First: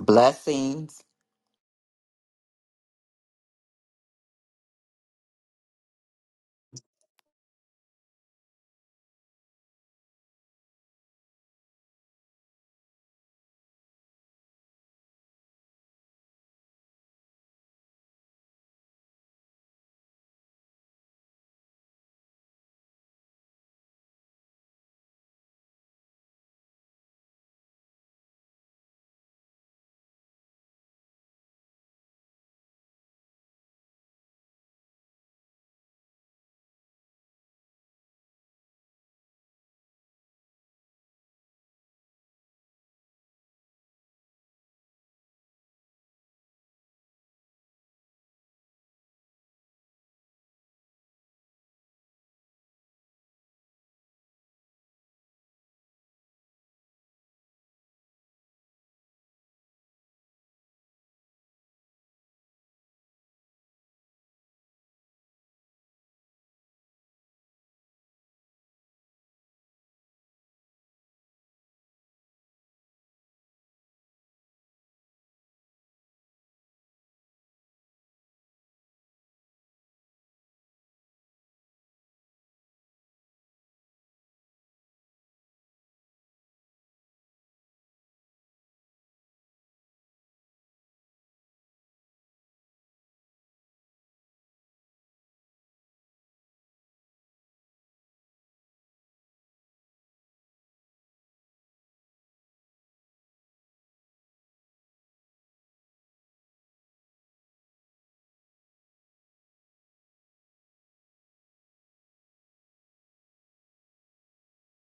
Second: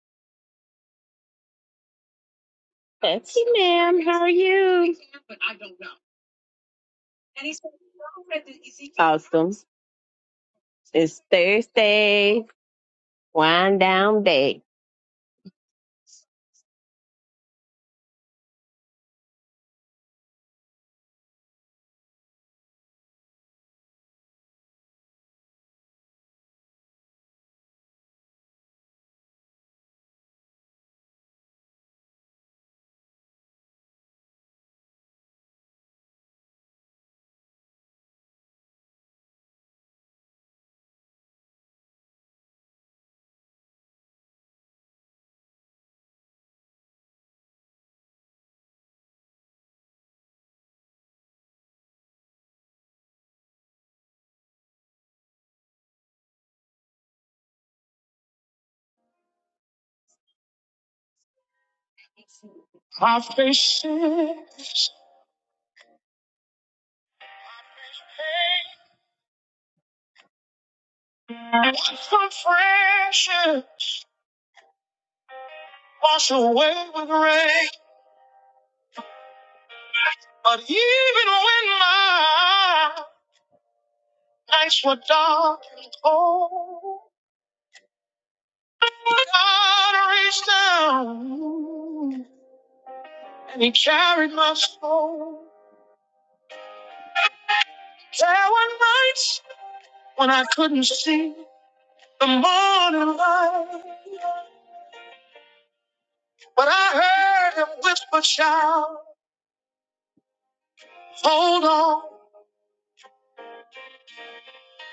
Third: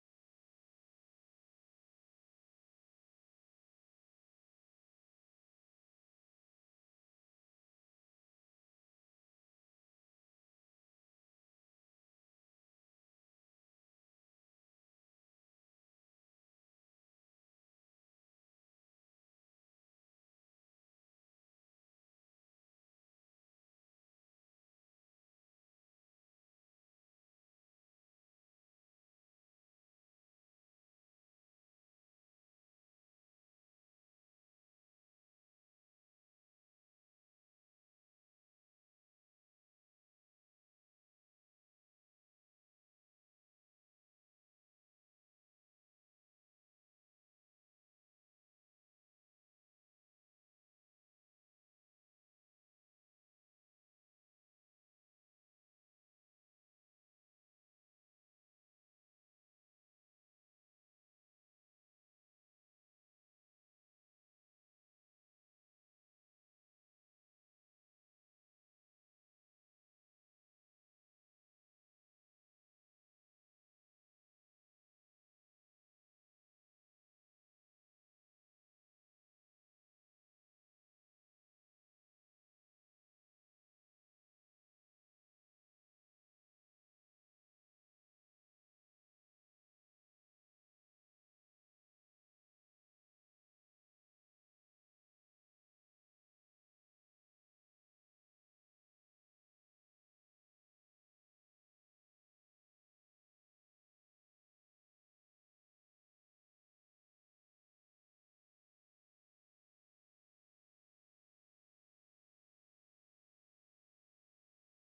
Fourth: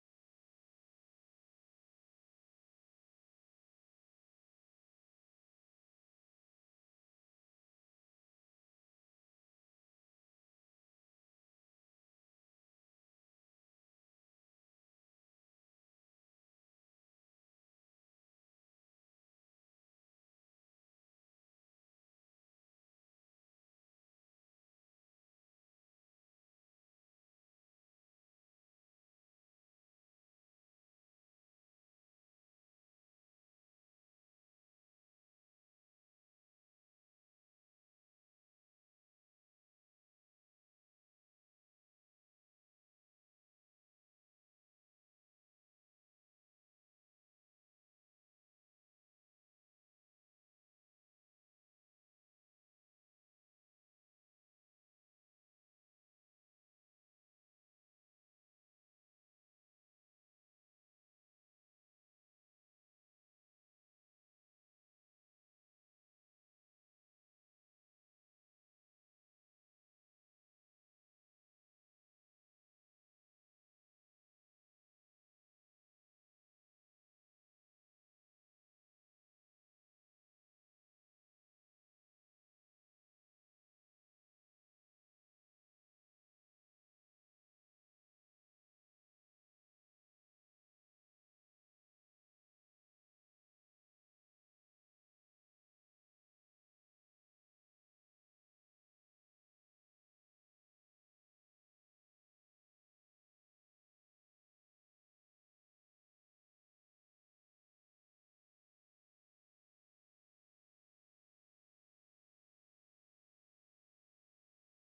Blessings. Betsy, ma'am, how are you? Awesome. It's Thursday, wind down day. Coffee sits, for precious, wash away with rain. But even when my nights were dark and cold, God reached down and He carried my soul. There were nights when I couldn't see. the morning light. But I heard him whisper, shout, hold on.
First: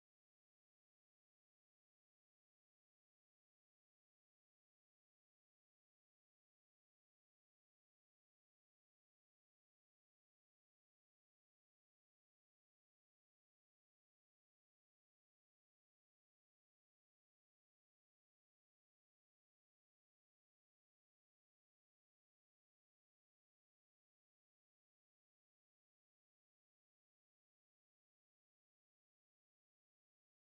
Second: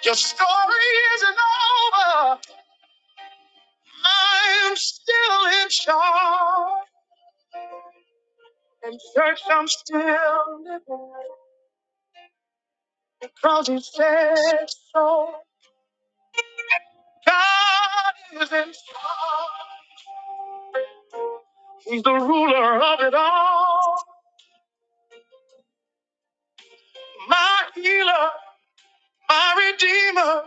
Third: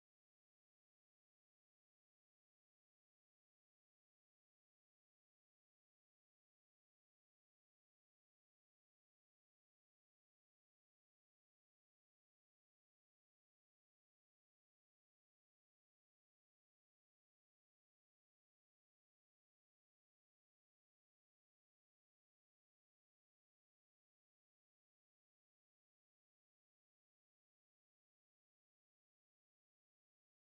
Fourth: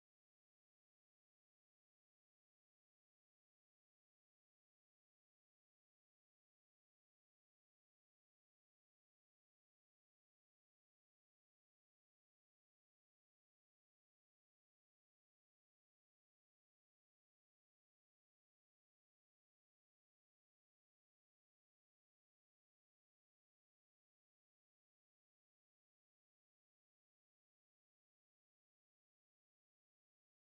Your story isn't over. I'm still in charge. In church, I'm still living because he said so. God is in charge. He's the ruler of it all. My healer, my redeemer,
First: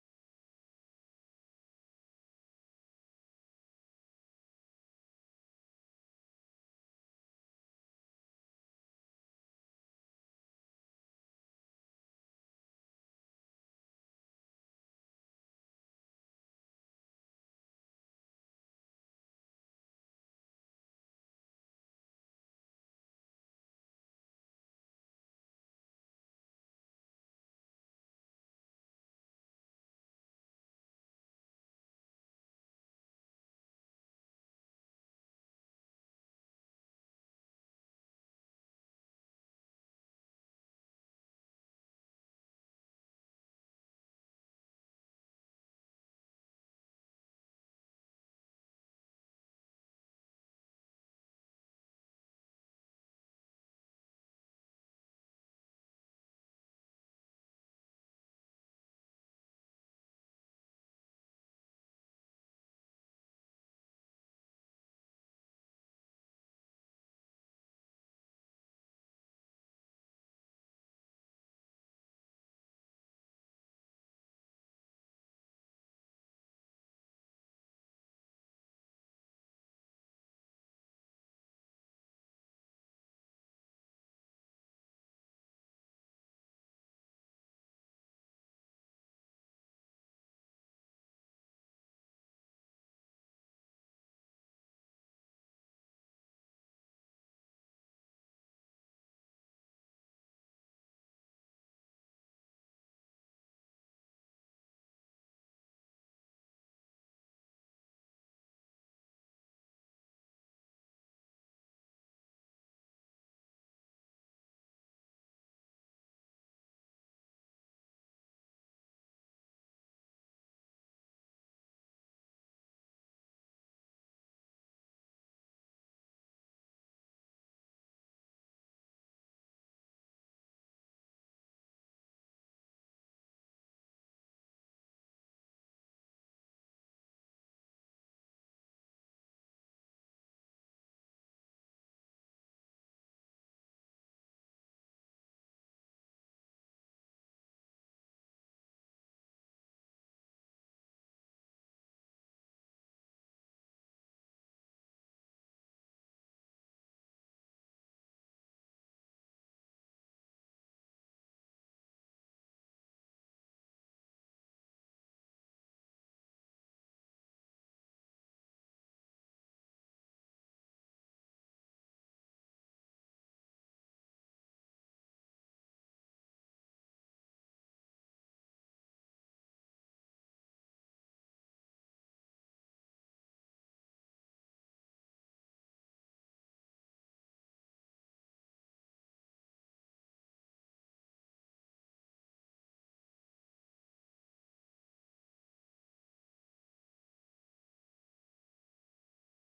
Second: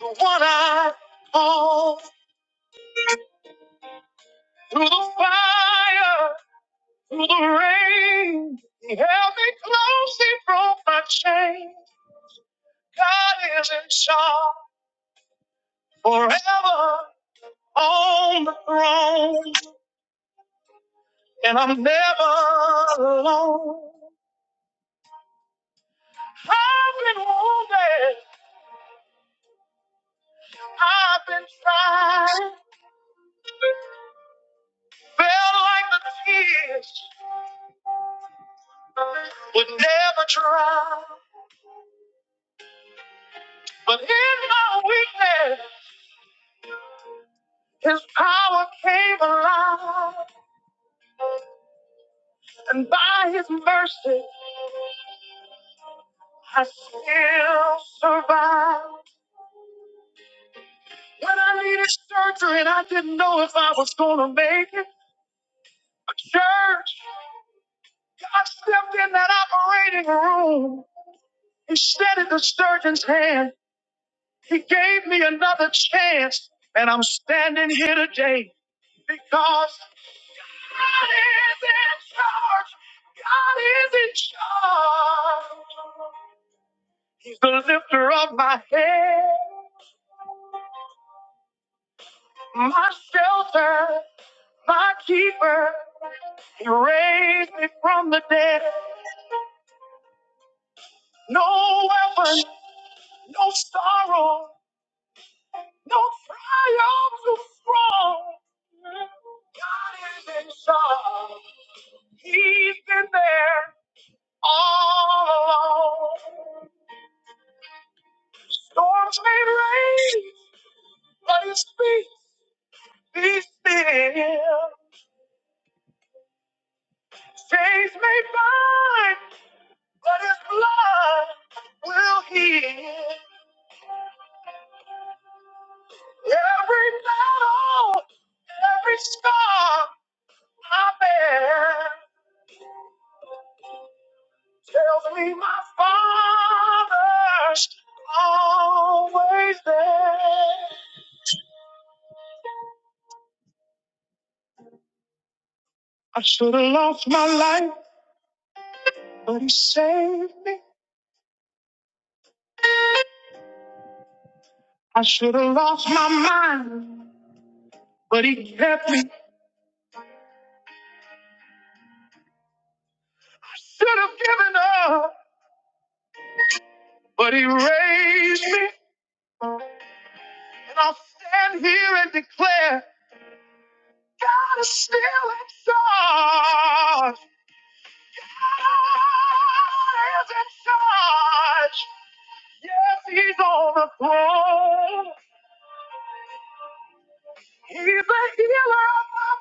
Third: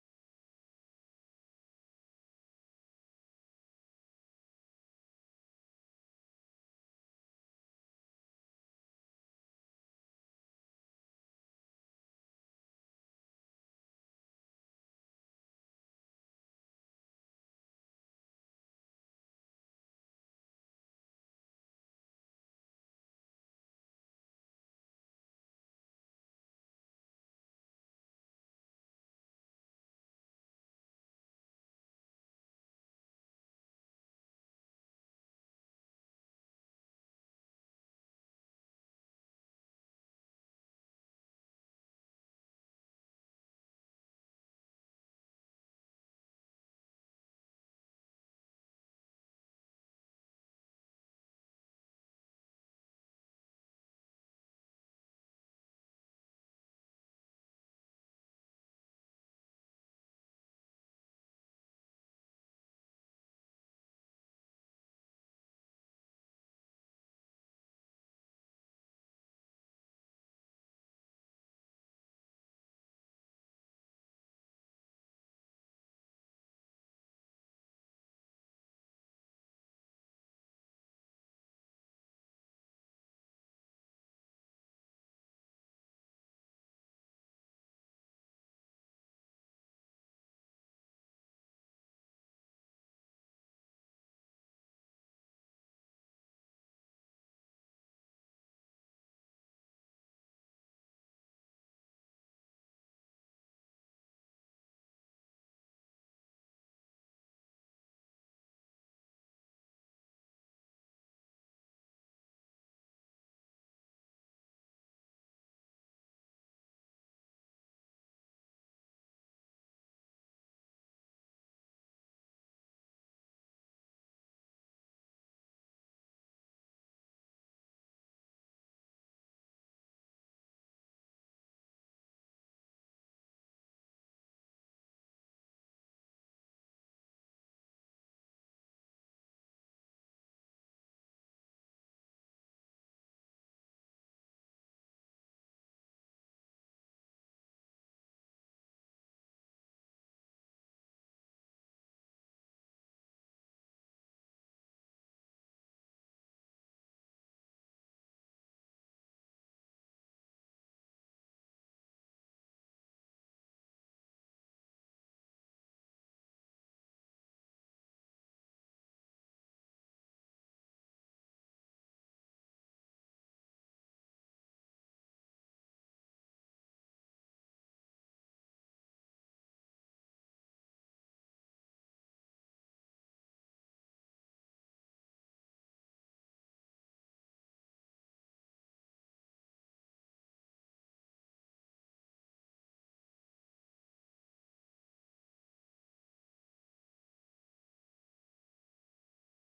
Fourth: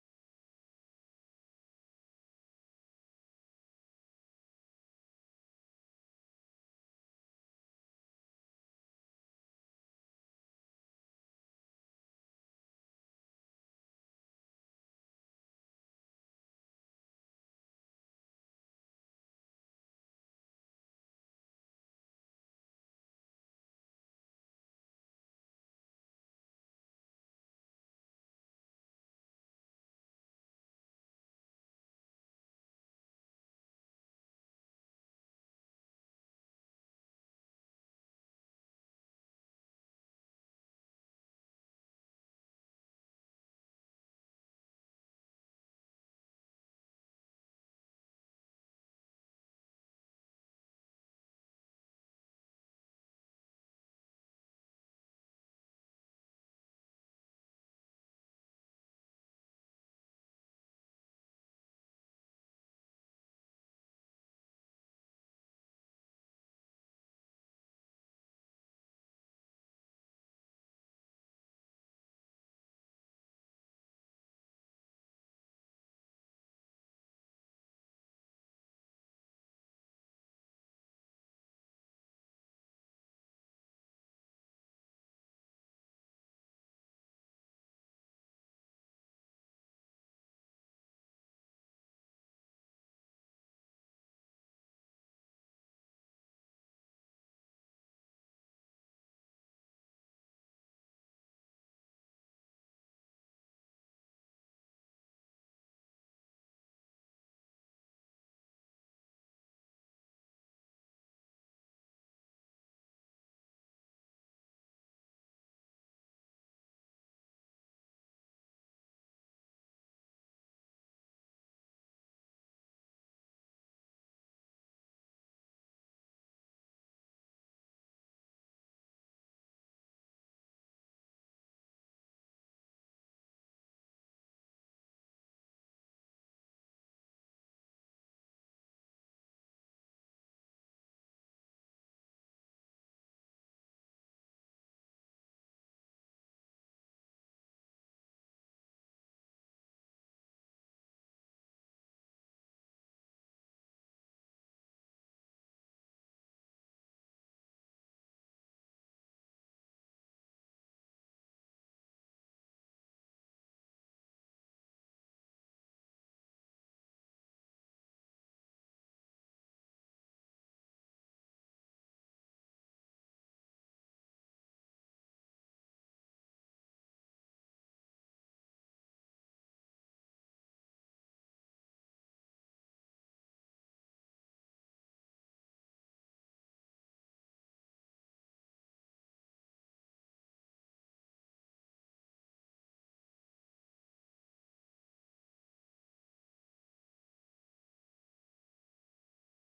the one I call Through the fire, through the rain, He held me close, He broke my chain. God is in charge forever on the throne, and I'm never alone. I've been wounded, I've been tried, felt like the tears would never dry. But in my weakness, His power came alive, and by His mercy, I still survive. When I needed surgery and I didn't know if I was going to make it, a church, God stepped in that operating room. He steadied the surgeon's hand. He gave me another chance, and I'm standing here today because. God is in charge. God is in charge. He's the lifter of my head, my shelter, my keeper. He raised me from the dead. No weapon, no sorrow, no triumph too strong. God is in charge. He's been there. all alone. Storms may rage, but His peace be still. Chains may bind, but His blood will heal. Every battle, every scar I bear tells me my Father's always there. I should have lost my life. But he saved me. I should have lost my mind, but he kept me. I should have given up, but he raised me. And I'll stand here and declare God is still in charge. God is in charge. Yes, he's on the throne. He's a healer of my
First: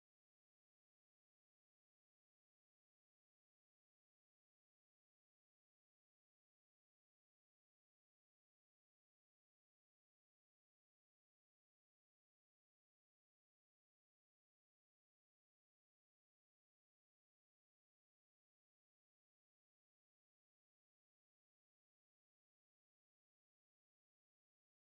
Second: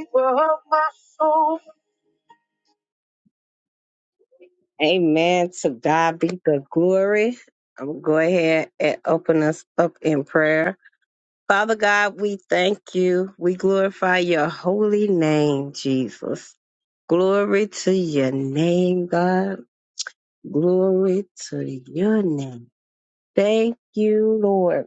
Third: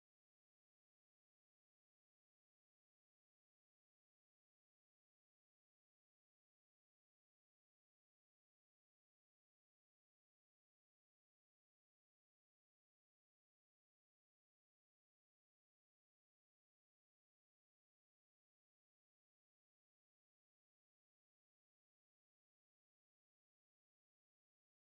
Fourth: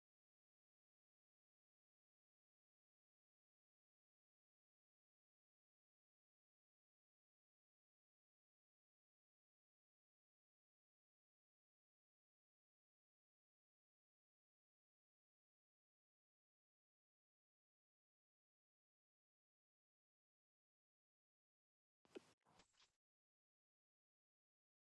body, keeper of my soul. Amen. To God be the glory. I'm going to go ahead and open us up in prayer. Father God, we thank you. We glorify your holy name, Jesus. Glory to your name, God. Glory to your name. Thank you, Lord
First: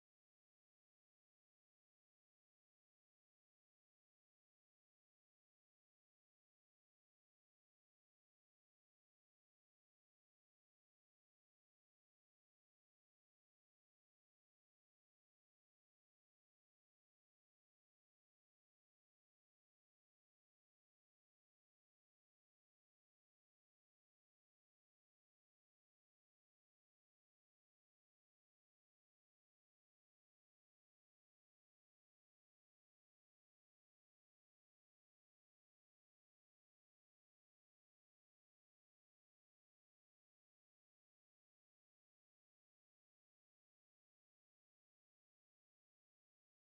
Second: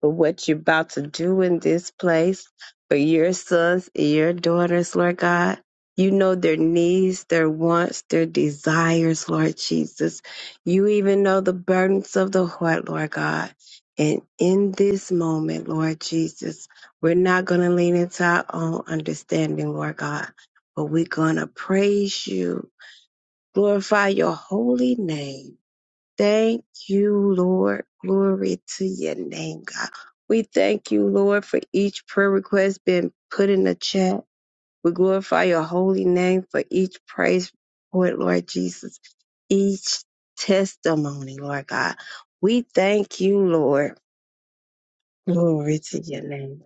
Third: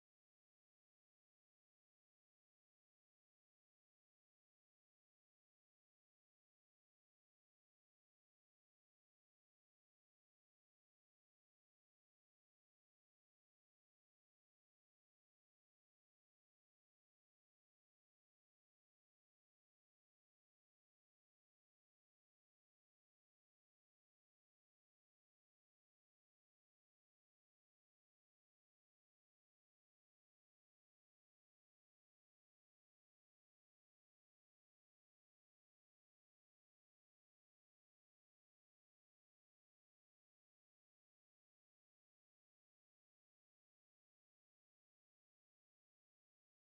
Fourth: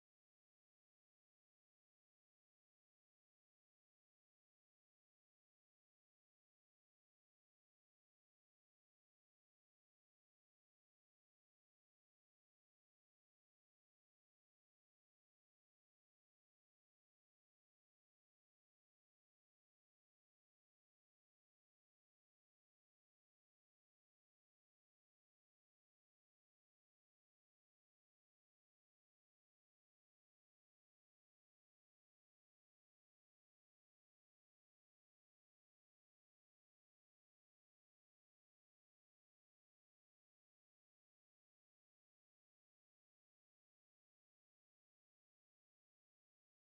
for what you're about to do in this place for your sons and your daughters, Lord God. You know their needs, their wants, their desires, Lord Jesus. You even know the burdens of the heart, Lord God. And in this moment, Lord Jesus, we're not going to lean into our own understanding, Lord God, but we're going to praise you, glorify your holy name Thank you, Lord. Glory to your name, God. We thank you, Lord, for each prayer request being put in the chat. We glorify your holy name for each praise report, Lord Jesus, each testimony, Lord God. We thank you, Lord. Glory to your name.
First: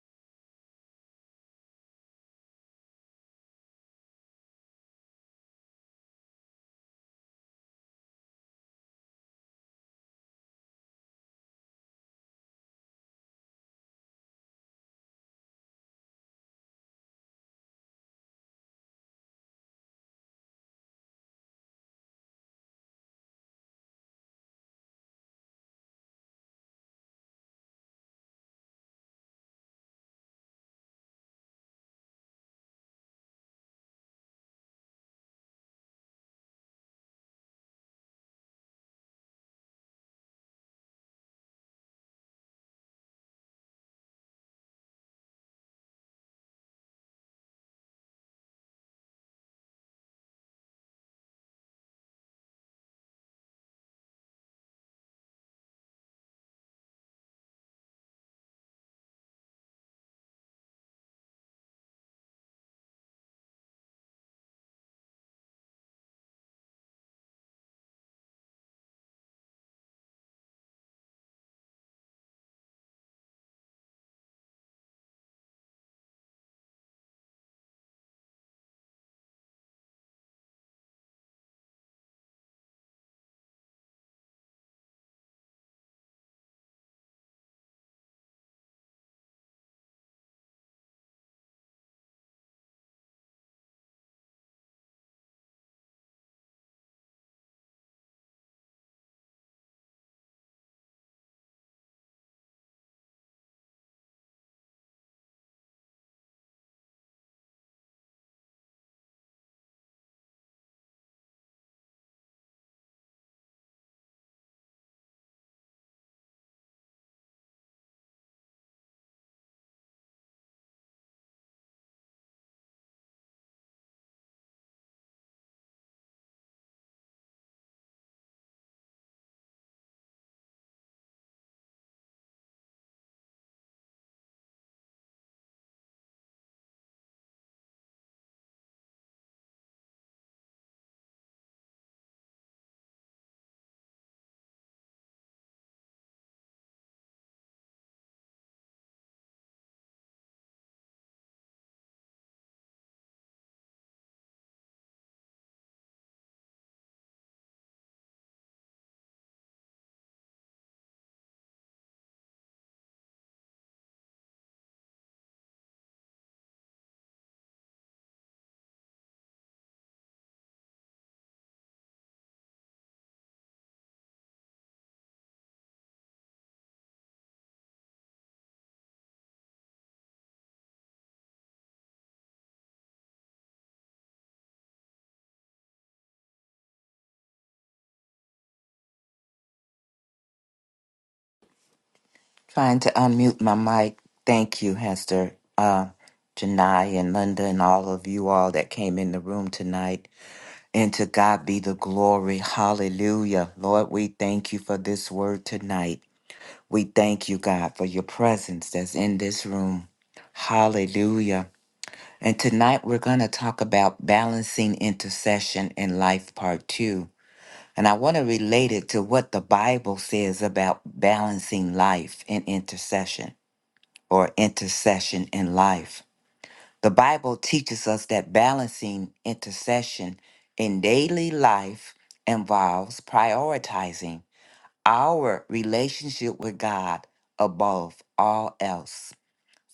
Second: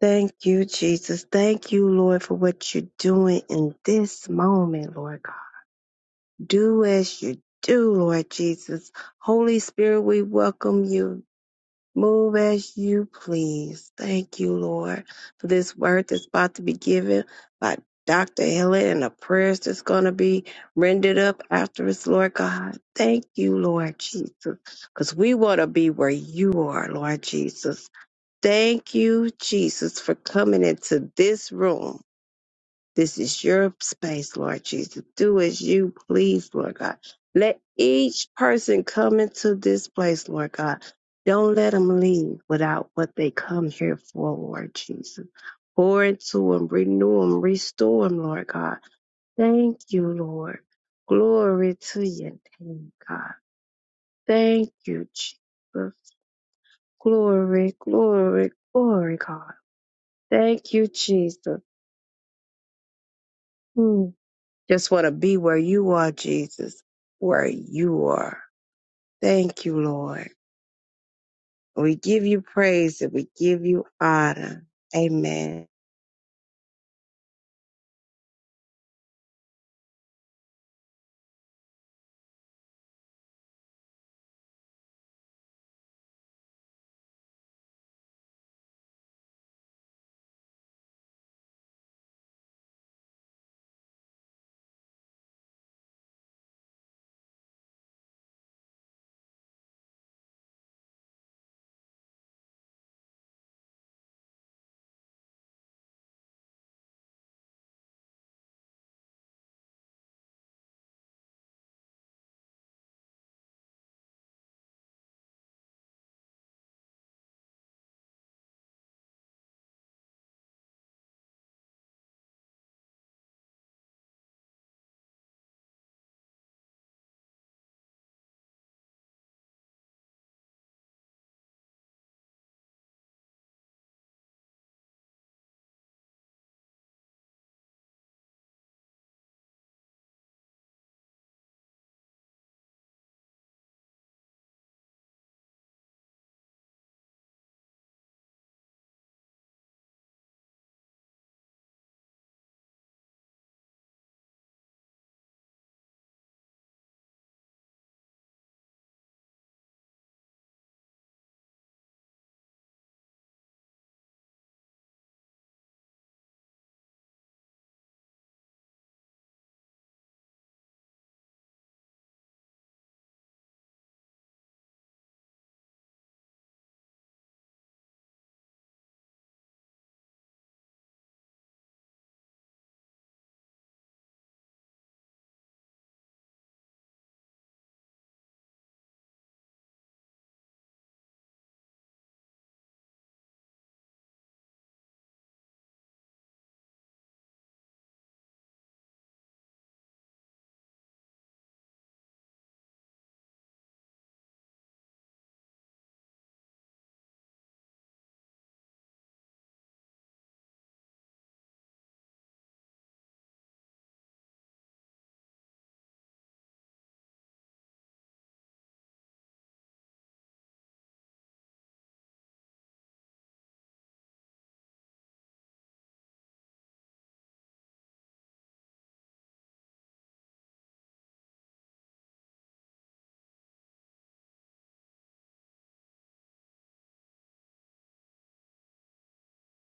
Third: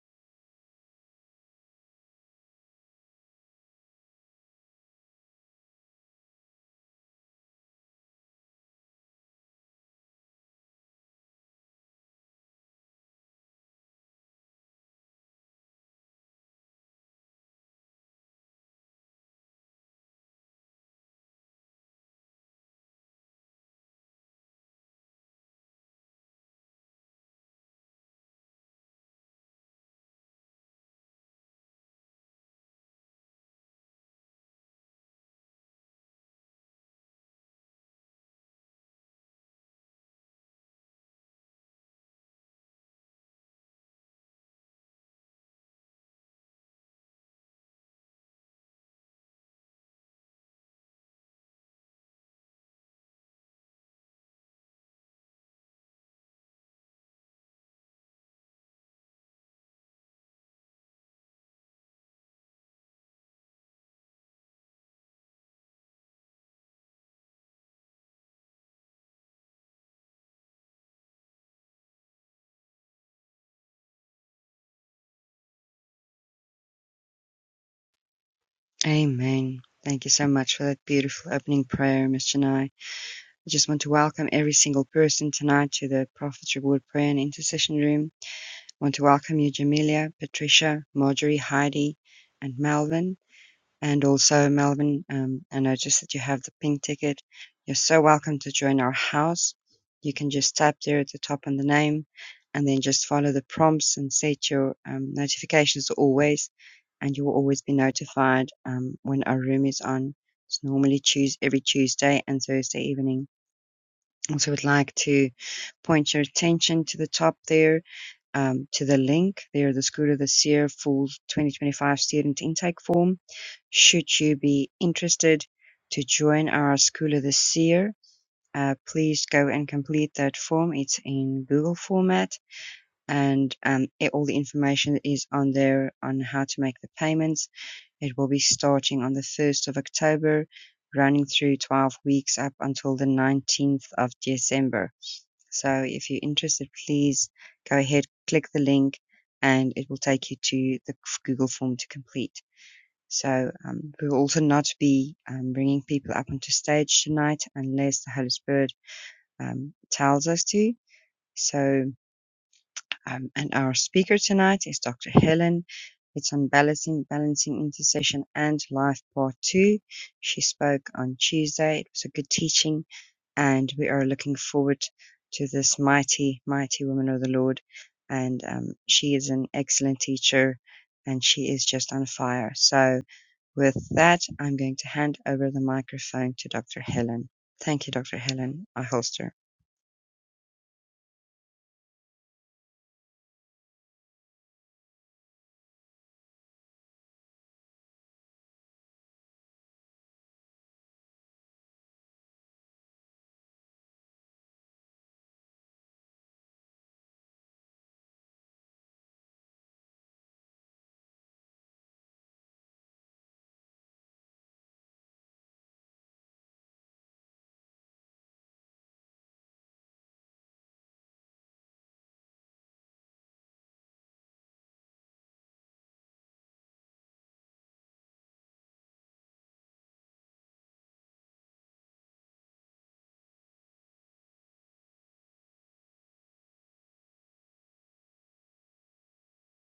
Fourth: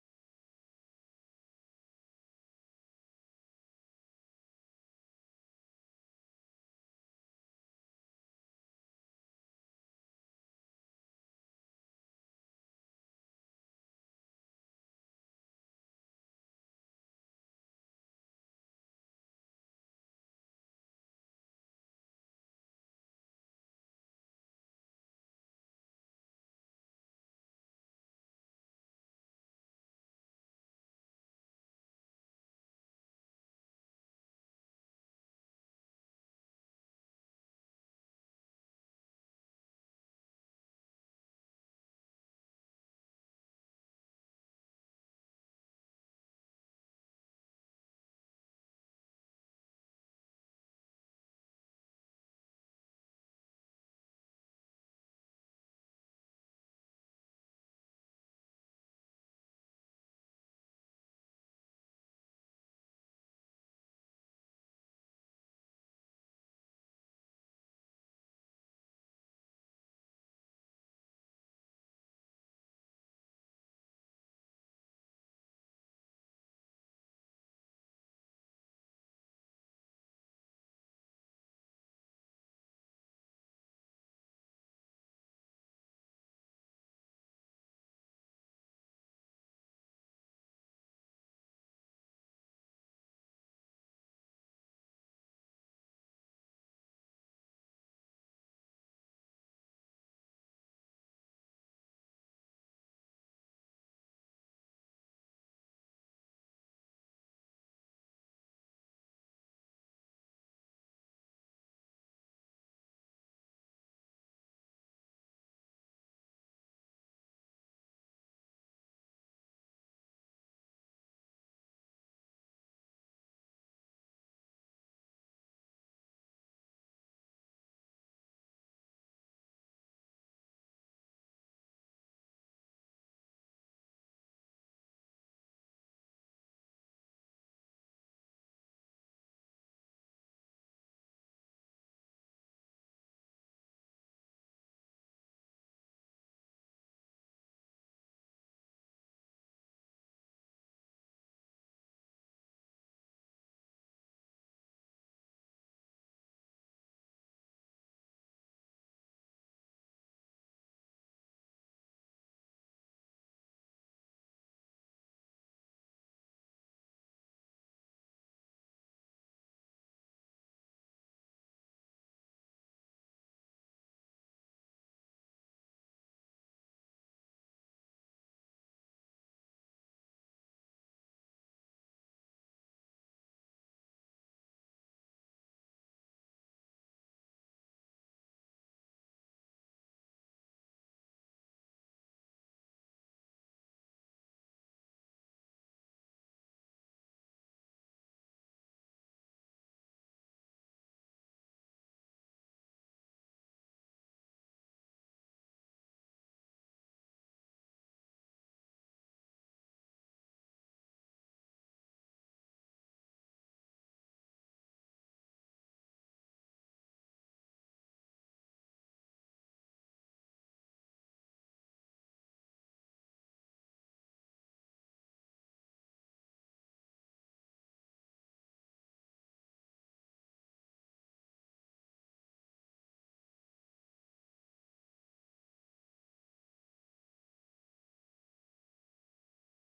Thank you, Jesus. Thank you, Lord, for what you're doing in this moment, Lord God. Do as you do, Lord Jesus. Holy Spirit, we welcome you. Move as you please. Thank you, Lord, for this word that's about to be given by Dr. Helen and the prayers that's going to be rendered up after us, Lord God. Thank you, Lord Jesus, because we want to be where you are, Lord Jesus. Thank you, Jesus, for coming into this room this is your space, Lord Jesus. Do as you please, Lord God. Let each person come into this place, Lord God. Don't let them leave without what they come here for, Lord Jesus. Pour into them, renew them, restore them, Lord God. Thank you, Lord. Glory to your name, God. Thank you, Jesus. Glory, glory, glory, God. Thank you, Jesus. Hmm. Just want to be where you are, Jesus, where you are. Thank you, Lord. We give you praise and we give you honor. Amen. Amen. Thank you so much for that beautiful opening prayer, Miss Janai. I just want to welcome every single person tonight to the Prophet's Reward Prayer and Intercession Room. I want to welcome you, Jamelia, Patricia, Marjorie, Heidi, and Melvin and also Melvin. Um, I noticed that you have the pink ticket. You're so welcome to join our house. You can just tap there at the top on the name, and then just follow the prompts and set your um, notifications to always, and you will always be notified um, when our room is on. It's normally choose every Tuesday and Thursday evening and so I would like to point your attention to the top there, um, to the link there, the School of the Seer Full 2025 Student Intake Form. Should you be interested to join our School of the Seer, uh, please go and complete that form. It's in Google format and um, it- all the information is on there on how to make the payments. It will be starting on the 1st of October, running through 12 weeks up until the 19th of December. So if you're interested, please go ahead, click the link, and it will take you to the Google form to complete. So um, we will also not be um, bringing people up onto stage tonight unless the Holy Spirit um, tells us to. So um, and our speaker tonight is Dr. Helen. It's on balancing, balancing intercession and life part two. She spoke on Tuesday. It was a good teaching and we are looking forward to this mighty, mighty woman of the Lord. And um, she is an excellent teacher and she is just on fire. So, with that, I'm going to hand over the microphone to Dr. Helen. Thank you, Dr. Helen I holster. Trying to unmute my mic. Thank you, Hester, uh, Janai, and Linda, and all of you all that came in the room tonight. And to God be the glory. Hallelujah. Lord, we thank you for this word tonight. We thank you, God, for your presence that's in this room. Hallelujah. And tonight we're going to talk about balancing intercession in life part two. And I want to relate it to what the Bible says about balancing life and intercession or intercession in life. The Bible teaches us that balancing intercession in daily life involves prioritizing our relationship with God above all else,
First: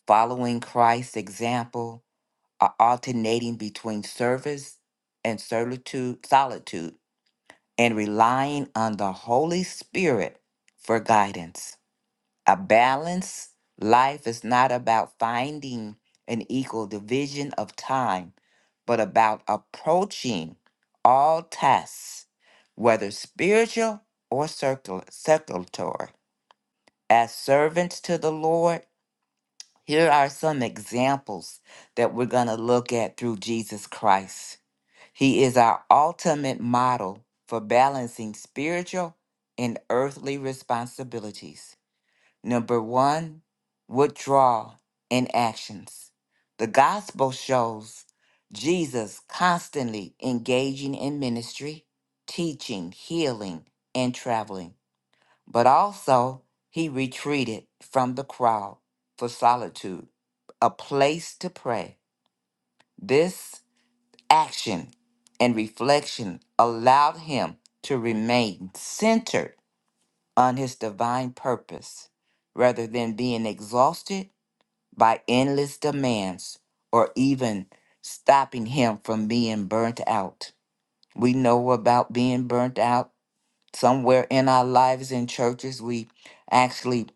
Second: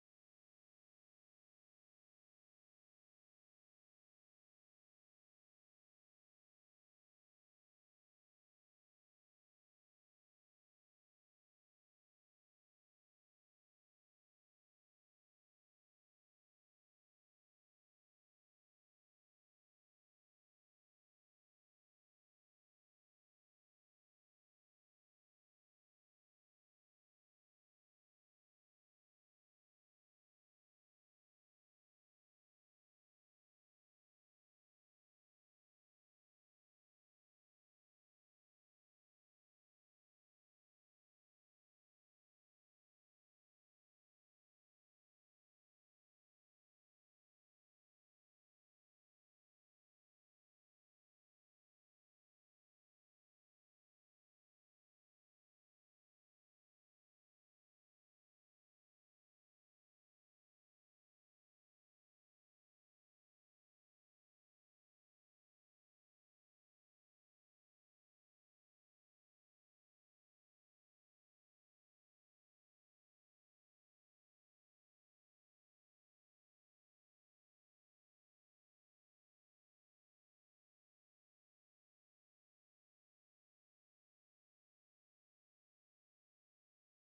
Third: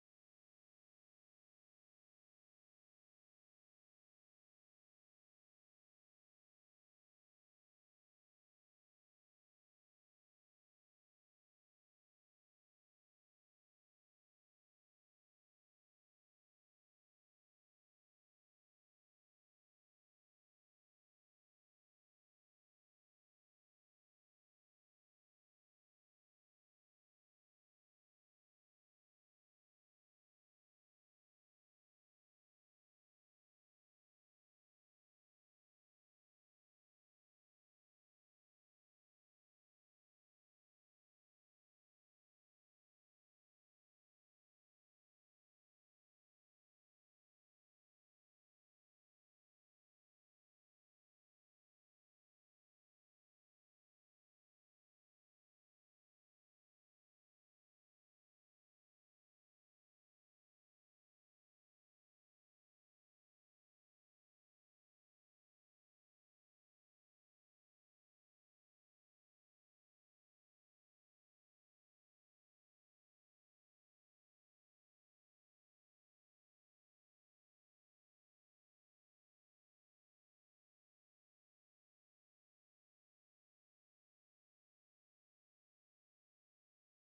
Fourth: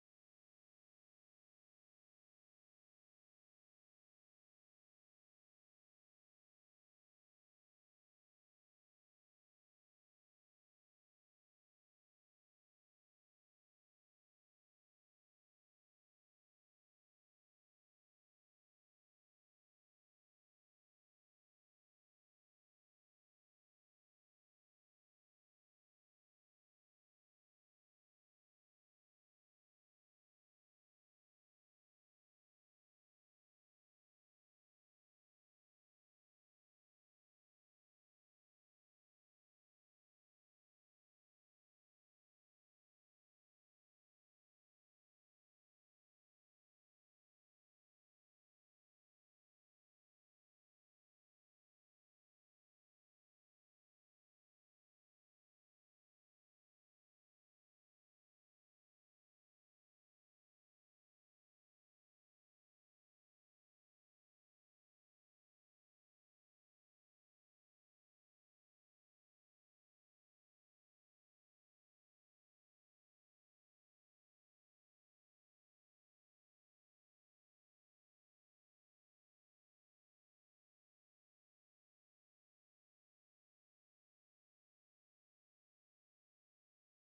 following Christ's example, or alternating between service and solitude, solitude and relying on the Holy Spirit for guidance. A balanced life is not about finding an equal division of time, but about approaching all tasks, whether spiritual or circul- circulatory. As servants to the Lord, here are some examples that we're going to look at through Jesus Christ. He is our ultimate model for balancing spiritual and earthly responsibilities. Number one, withdrawal in actions. The gospel shows Jesus constantly engaging in ministry, teaching, healing, and traveling, but also he retreated from the crowd for solitude, a place to pray. This action and reflection allowed him to remain centered on his divine purpose rather than being exhausted by endless demands or even stopping him from being burnt out. We know about being burnt out somewhere in our lives in churches. We actually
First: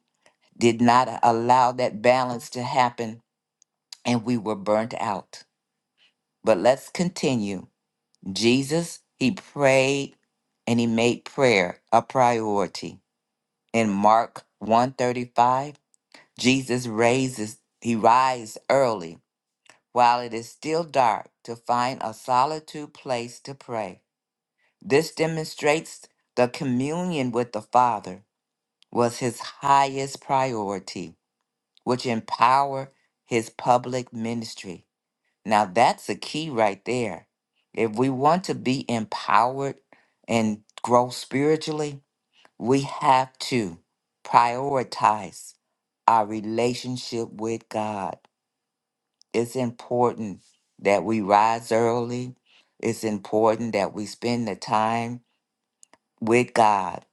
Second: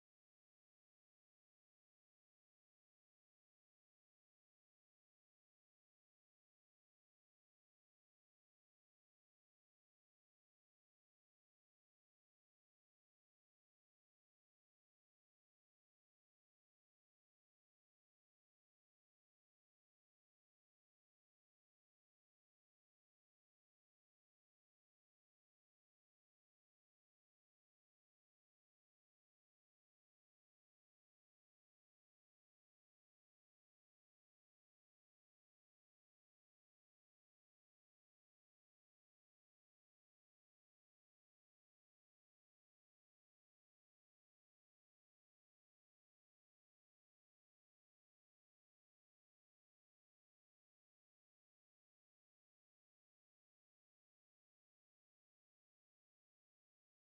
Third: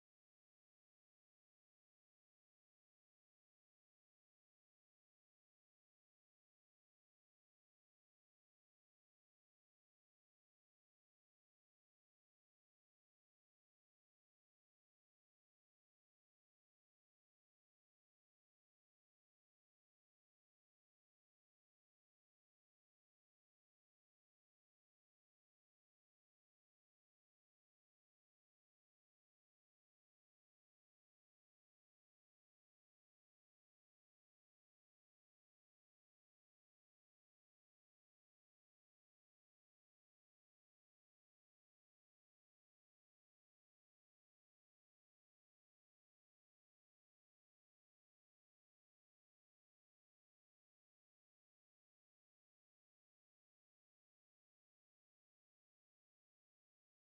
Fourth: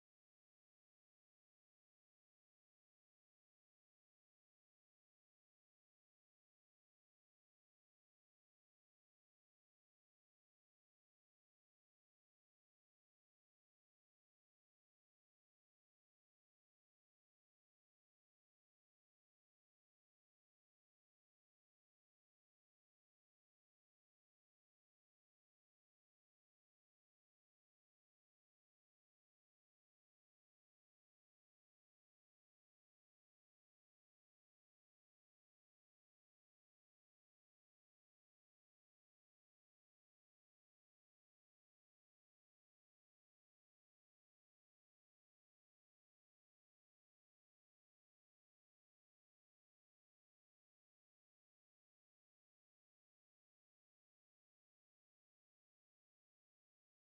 did not allow that balance to happen and we were burnt out. But let's continue Jesus, he prayed and he made prayer a priority. In Mark 135, Jesus raises he rises early while it is still dark to find a solitude place to pray. This demonstrates the communion with the Father was his highest priority, which empowered his public ministry. Now that's the key right there. If we want to be empowered and grow spiritually, we have to prioritize our relationship with God. It's important that we rise early. It's important that we spend the time with God.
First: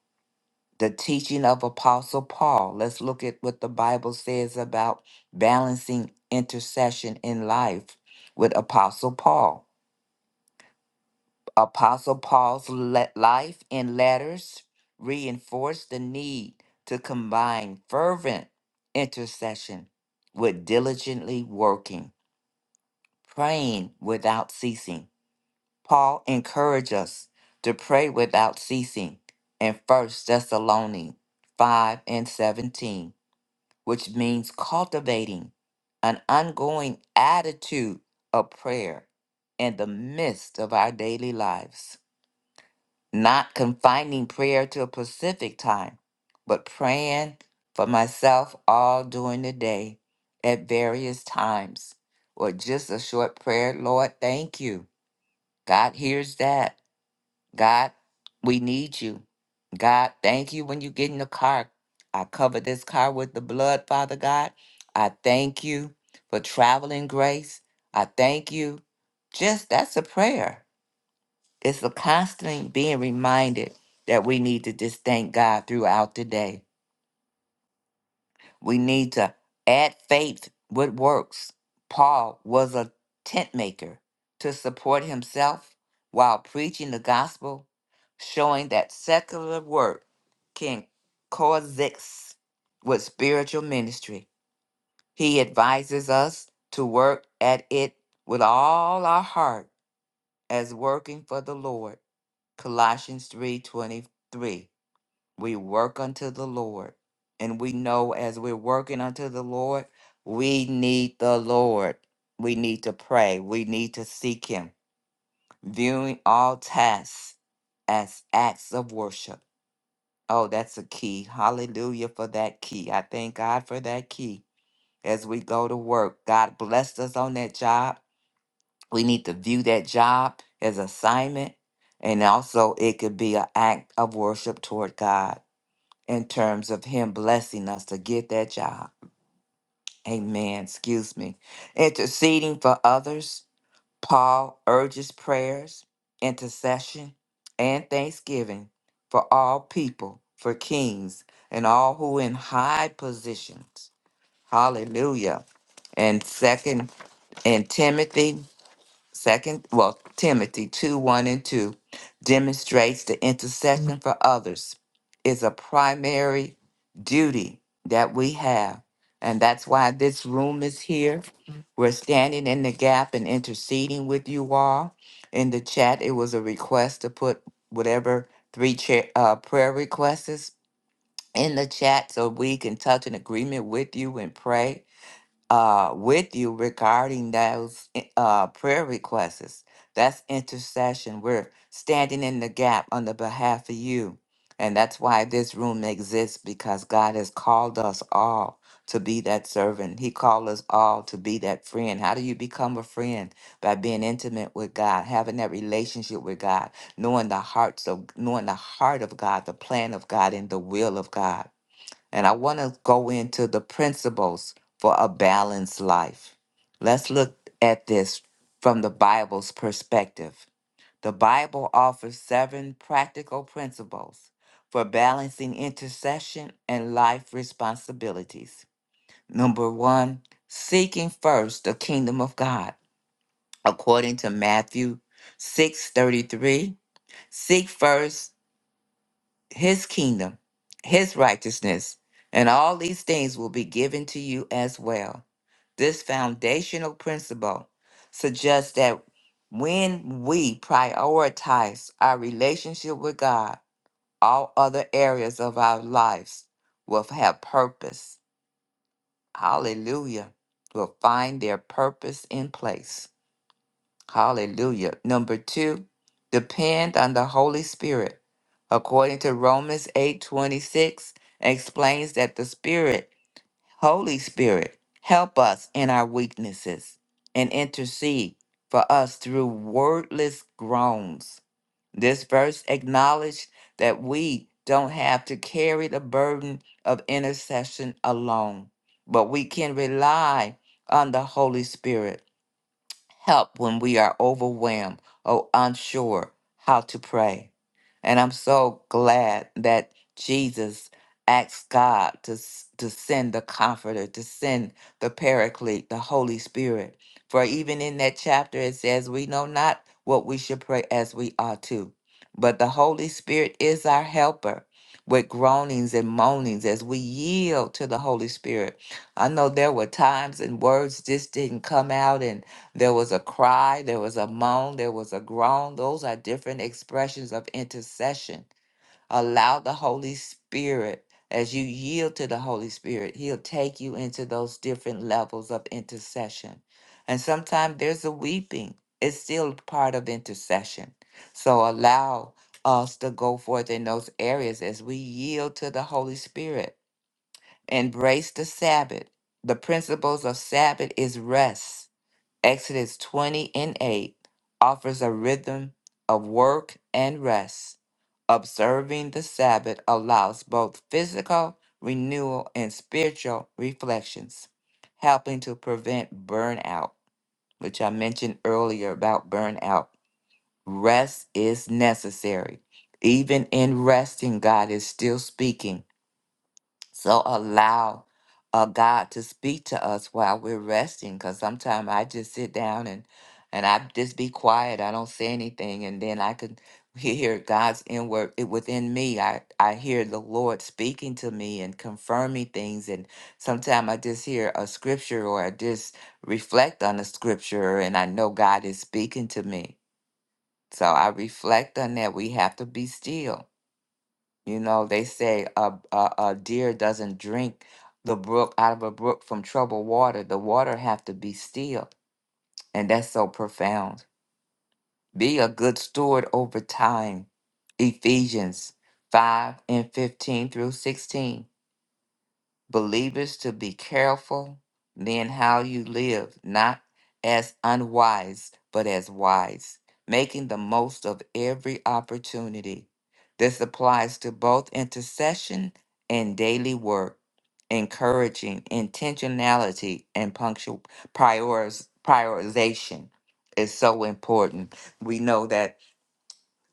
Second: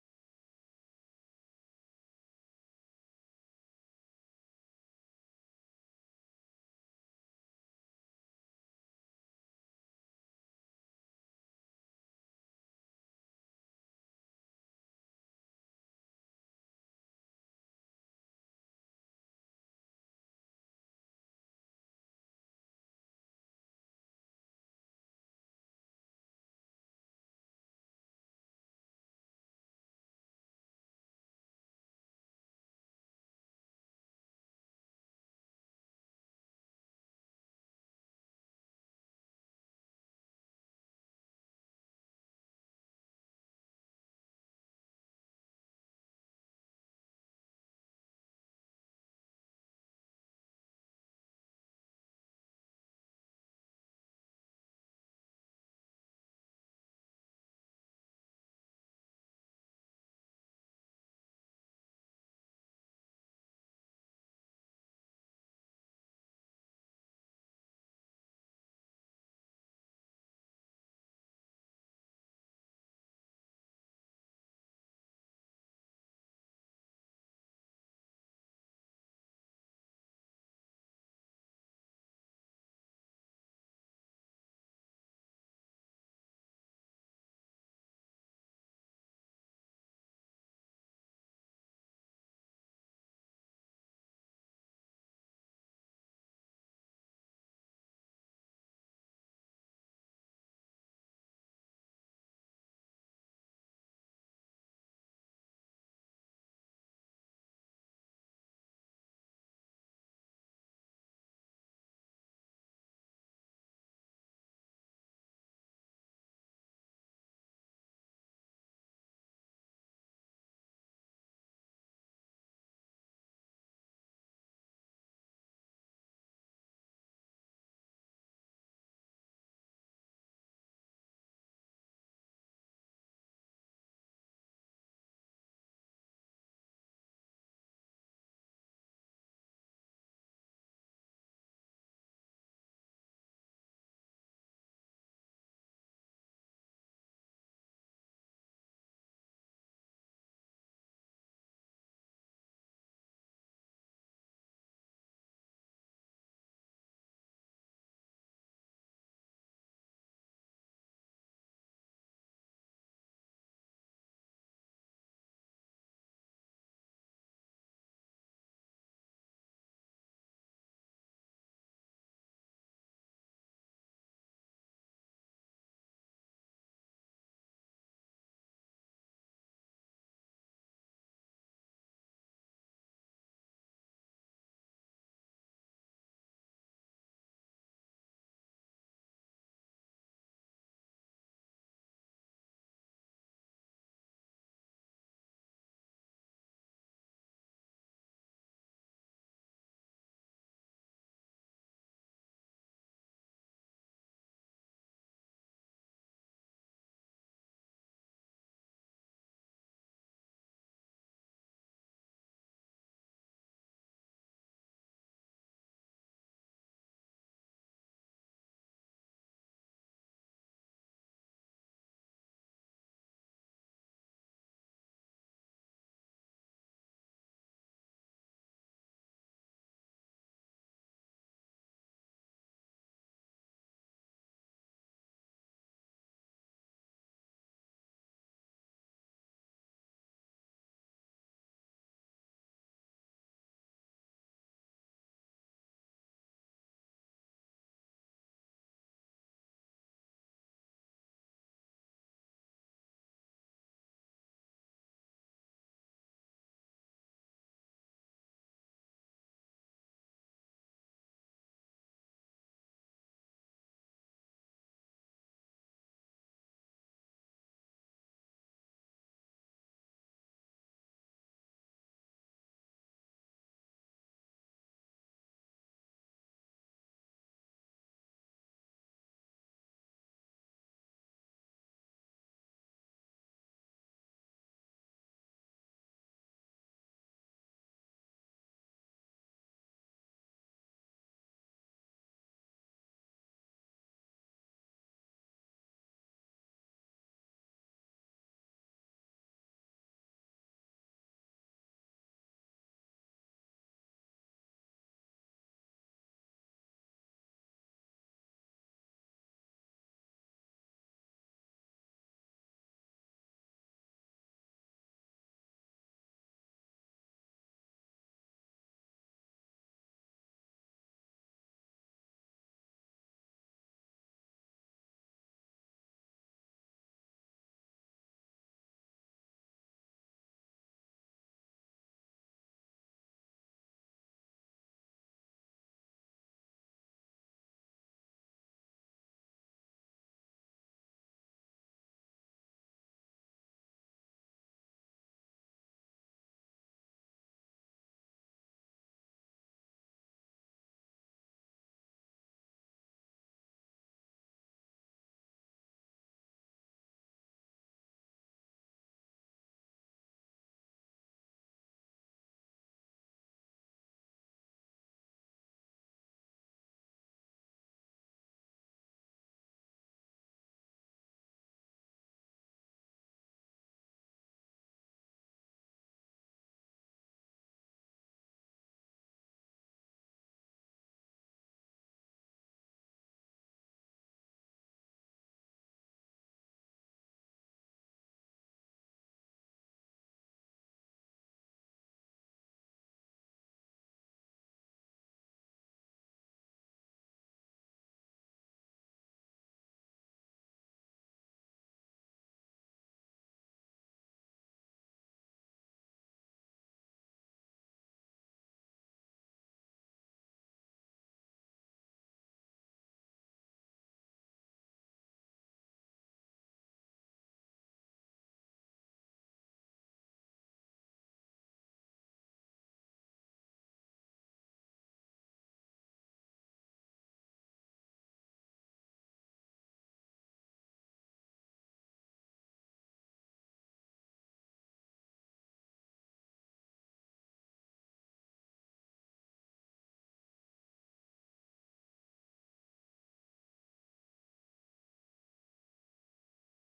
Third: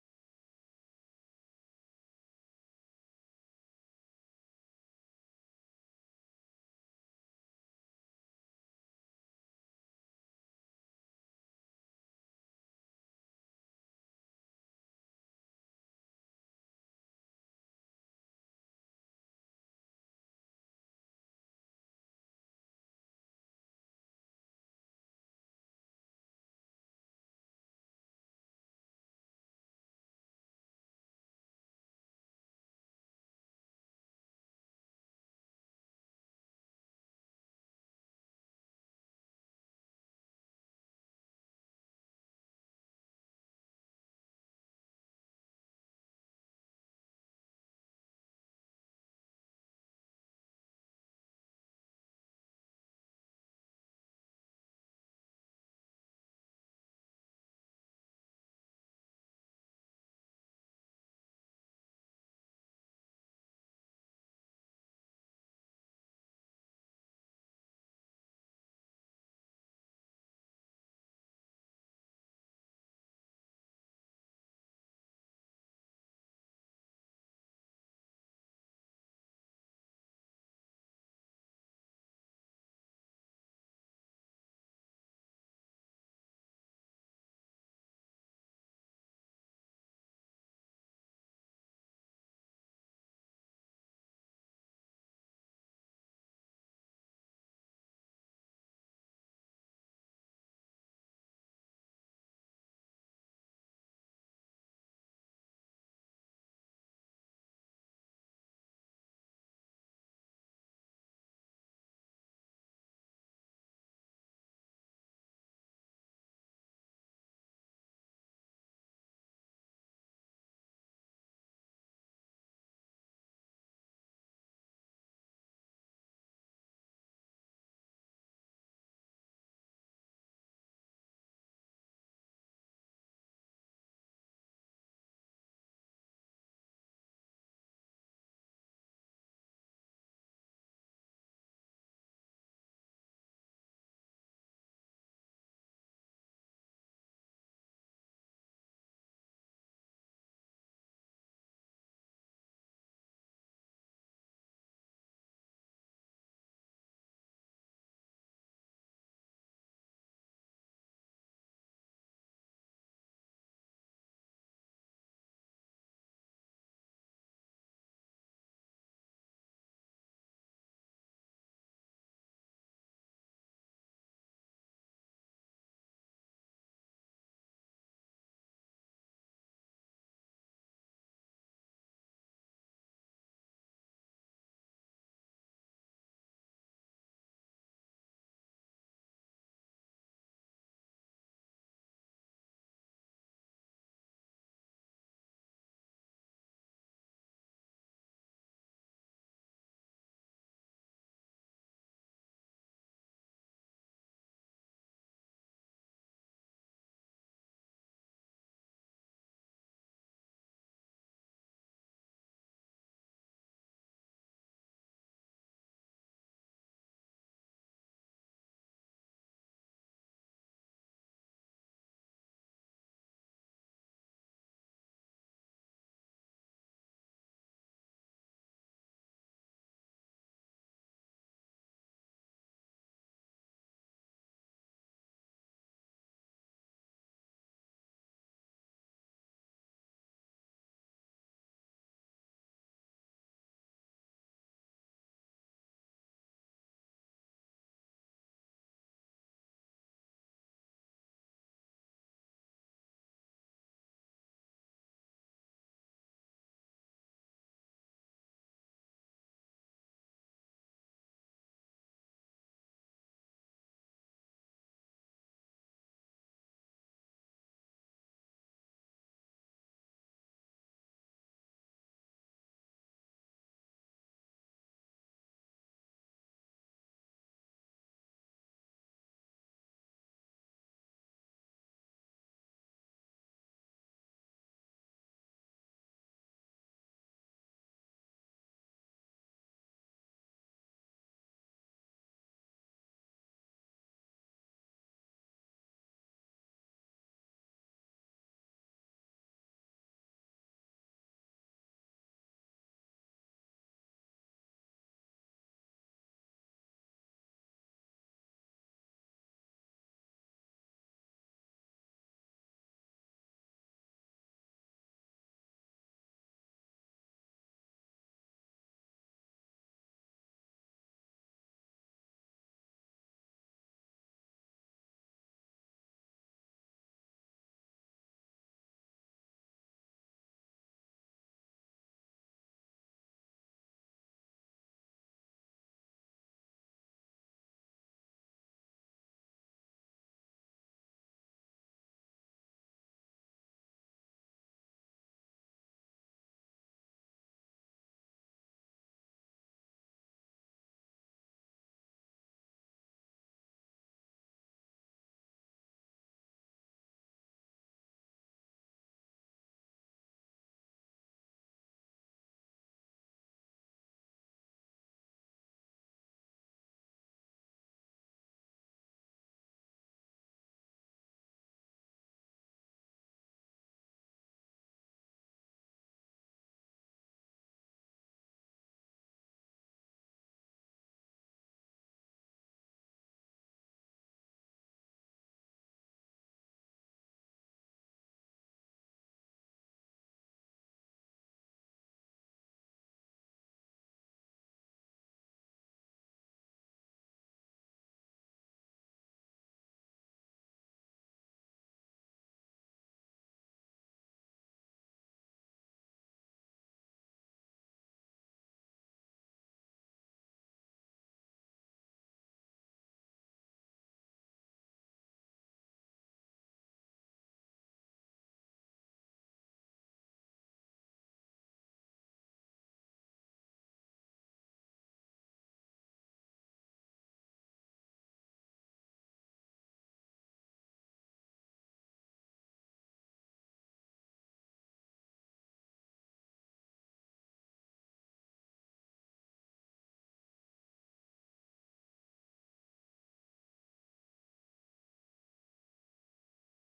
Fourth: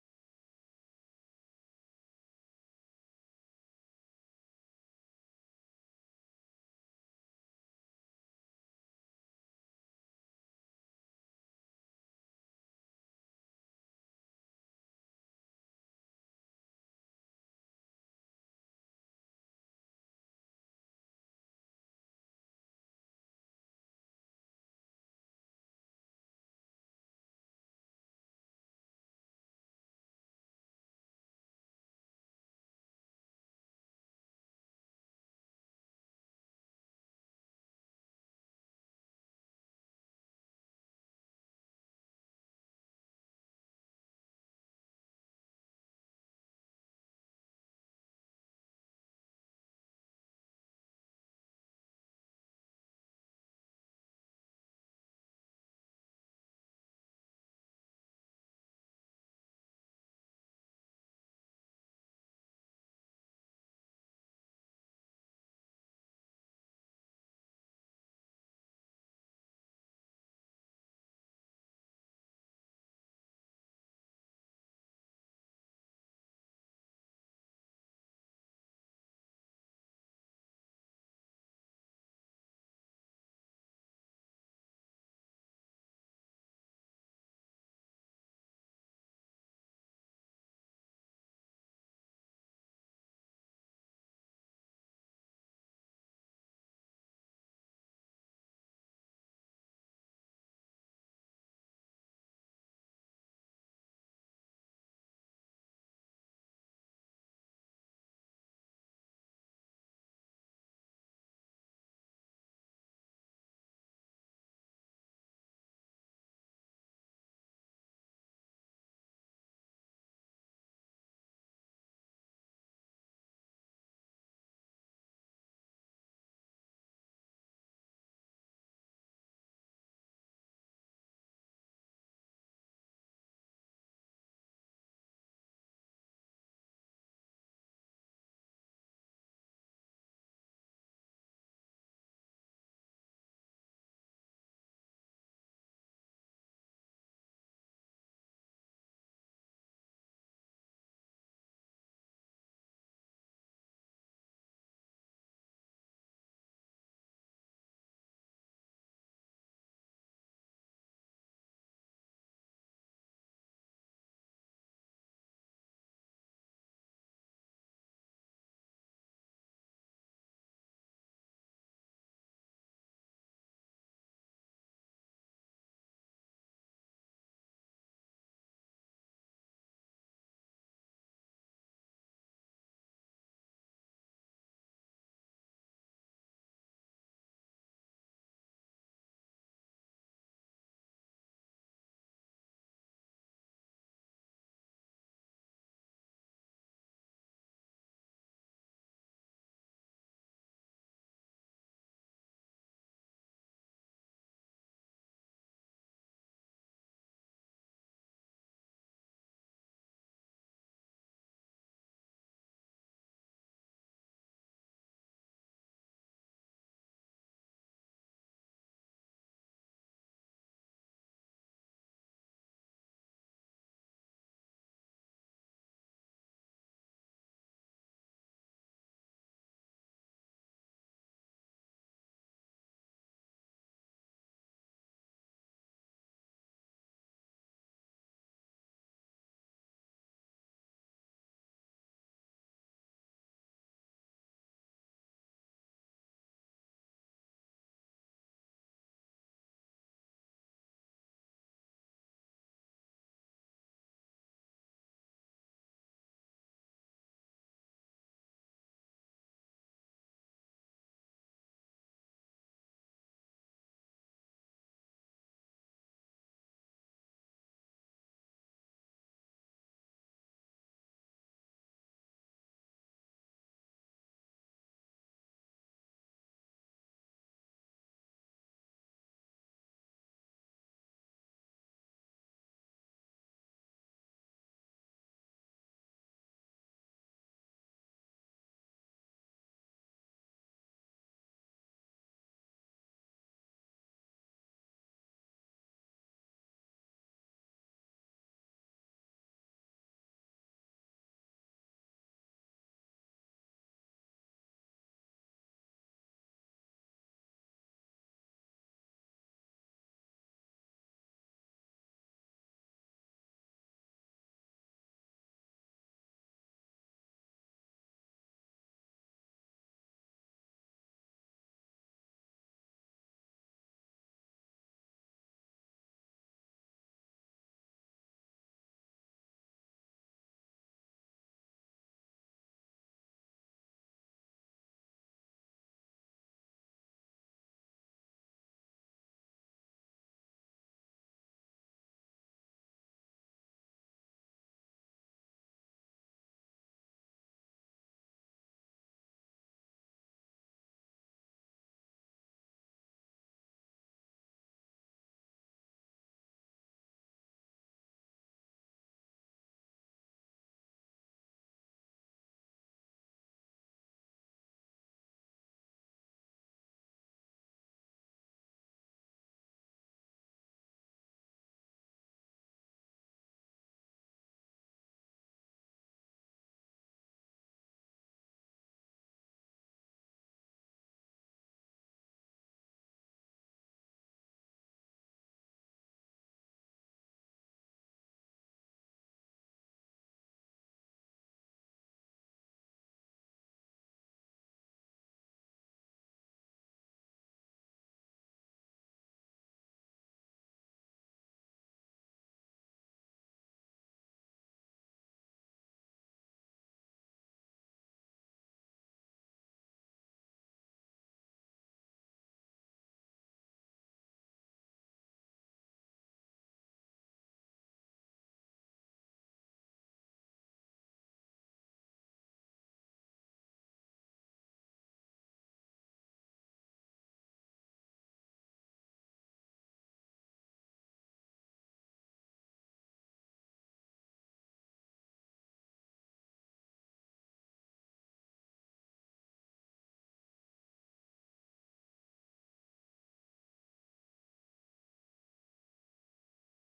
The teaching of Apostle Paul. Let's look at what the Bible says about balancing intercession in life with Apostle Paul. Apostle Paul's le- life and letters reinforce the need to combine fervent intercession with diligently working, praying without ceasing. Paul encouraged us to pray without ceasing in First Thessalonians 5 and 17, which means cultivating an ongoing attitude of prayer in the midst of our daily lives not confining prayer to a specific time, but praying for myself all during the day at various times, or just a short prayer. Lord, thank you. God hears that. God, we need you. God, thank you when you get in the car. I cover this car with the blood, Father God. I thank you for traveling grace. I thank you. Just that's a prayer. It's a constant being reminded that we need to just thank God throughout the day. We need to add faith with works. Paul was a tent maker to support himself while preaching the gospel, showing that secular work can coexist with spiritual ministry. He advises us to work at it with all our heart as working for the Lord Colossians 3:23. We work unto the Lord, and we know as we're working unto the Lord, we need the Lord. We need to pray. We need to seek him, viewing all tasks as acts of worship. Oh, that's a key. Hallelujah for that key. I thank God for that key as we go to work. God blessed us on that job we need to view that job as assignment and also it could be an act of worship toward god in terms of him blessing us to get that job amen excuse me interceding for others paul urges prayers intercession and thanksgiving for all people for kings and all who in high positions hallelujah and second and timothy Second, well, Timothy 2 1 and 2 demonstrates the intercession for others is a primary duty that we have. And that's why this room is here. We're standing in the gap and interceding with you all. In the chat, it was a request to put whatever three cha- uh, prayer requests is in the chat so we can touch an agreement with you and pray uh, with you regarding those eh, uh, prayer requests. That's intercession. We're standing in the gap on the behalf of you. And that's why this room exists because God has called us all to be that servant. He called us all to be that friend. How do you become a friend? By being intimate with God, having that relationship with God, knowing the hearts of knowing the heart of God, the plan of God, and the will of God. And I want to go into the principles for a balanced life. Let's look at this from the Bible's perspective. The Bible offers seven practical principles for balancing intercession and life responsibilities. Number one, seeking first the kingdom of God, according to Matthew six thirty three. Seek first his kingdom, his righteousness, and all these things will be given to you as well. This foundational principle suggests that when we prioritize our relationship with God, all other areas of our lives will have purpose. Hallelujah. Will find their purpose in place. Hallelujah. Number two, depend on the Holy Spirit. According to Romans 8 26. explains that the Spirit, Holy Spirit, help us in our weaknesses and intercede for us through wordless groans. This verse acknowledged that we don't have to carry the burden of intercession alone, but we can rely on the Holy Spirit help when we are overwhelmed or unsure how to pray. And I'm so glad that Jesus asked God to, s- to send the Comforter, to send the Paraclete, the Holy Spirit. For even in that chapter, it says, We know not what we should pray as we ought to. But the Holy Spirit is our helper with groanings and moanings as we yield to the Holy Spirit. I know there were times and words just didn't come out, and. There was a cry, there was a moan, there was a groan. Those are different expressions of intercession. Allow the Holy Spirit, as you yield to the Holy Spirit, He'll take you into those different levels of intercession. And sometimes there's a weeping, it's still part of intercession. So allow us to go forth in those areas as we yield to the Holy Spirit. Embrace the Sabbath. The principles of Sabbath is rest Exodus 20 and 8 offers a rhythm of work and rest. Observing the Sabbath allows both physical renewal and spiritual reflections, helping to prevent burnout, which I mentioned earlier about burnout. Rest is necessary. Even in resting, God is still speaking. So allow uh, God to speak to us while we're resting. Because sometimes I just sit down and and I just be quiet. I don't say anything, and then I could hear God's inward it within me. I I hear the Lord speaking to me and confirming things. And sometimes I just hear a scripture or I just reflect on a scripture, and I know God is speaking to me. So I reflect on that. We have to be still you know, they say a, a, a deer doesn't drink the brook out of a brook from troubled water. The water have to be still. And that's so profound. Be a good steward over time. Ephesians 5 and 15 through 16 believers to be careful then how you live, not as unwise, but as wise, making the most of every opportunity. This applies to both intercession and daily work, encouraging intentionality and punctual prioriz- prioritization is so important. We know that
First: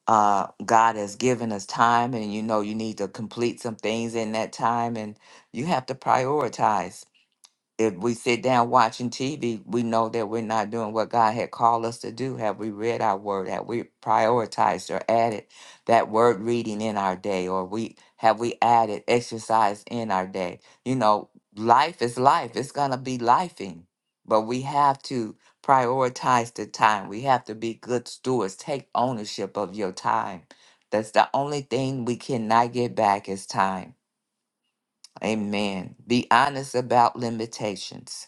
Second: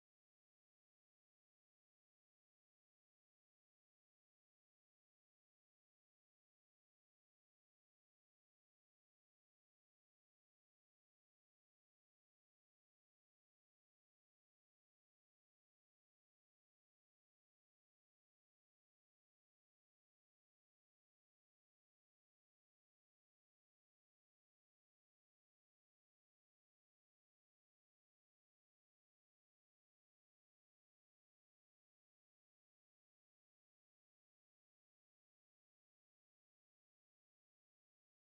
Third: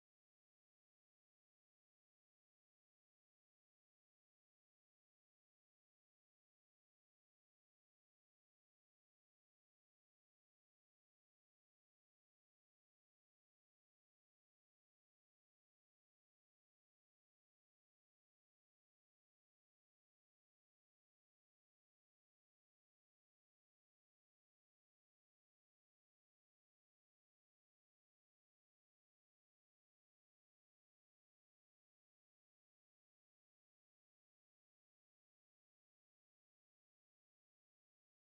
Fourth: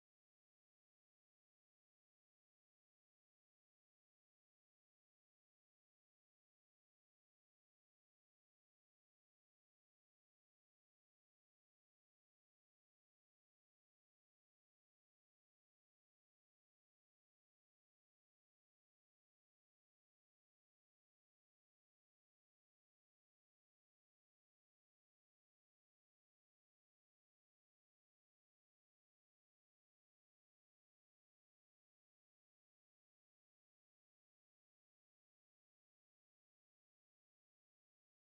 uh, God has given us time, and you know, you need to complete some things in that time, and you have to prioritize if we sit down watching TV, we know that we're not doing what God had called us to do. Have we read our word? Have we prioritized or added that word reading in our day? Or we have we added exercise in our day? You know, life is life. It's gonna be lifing. But we have to prioritize the time. We have to be good stewards. Take ownership of your time. That's the only thing we cannot get back is time. Amen. Be honest about limitations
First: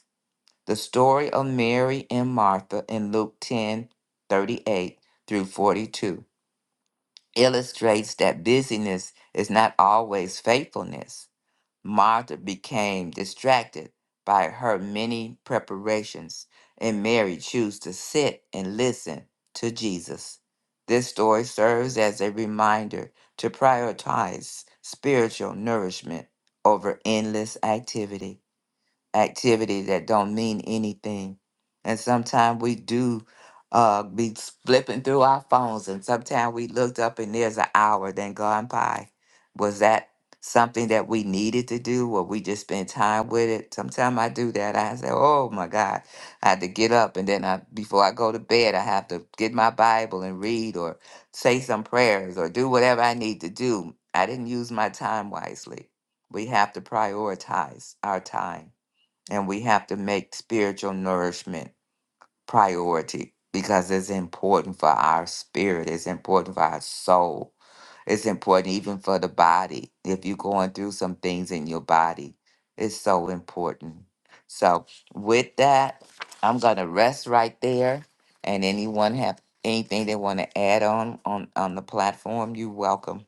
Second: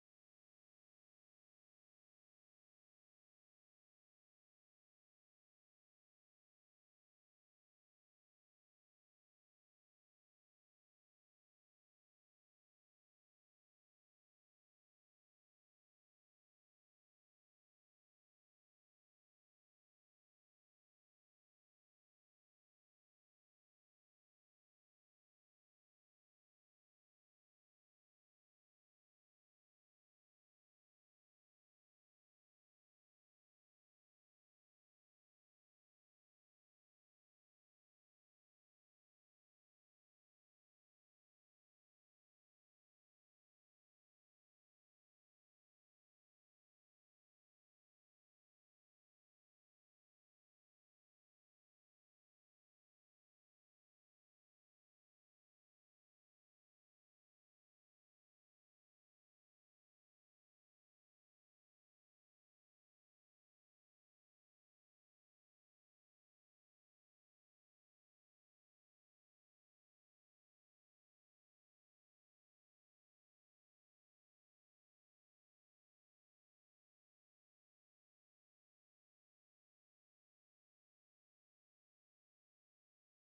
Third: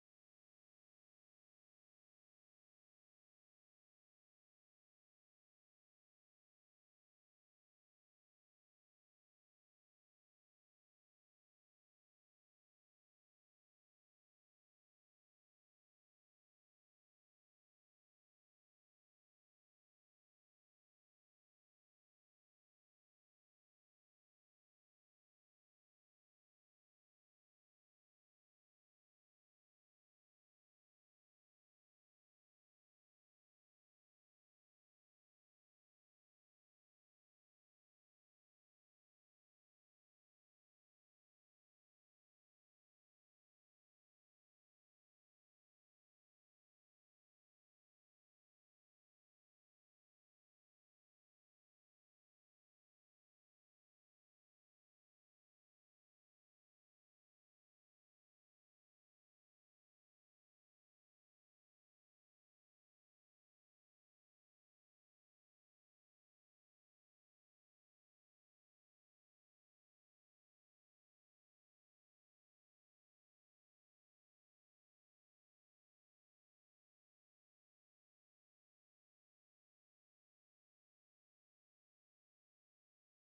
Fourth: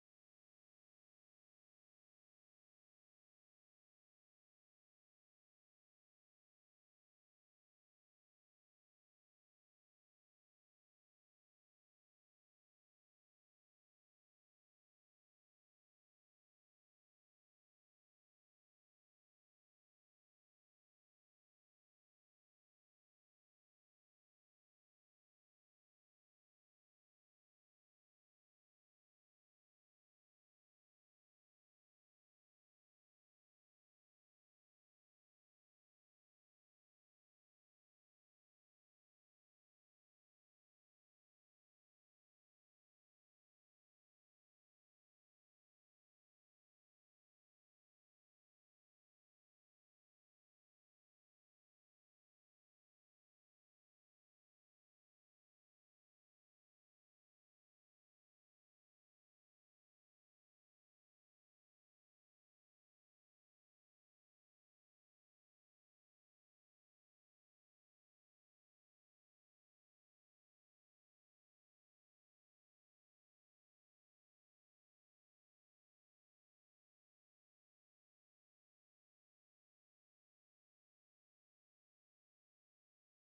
the story of Mary and Martha in Luke 10 38 through 42 illustrates that busyness is not always faithfulness. Martha became distracted by her many preparations, and Mary chose to sit and listen to Jesus. This story serves as a reminder to prioritize spiritual nourishment over endless activity. Activities that don't mean anything. And sometimes we do uh, be flipping through our phones, and sometimes we looked up and there's an hour then gone by. Was that something that we needed to do? Or we just spend time with it? Sometimes I do that. I say, "Oh my God, I had to get up," and then I, before I go to bed, I have to get my Bible and read, or say some prayers, or do whatever I need to do. I didn't use my time wisely. We have to prioritize our time and we have to make spiritual nourishment priority because it's important for our spirit it's important for our soul it's important even for the body if you're going through some things in your body it's so important so with that i'm gonna rest right there and anyone have anything they want to add on on on the platform you're welcome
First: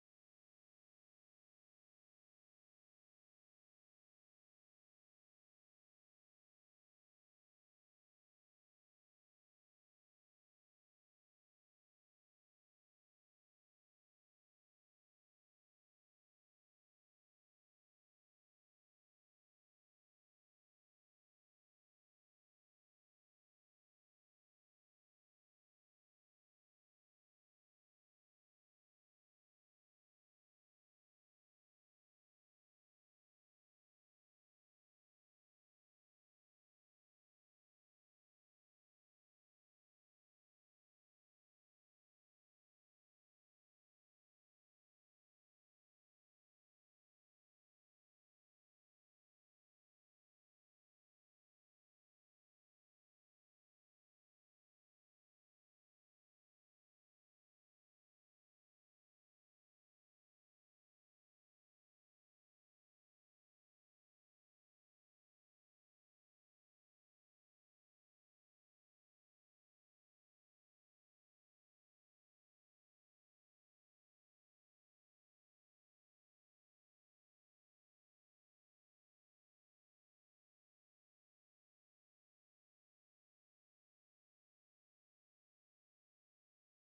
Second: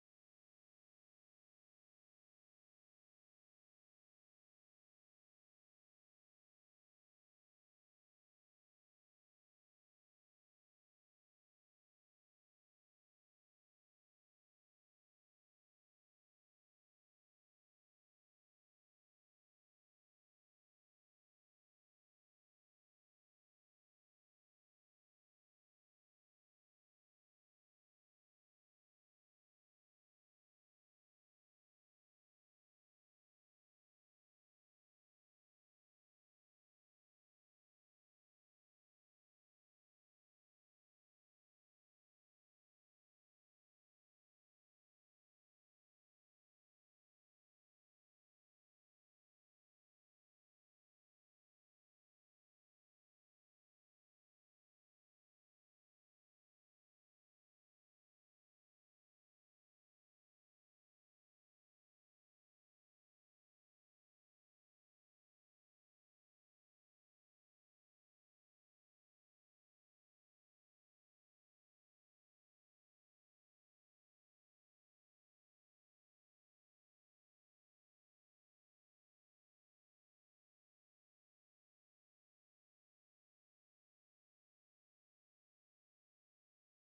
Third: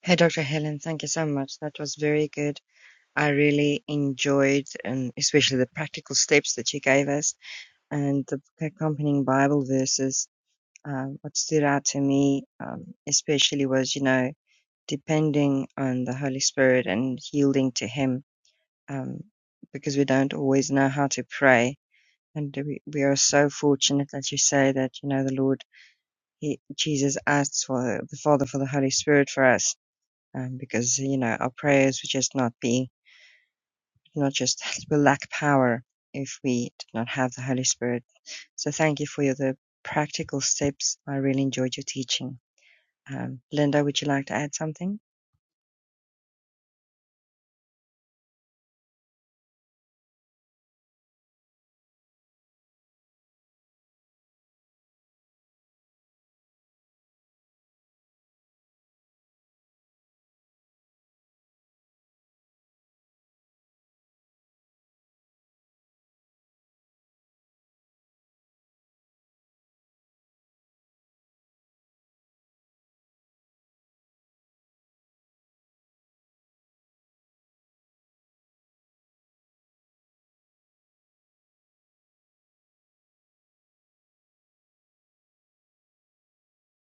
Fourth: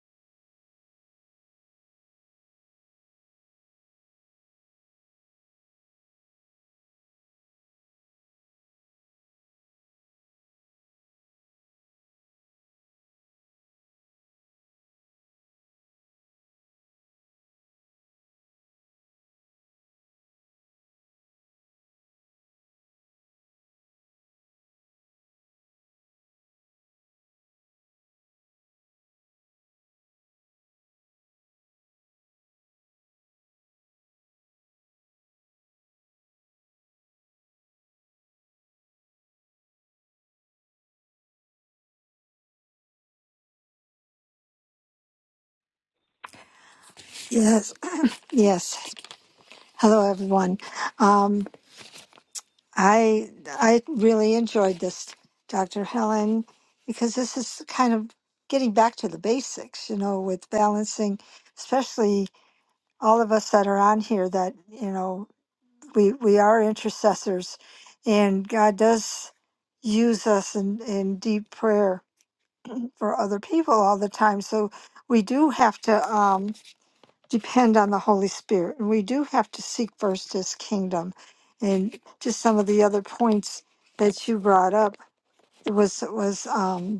Hey, Dr. Helen, thank you so much. That was very good I really enjoyed, and especially the practical steps that you gave us and the accompanying Bible verses. Um, what stood out to me, um, especially, was you know depending on the Holy Spirit and yielding to Him, um, because we don't always know how to pray, and we, we are so fortunate that you say that you know the Lord, he, Jesus asks for the Father for the Holy Spirit for us, um, because you know our prayers would just not be not just will lack power if we do not have the Holy Spirit. So thank you for your, the practical steps. I really enjoyed your teaching. Um, Linda, would you like to add something? Yes, uh, yes. Hello, everyone. Um, I I really enjoyed this, Dr. Helen, because this is kind of getting back to the basics, you know, with balancing, especially all of us that are on here that you know we we are intercessors, and God does use us in in deep prayer for other people all the time. So we do have to. Um, depend on the Holy Spirit. And we do have to seek first his kingdom. And just some of the other points that you brought up it was it was um,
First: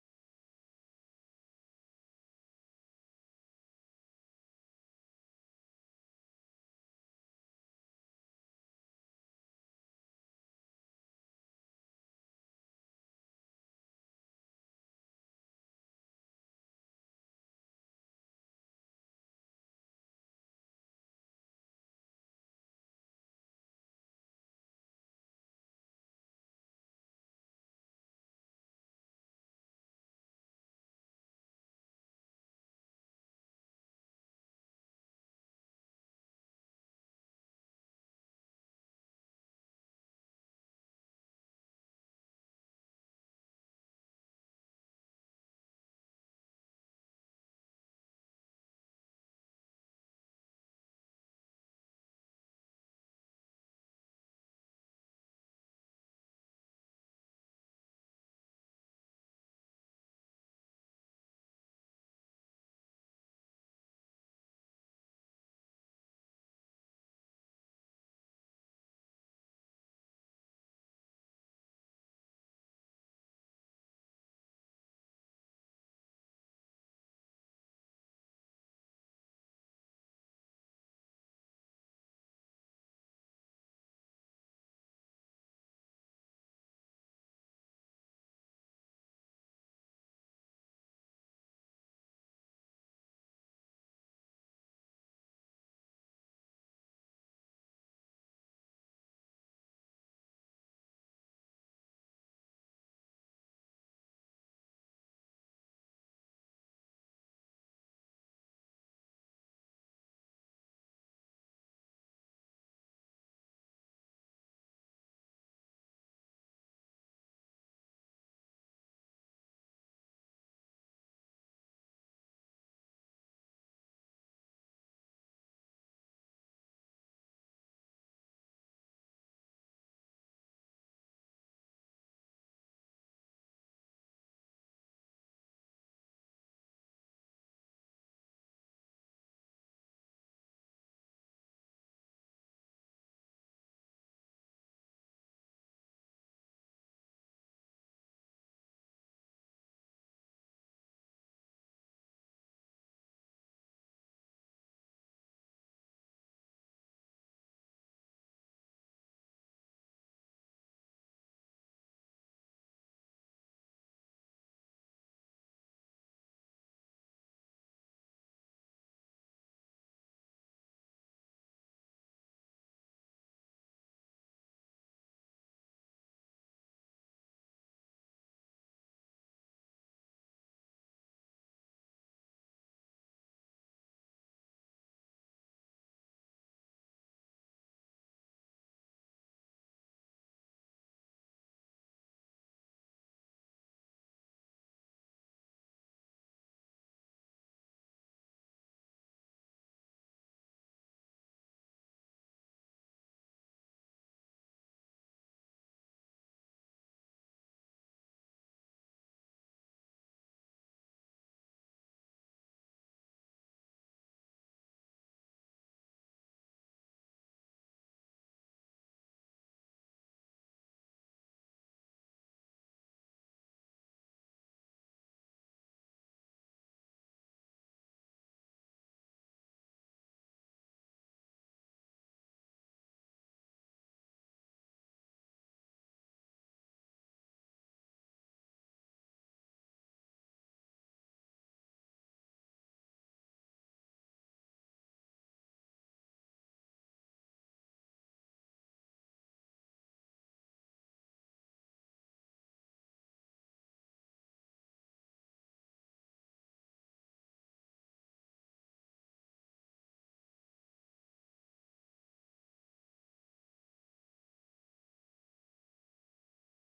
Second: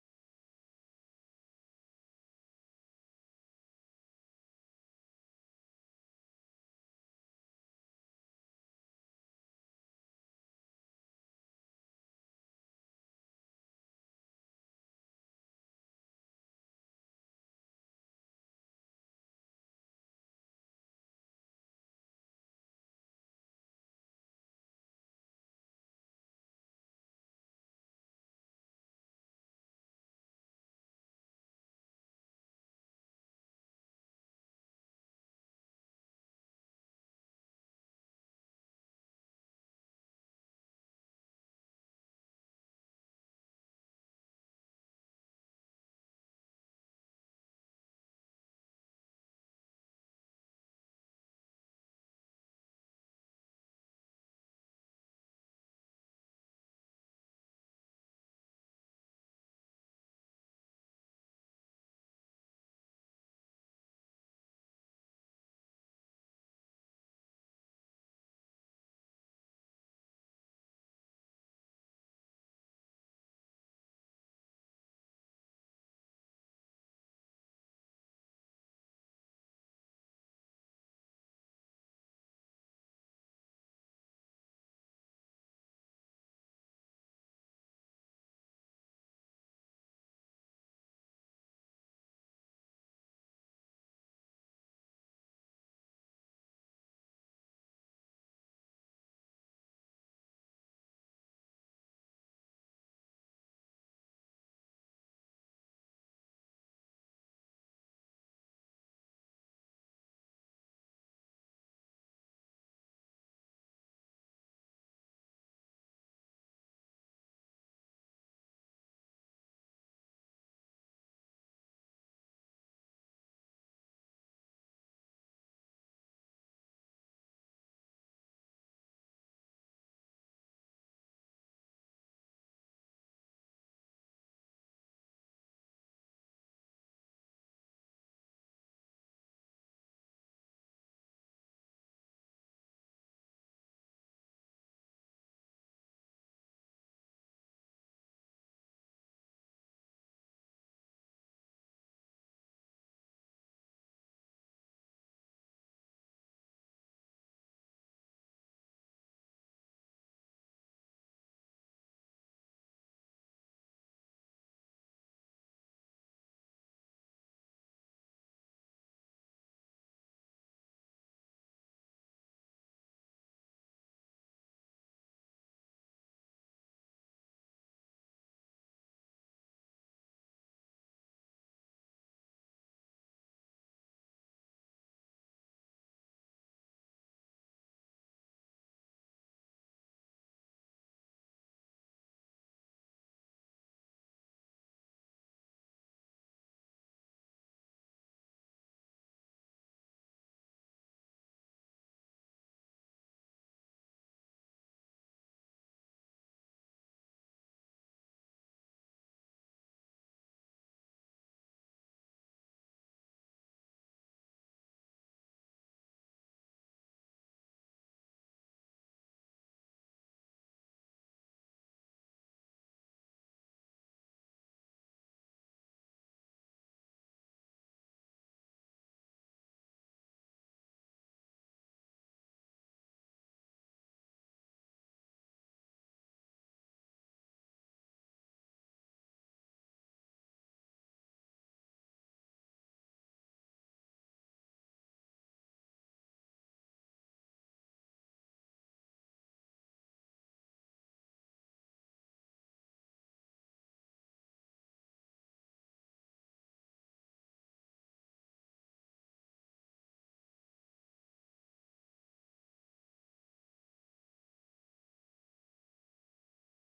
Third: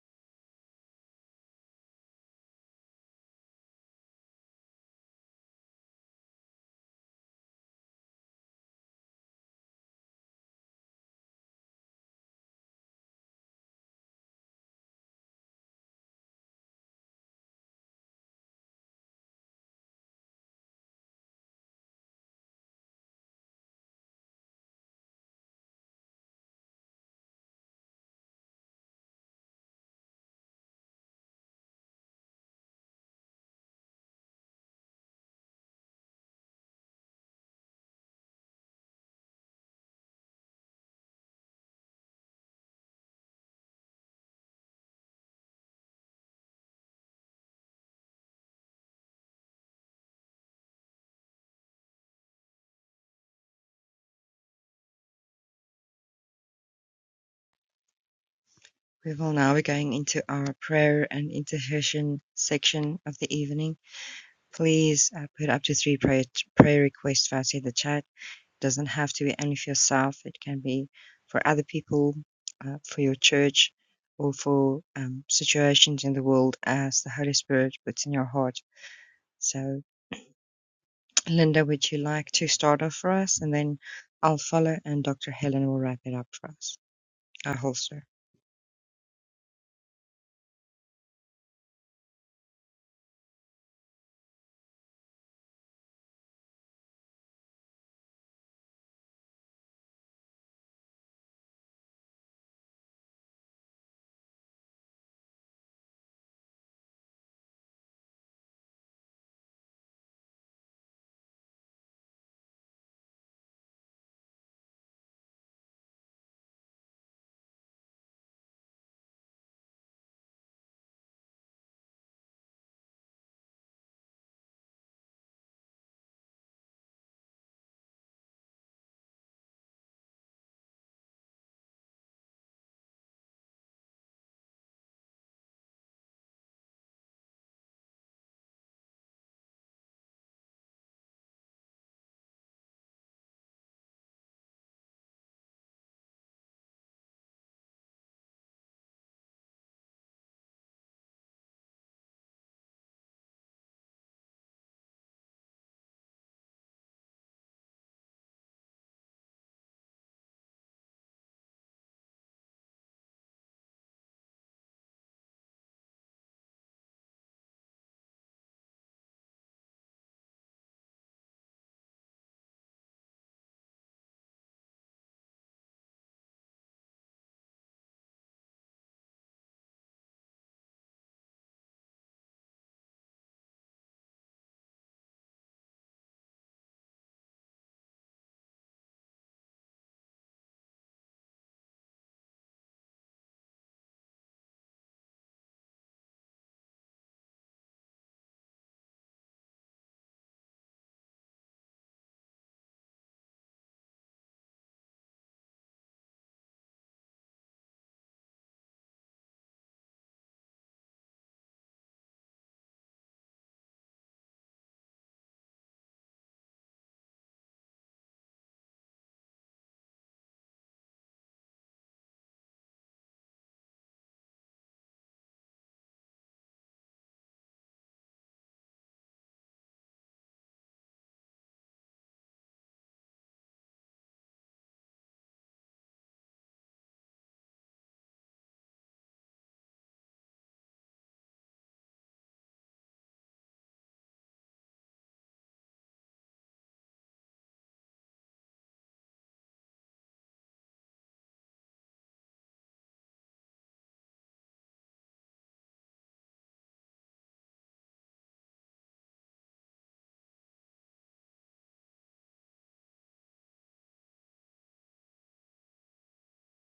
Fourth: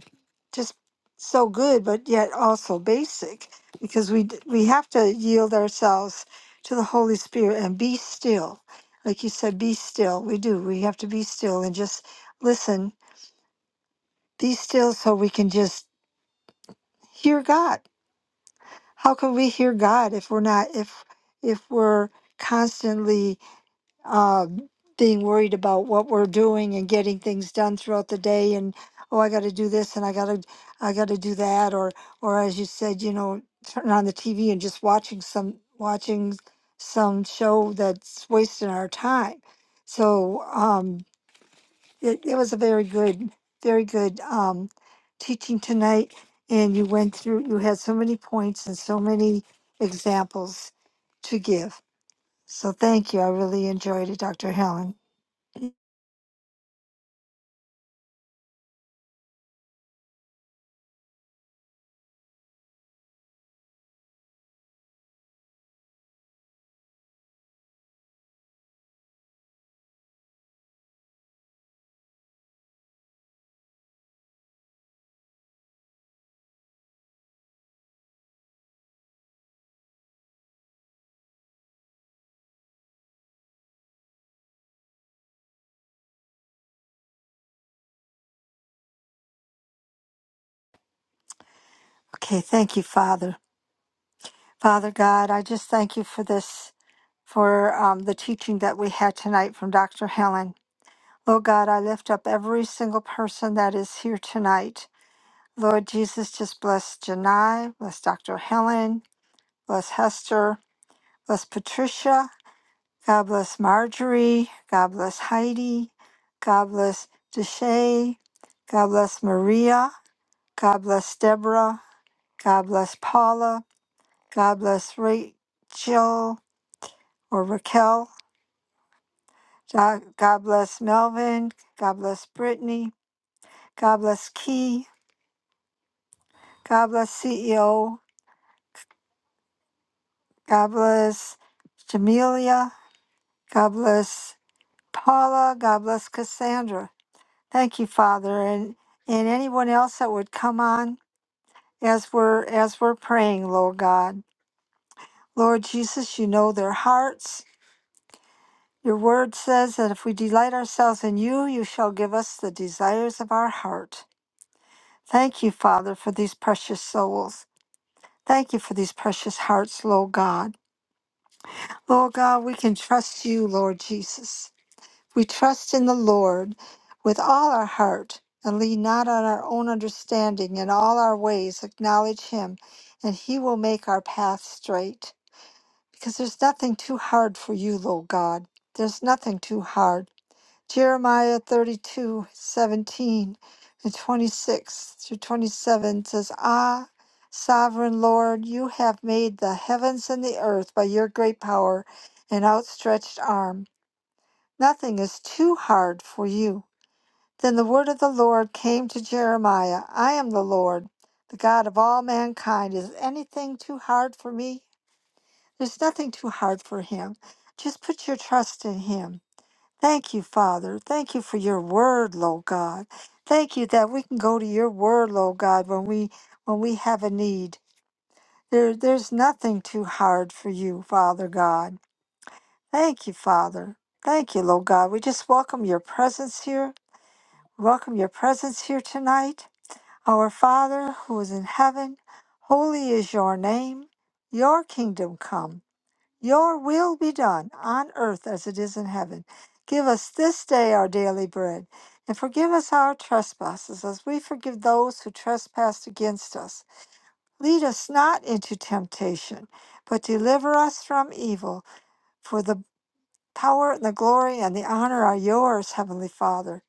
just so good, but yet also basic because we d- we have to yield ourselves to the Holy Spirit and be still. Like you said, be still. We do. We have to be still and just listen. Be still so we can just hear God. How can we hear God if we're not if if we're constantly uh, being worried about what we're doing and getting things done throughout the day and oh i got to do this and i got to i got to do that or or as you said you know turn on the tv and just watching some watching some show that's wasting our time so um it, it was a very good very good um teaching tonight and you went through you had so many points and so many examples to give so thank you i really enjoyed it dr helen We will now be going into our prayer and intercession section of the evening. Please uh, put up to three prayer, prayer requests for us in the chat. It doesn't have to be only for yourself. It can be for other people, uh, for your church, or for um, situations in the world as the Holy Spirit puts in your heart So, Linda, would you like to start off for us? And then I'll follow, and Dr. Helen will wrap it up for us. I holster. Okay, thank you, Father. Father God, I just thank you for this, for um, the teaching that we had tonight from Dr. Helen. Lord God, I lift up every single person that is here tonight. Lord Jesus, just bless Janai, bless Dr. Helen, bless Hester, bless Patricia, God bless Marjorie, God bless Heidi, God bless Deshay, God bless Maria, God bless Deborah, God bless Paula, God bless Rachel or Raquel. God God bless Melvin. God bless Brittany. God bless Key. God bless CEO. God bless Jamelia. God bless Paula. God bless Cassandra. Thank you, Father, and and anyone else that would come on as we're as we're praying, Lord God. Lord Jesus, you know their hearts. Your word says that if we delight ourselves in you, you shall give us the desires of our heart. Thank you, Father, for these precious souls. Thank you for these precious hearts, Lord God. Lord God, we can trust you, Lord Jesus. We trust in the Lord with all our heart and lean not on our own understanding. In all our ways, acknowledge Him, and He will make our path straight. Because there's nothing too hard for you, Lord God. There's nothing too hard. Jeremiah 32 17 and 26 through 27 says, Ah, sovereign Lord, you have made the heavens and the earth by your great power and outstretched arm. Nothing is too hard for you. Then the word of the Lord came to Jeremiah I am the Lord, the God of all mankind. Is anything too hard for me? There's nothing too hard for him. Just put your trust in him. Thank you, Father. Thank you for your word, Lord God. Thank you that we can go to your word, Lord God, when we when we have a need. There there's nothing too hard for you, Father God. Thank you, Father. Thank you, Lord God. We just welcome your presence here. Welcome your presence here tonight. Our Father who is in heaven, holy is your name. Your kingdom come. Your will be done on earth as it is in heaven. Give us this day our daily bread, and forgive us our trespasses as we forgive those who trespass against us. Lead us not into temptation, but deliver us from evil. For the power and the glory and the honor are yours, Heavenly Father.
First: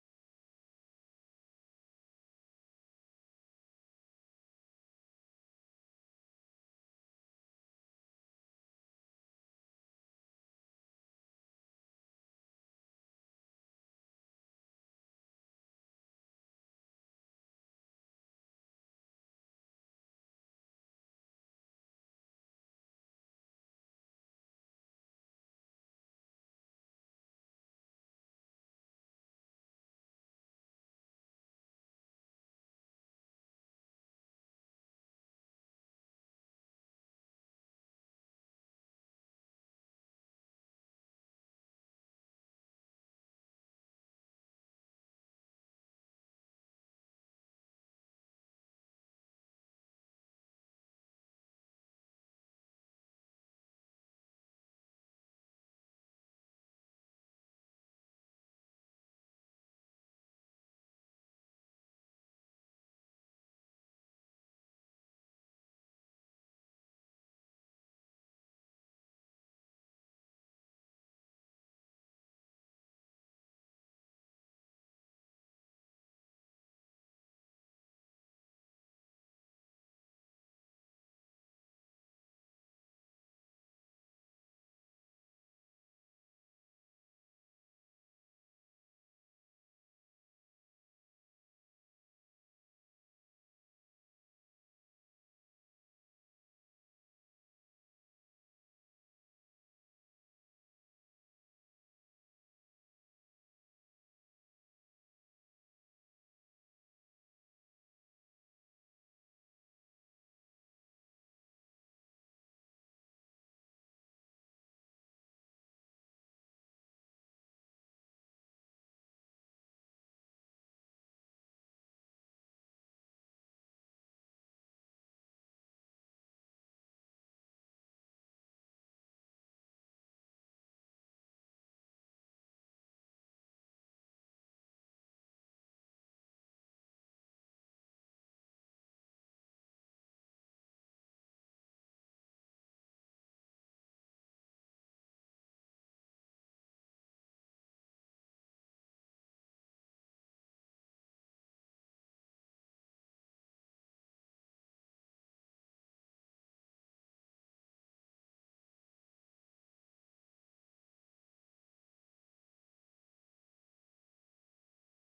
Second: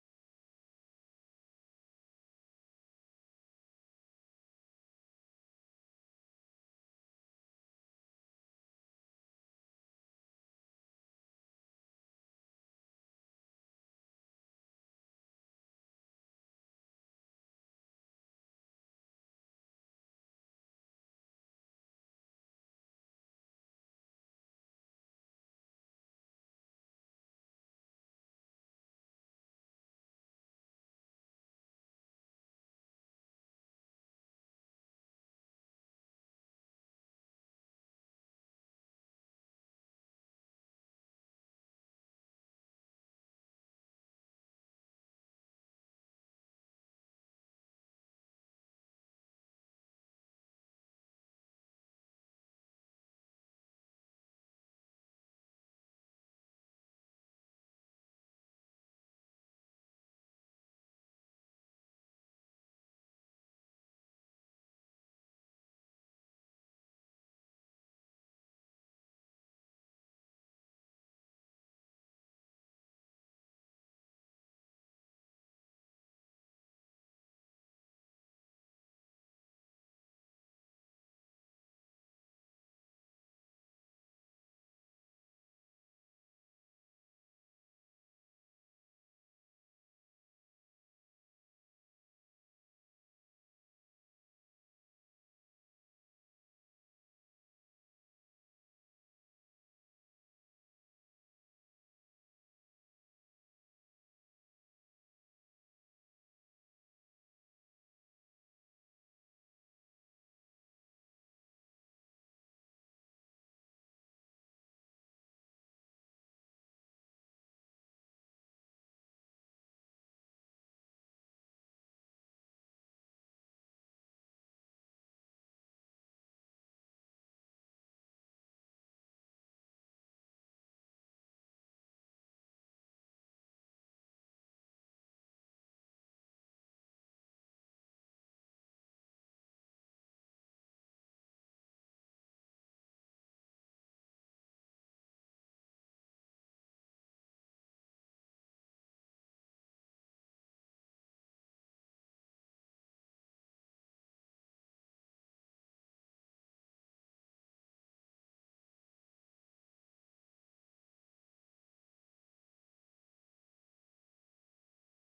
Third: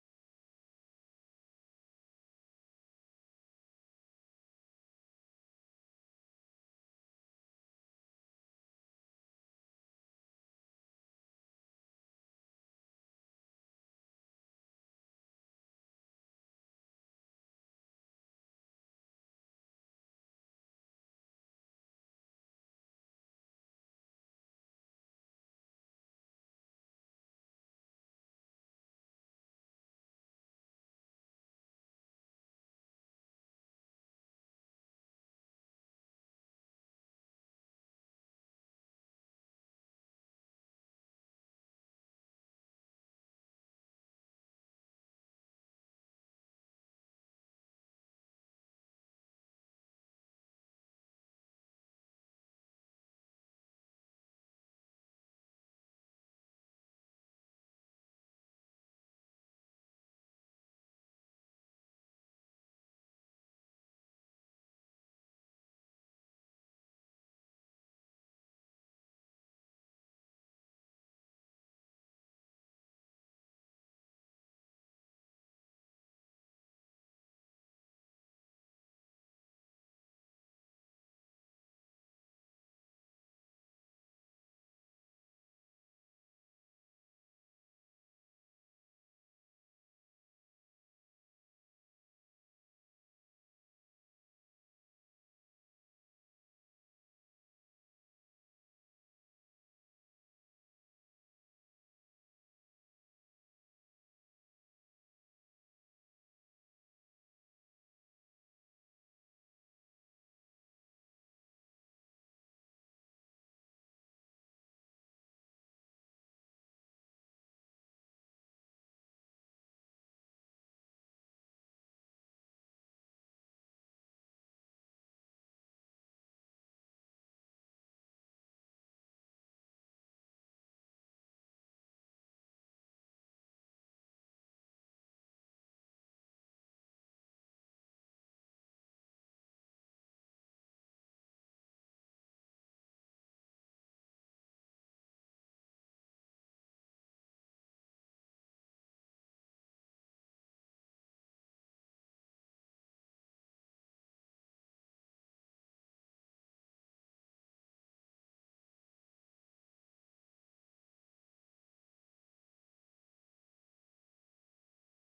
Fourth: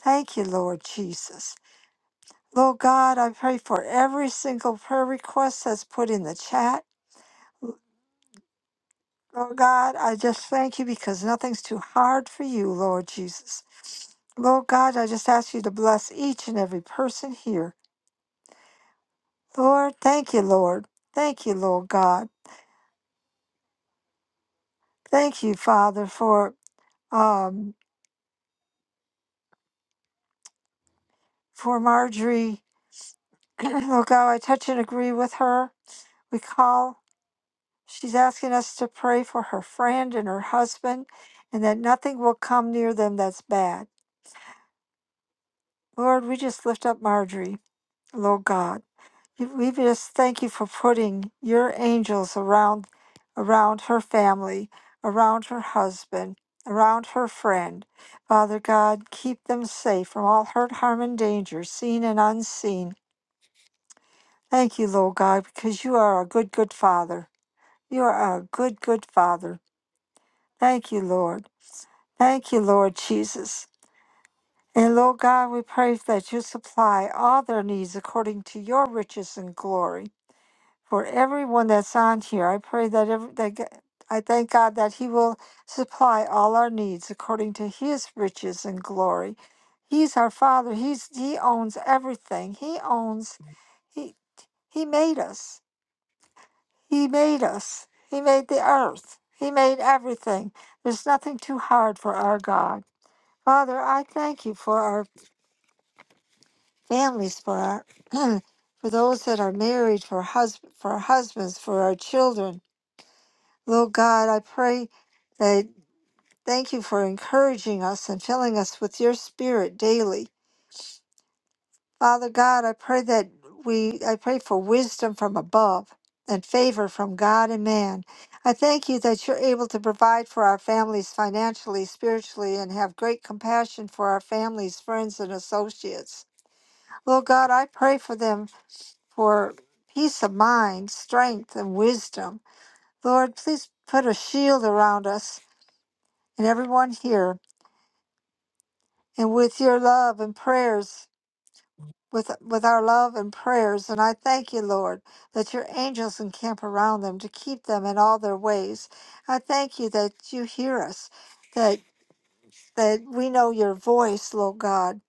Thank you, Lord Jesus. Lord God, I pray for every single prayer request that's put in the chat. Lord God, I just thank you because nothing's too hard for you, Lord Jesus. Lord God, I just ask you to bless each and every person here. Lord, thank you, Lord. Thank you, Lord God. Thank you, Father, for um for Marjorie. Lord God, I touch and agree with her. We call. She's asking us to pray for her friend and her husband and that nothing will come near them that's bad. Lord, we just lift up Marjorie, Lord God. We just thank you for putting your angels around around her family, around her husband, around her friend. Father God, keep them safe from all hurt, harm, and danger, seen and unseen. Thank you, Lord God, because you are a good, good Father. You are a good, good Father. Thank you, Lord. Thank you, Lord Jesus. And Lord God, we pray that you supply all their needs according to your riches and glory. for everyone that's on here. I pray that every that g- I thank God that He will supply all our needs according to His riches and glory. He's our Father. He's He owns everything. He owns He He made us. He made us. He made the earth. He made everything. There's nothing too hard for our God. Father, I thank you for our families, for our for those that are married, for husband, for our husbands, for our children, Lord God, I pray that thank you for encouraging us and filling us with your spirit daily. Father God, I pray that we I pray for wisdom from above and favor from God and man. I thank you that you're able to provide for our families financially, spiritually, and have great compassion for our families, friends, and associates. Lord God, I pray for them for peace of mind, strength, and wisdom. Lord, please put a shield around us and everyone here and with your love and prayers, with, with our love and prayers. And I thank you, Lord, that your angels encamp around them to keep them in all their ways. I thank you that you hear us, that that we know your voice, Lord God,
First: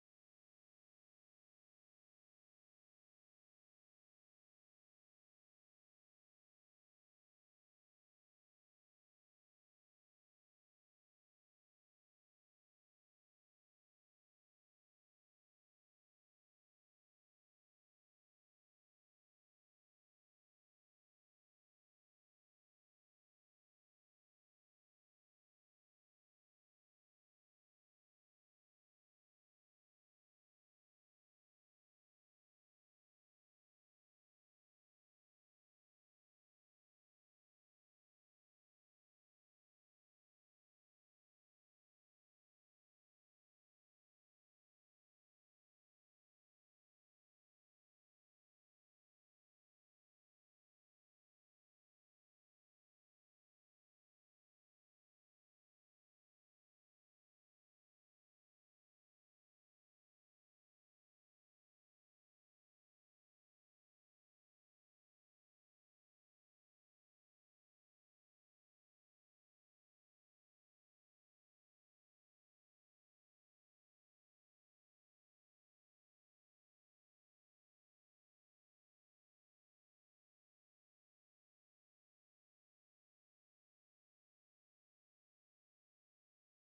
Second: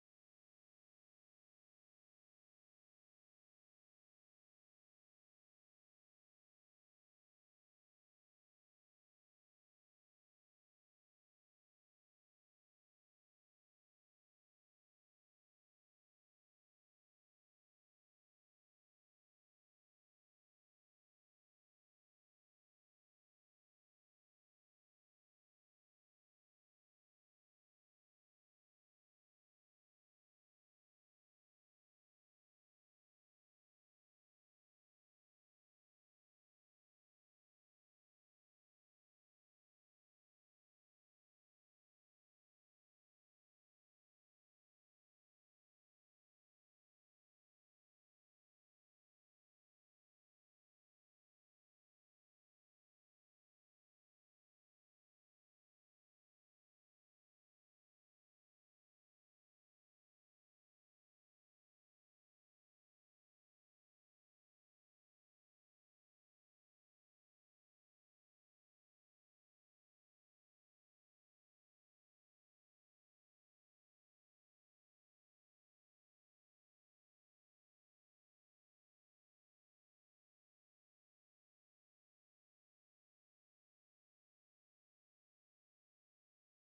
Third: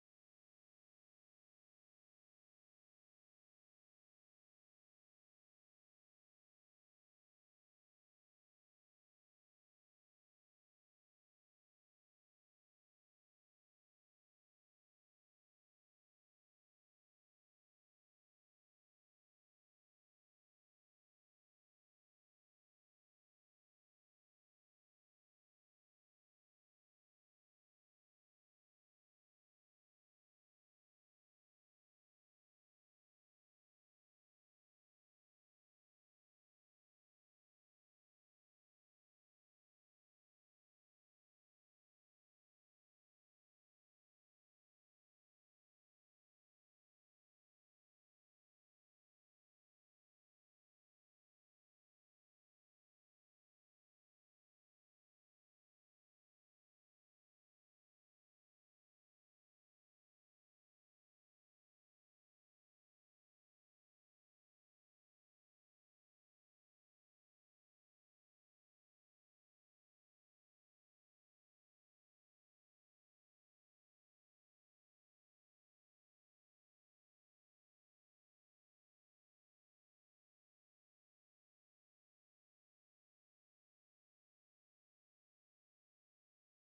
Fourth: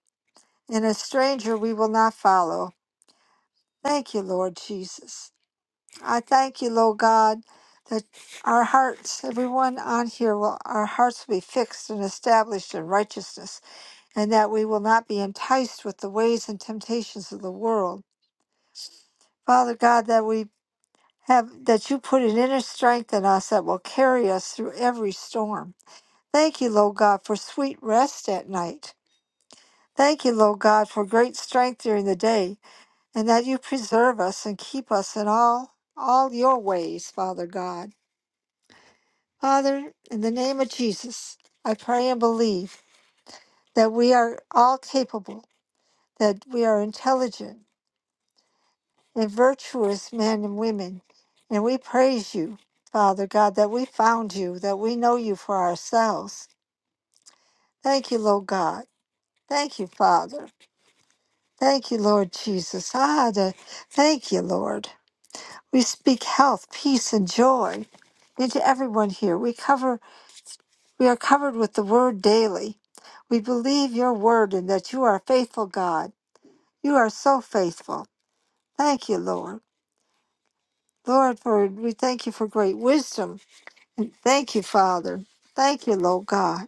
and a stranger we will not follow. Thank you, Lord Jesus. I thank you, Lord God, that our hearts, everyone on here, will our hearts will be fixed and established in righteousness and that we will not be enticed with the ways and temptations of the world. Father God, that we have that you put an inner strength in us that will carry us through every storm. Thank you, Lord God, for sweet rest at night. Thank you, Lord God, for great strength during the day, and that you preserve us and keep us in all all your ways, Father God. Father, in the name of Jesus, I pray and believe that we are all capable, that we are intelligent, and virtuous men and women. And we praise you, Father God, that we found you, that we know you for ourselves. Thank you, Lord God. Thank you, Father. Thank you, Lord Jesus. Ah, the, thank you, Lord. We speak health, peace, and joy into everyone here. We cover we are covered with the word daily. We believe your word and that you are a faithful God. You are so faithful. Thank you, Lord. Lord, for we thank you for great wisdom Thank you, Father. Thank you, Lord God.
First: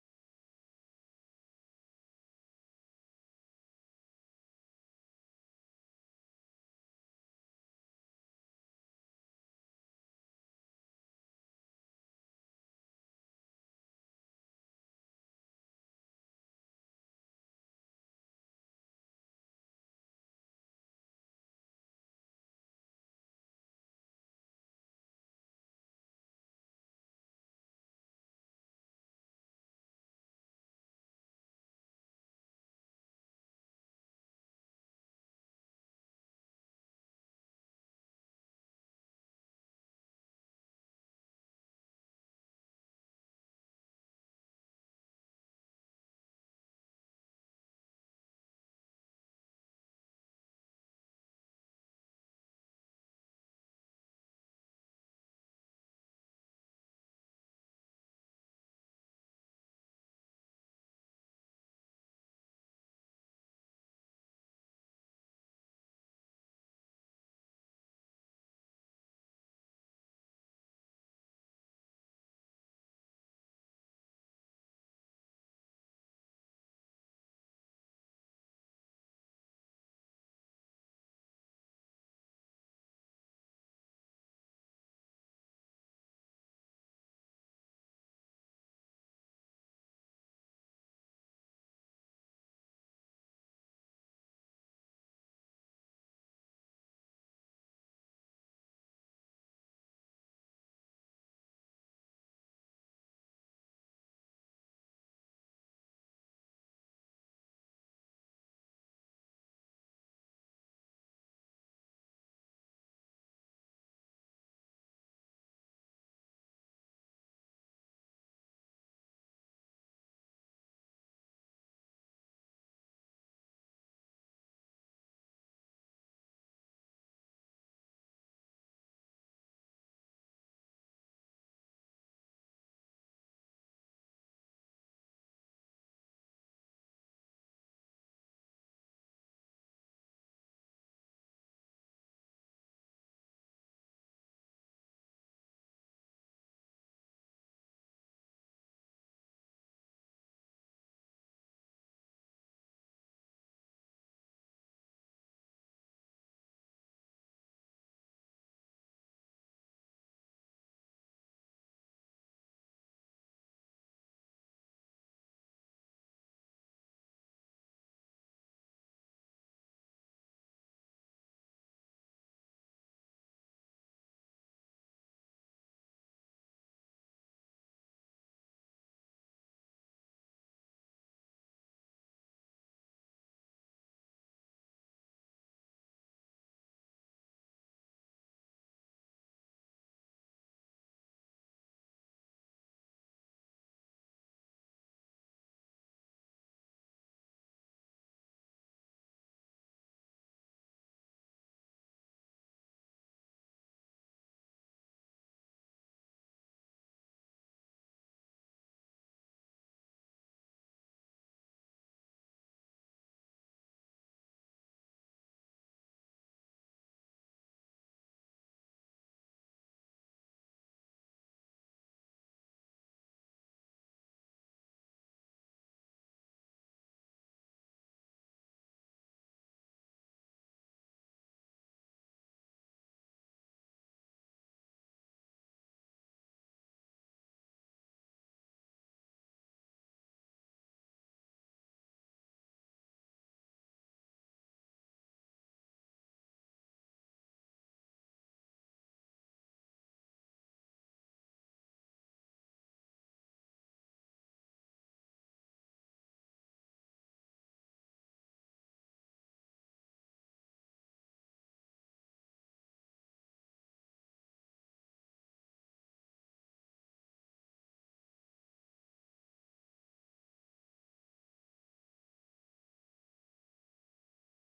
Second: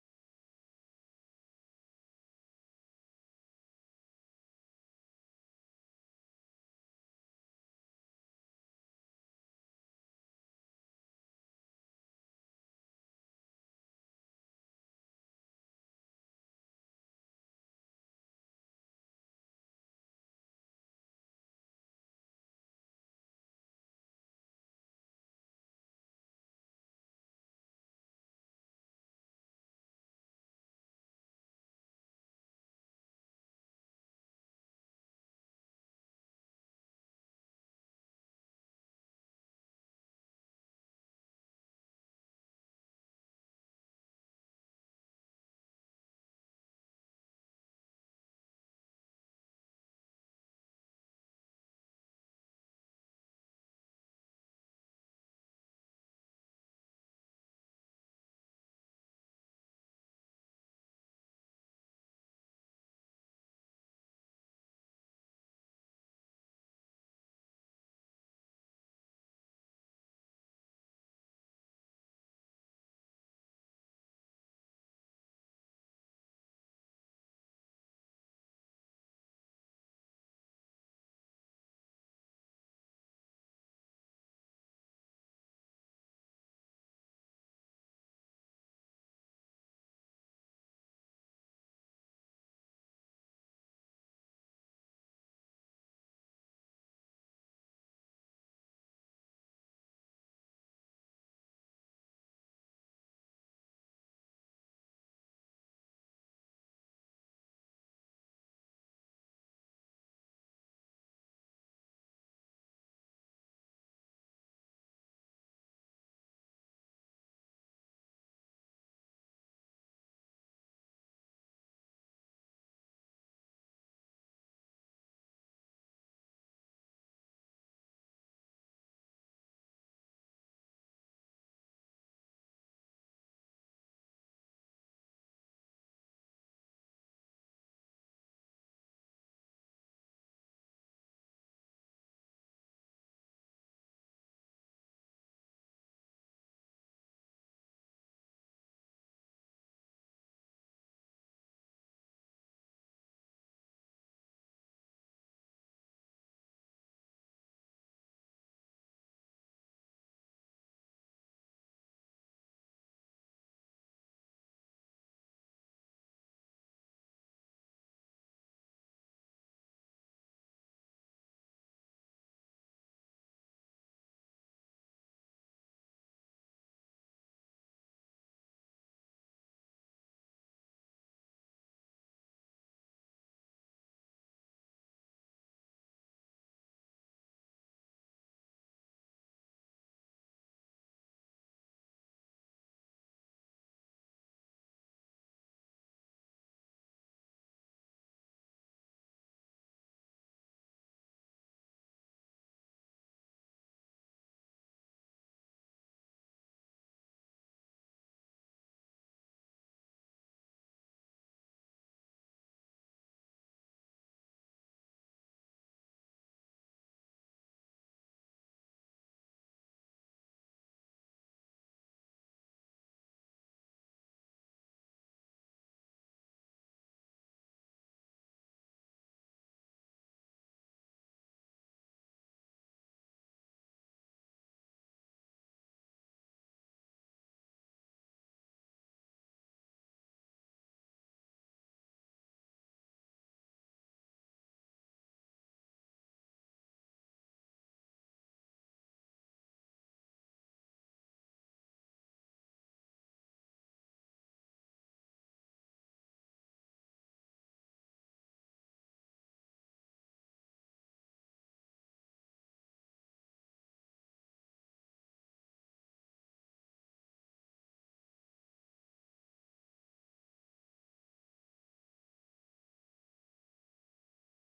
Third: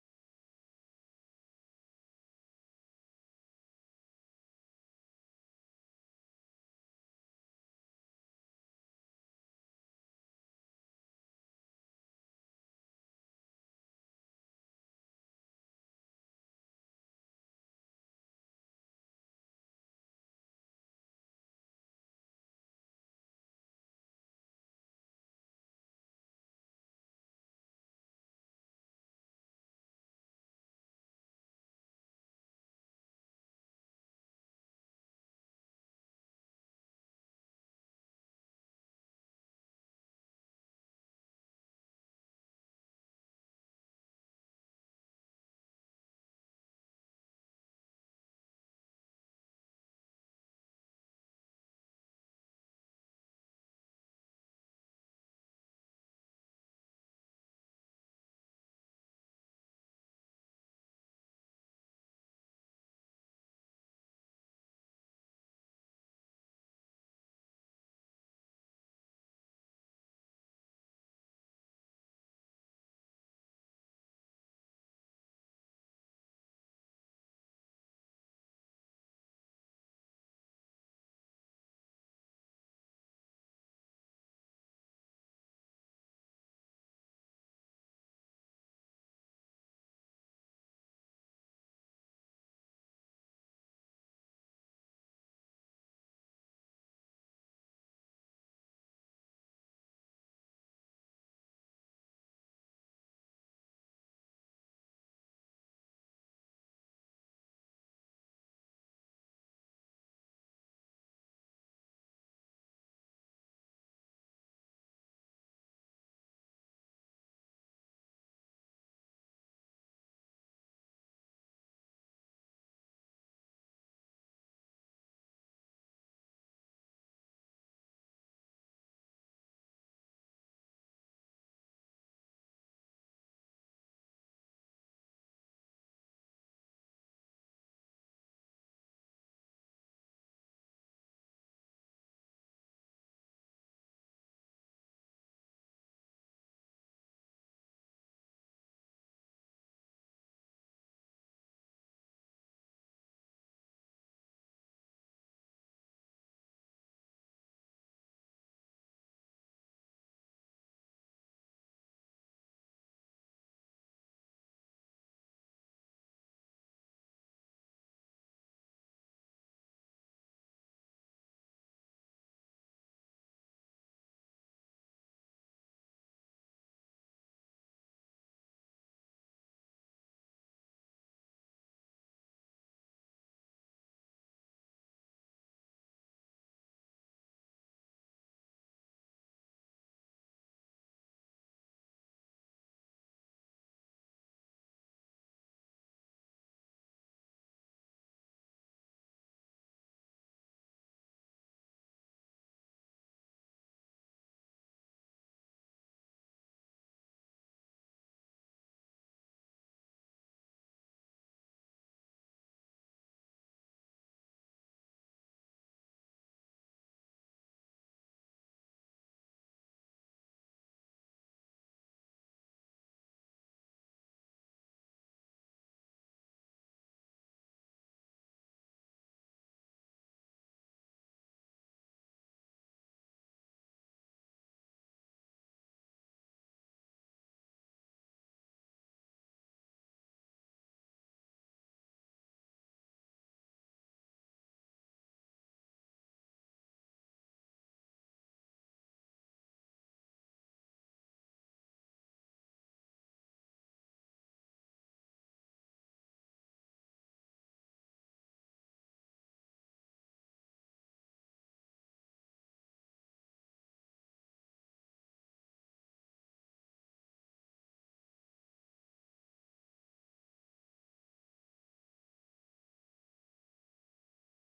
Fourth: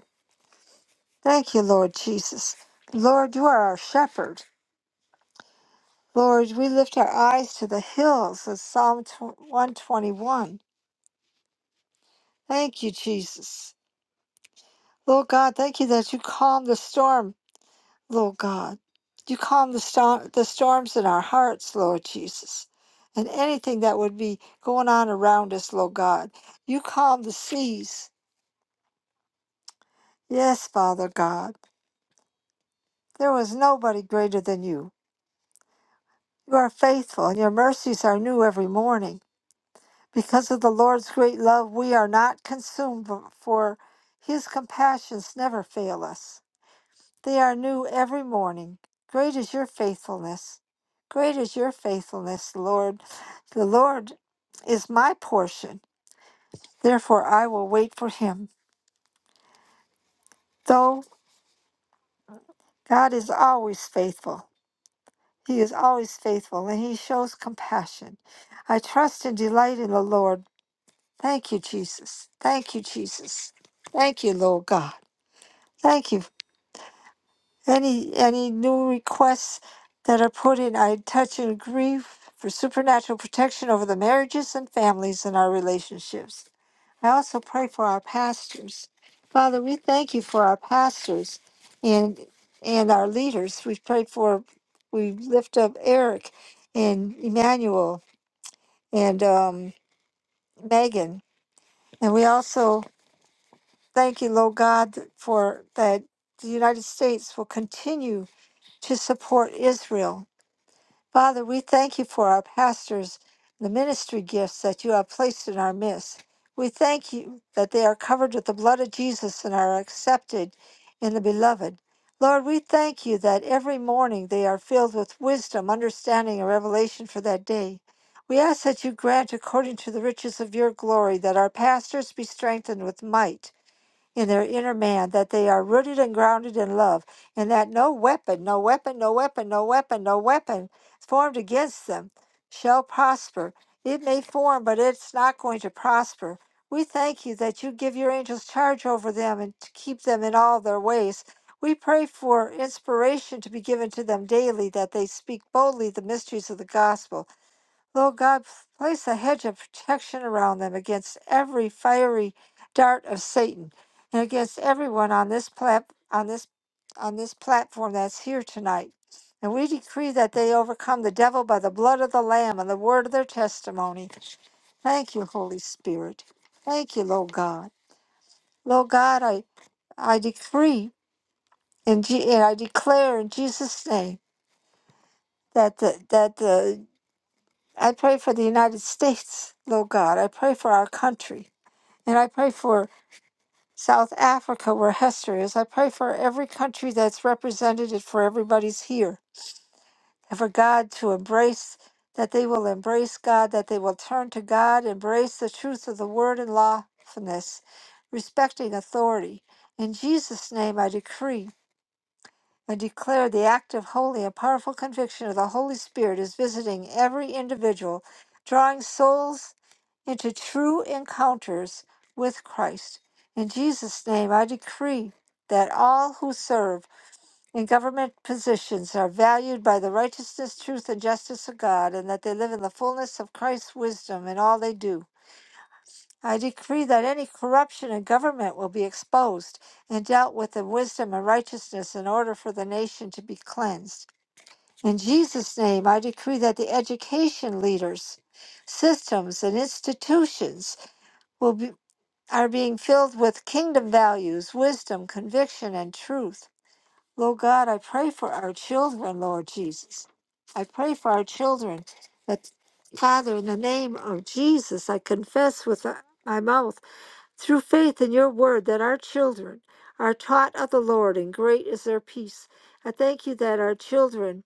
Thank you, Lord Jesus. Lord, you are our shepherd. Lord, we lift our eyes to the hills of Psalm 121. Thank you, Jesus. Lord God, thank you that you calm the storm, Lord God. You calm the, storm, the storms in our hearts, Lord Jesus. And anything that would be going on around us, Lord God. You calm the seas. Yes, Father God. There was nobody greater than you. You are faithful, and your mercies are new every morning. Because of the Lord's great love, we are not consumed, for his compassions never fail us. They are new every morning. Great is your faithfulness. Great is your faithfulness, Lord. The Lord is my portion. Therefore, I will wait for him. Though God is always faithful, he is always faithful, and he shows compassion. I trust and delight in the Lord. Thank you, Jesus. Thank you, Jesus. Thank you, Lord God. Thank you. Any any new requests that are put in, I touch and agree for supernatural protection over the marriages and families and our relationships. I also pray for our pastors. Father, we thank you for our pastors and and our leaders. We pray for we lift up Eric and Emmanuel and um, Megan. And we also Thank you, Lord God, for that the United States will continue to support Israel. Father, we thank you for our pastors, the ministry gifts that you have placed in our midst. We thank you that they are covered with the blood of Jesus and are accepted in the beloved. Lord, we thank you that every morning they are filled with wisdom, understanding, and revelation for that day. We ask that you grant, according to the riches of your glory, that our pastors be strengthened with might in their inner man, that they are rooted and grounded in love, and that no weapon, no weapon, no weapon, no weapon, no weapon formed against them shall prosper. It may form, but it's not going to prosper. We thank you that you give your angels charge over them and to keep them in all their ways. We pray for inspiration to be given to them daily, that they speak boldly the mysteries of the gospel Lord God, place a hedge of protection around them against every fiery dart of Satan and against everyone on this plat- on this on this platform that's here tonight. And we decree that they overcome the devil by the blood of the Lamb and the word of their testimony. Thank you, Holy Spirit. Thank you, Lord God. Lord God, I I decree and, Je- and I declare in Jesus' name that the that the I pray for the United States, Lord God. I pray for our country. And I pray for South Africa, where Hester is. I pray for every country that's represented and for everybody's here. And for God to embrace, that they will embrace God, that they will turn to God, embrace the truth of the word and lawfulness, respecting authority. In Jesus' name, I decree I declare the act of holy, a powerful conviction of the Holy Spirit is visiting every individual, drawing souls into true encounters with Christ. In Jesus' name, I decree that all who serve in government positions are valued by the righteousness, truth, and justice of God, and that they live in the fullness of Christ's wisdom in all they do. I decree that any corruption in government will be exposed and dealt with in wisdom and righteousness in order for the nation to be cleansed. In Jesus' name, I decree that the education leaders, systems, and institutions will be, are being filled with kingdom values, wisdom, conviction, and truth. Lord God, I pray for our children, Lord Jesus. I pray for our children that, Father, in the name of Jesus, I confess with my mouth through faith in your word that our children are taught of the Lord, and great is their peace. I thank you that our children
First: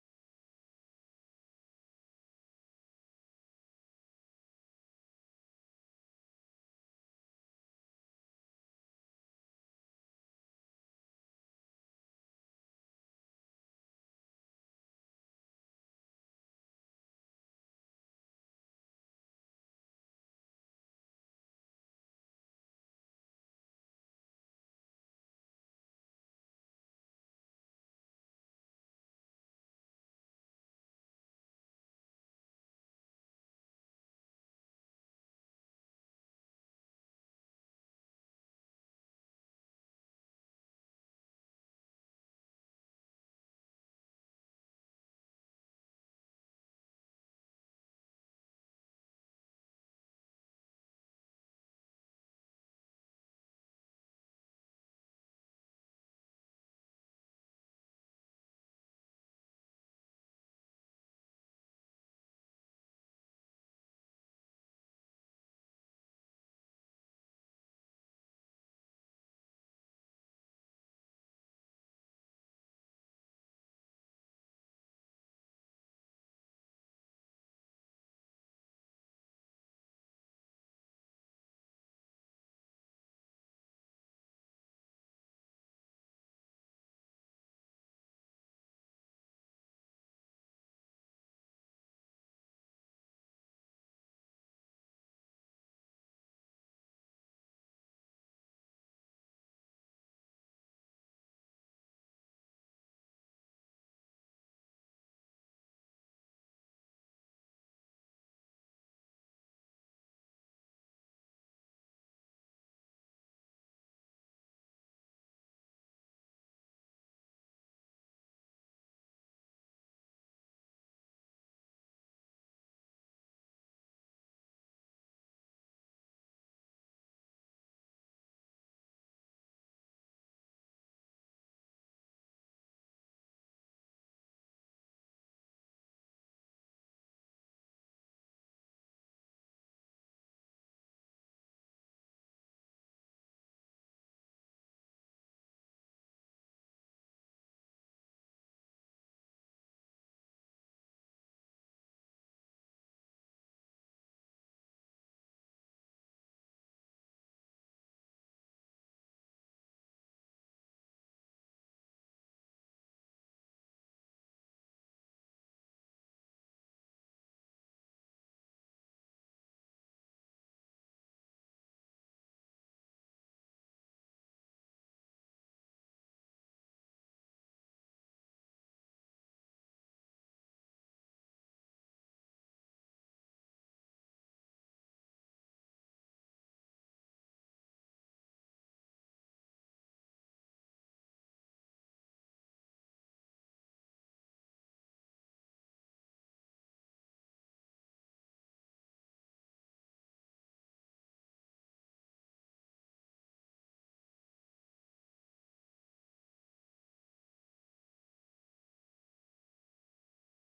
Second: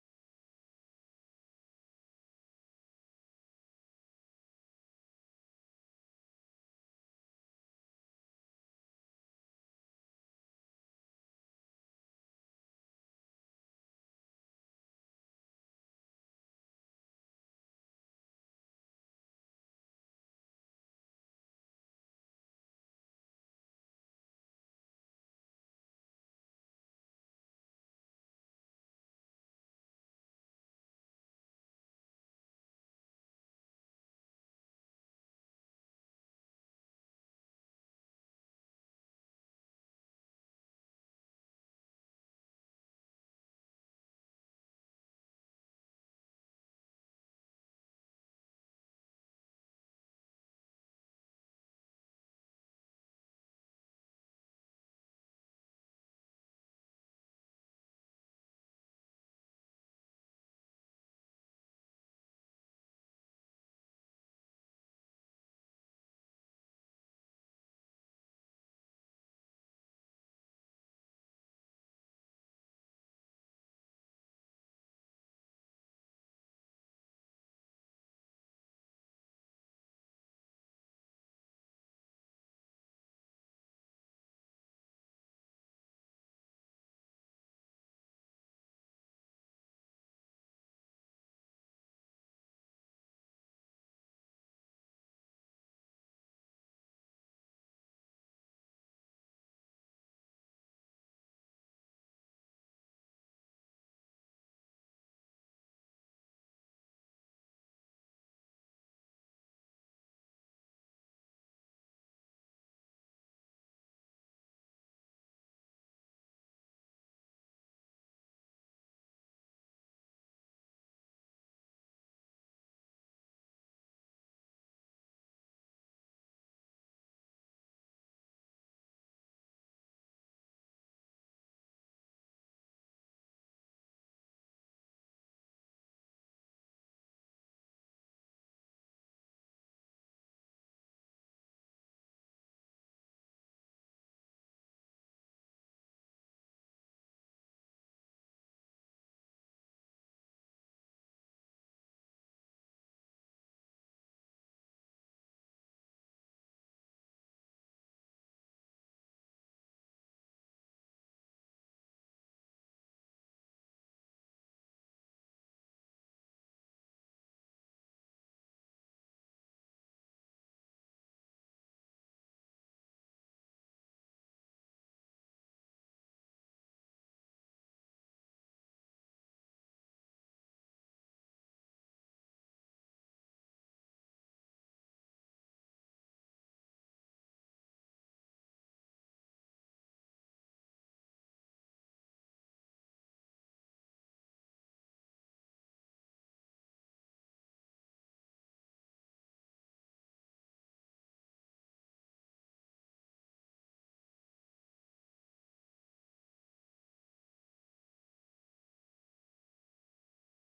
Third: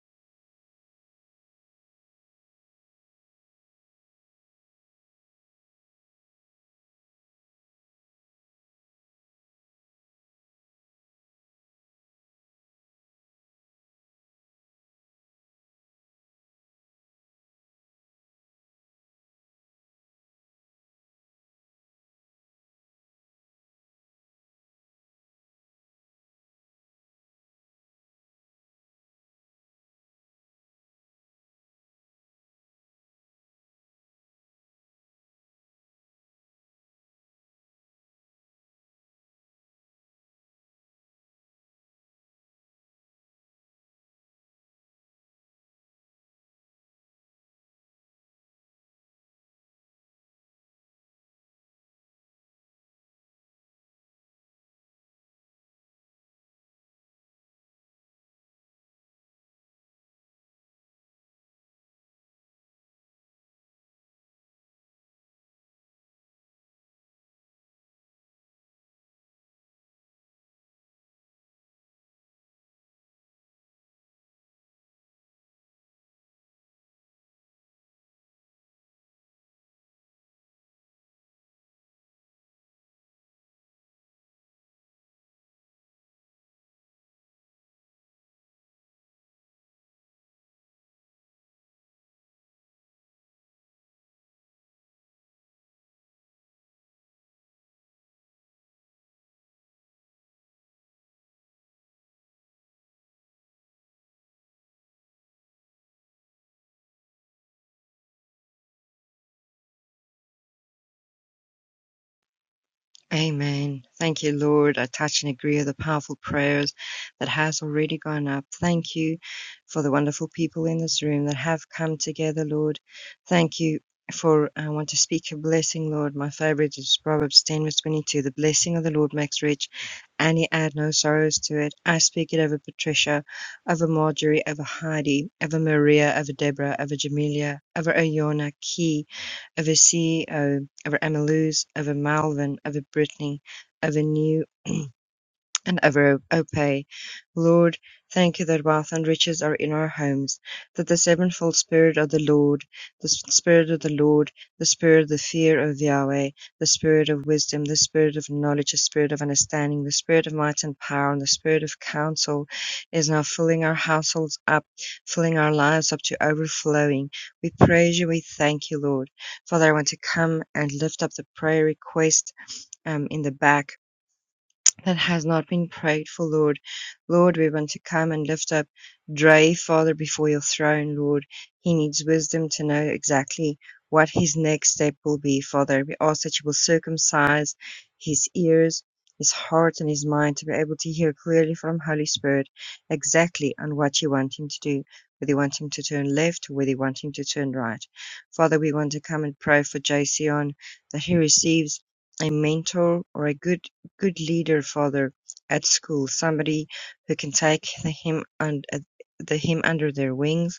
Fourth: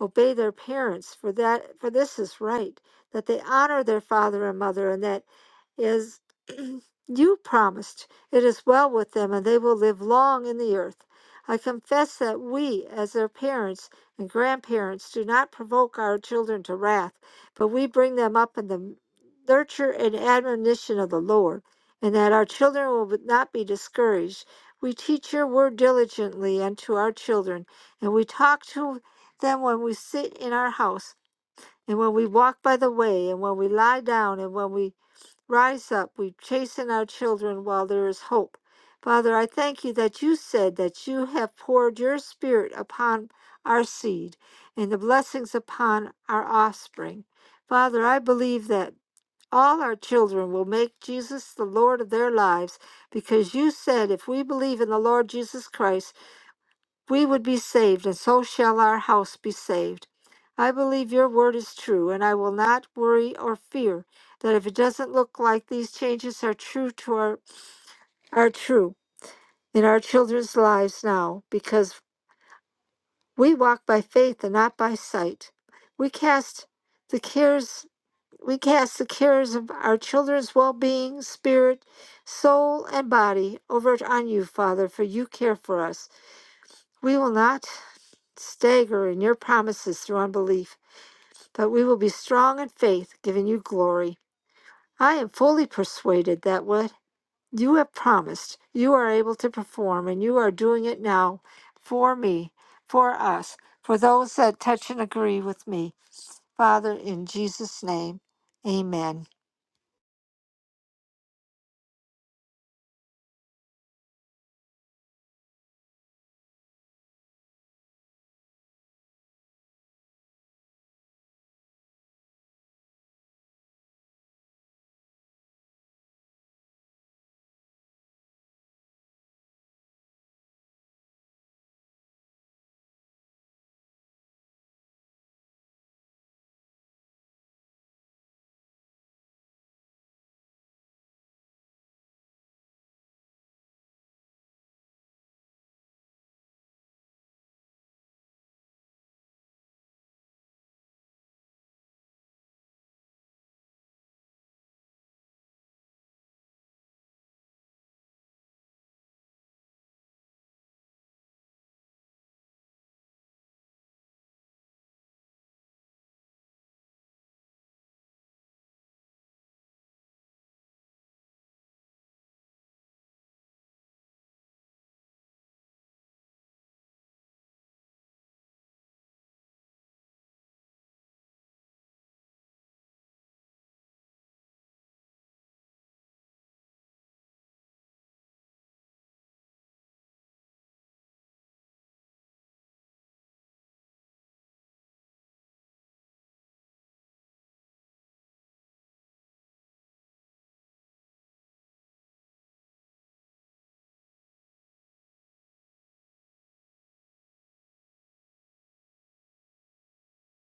obey their parents, for that for this is right, that they honor their father and mother, and that is you promised, It is well with them, and they will live long in the earth. I confess that we, as their parents and grandparents, do not provoke our children to wrath, but we bring them up in the nurture and admonition of the Lord, and that our children will not be discouraged. We teach your word diligently unto our children, and we talk to them when we sit in our house, and when we walk by the way, and when we lie down, and when we Rise up, we chasten our children while there is hope. Father, I thank you that you said that you have poured your spirit upon our seed and the blessings upon our offspring. Father, I believe that all our children will make Jesus the Lord of their lives because you said if we believe in the Lord Jesus Christ, we would be saved, and so shall our house be saved. I believe your word is true, and I will not worry or fear that if it doesn't look like these changes are true to our are true in our children's lives now, because we walk by faith and not by sight. We cast the cares we cast the cares of our children's well-being, spirit, soul, and body over on you, Father, for you care for us. We will not. staggering your promises through unbelief, but we will be strong in faith, giving you glory. I am fully persuaded that what you have promised, you are able to perform, and you are doing it now for me, for us, for those that touch and agree with me. Father, in Jesus' name, amen. Amen. Thank you, Lord. I touch and agree with the powerful prayers that has already gone up. Thank you for the wonderful people in this room that have come together, Lord. Thank you for I want to speak a blessing, Lord. My favorite is Proverbs 10 verse 22. The blessing of the Lord makes rich, and he add no sorrows to it. I speak it over Patricia, over Marjorie, over Heidi, over Maria, over Deborah, over Jamelia, over Oyona Key, over CEO. Over Emma Lewis, over Malvern, over Britney, over New and ever obey. Lord, thank you that wealth and riches are in our homes, that the sevenfold Spirit of the Lord, the Spirit of the Lord, the Spirit of the fear of Yahweh, the Spirit of wisdom, the Spirit of knowledge, the Spirit of understanding, the Spirit of might and power, and the Spirit of counsel is now filling our households up, filling our lives up to overflowing. We praise you, we thank you, Lord. Father, I want to come and lift up the prayer request um, in the back that has not been prayed for, Lord. Lord, we want to come and lift up Dre, Father, before your throne, Lord. He needs wisdom to know exactly what his next step will be, Father. We ask that you will circumcise his ears, his heart, and his mind to be able to hear clearly from Holy Spirit exactly on what you want him to do, whether you want him to turn left or whether you want him to turn right. Father, we want to come and pray for Jason that he receives a mentor or a good good leader father at school, somebody who can take the him and the him under their wings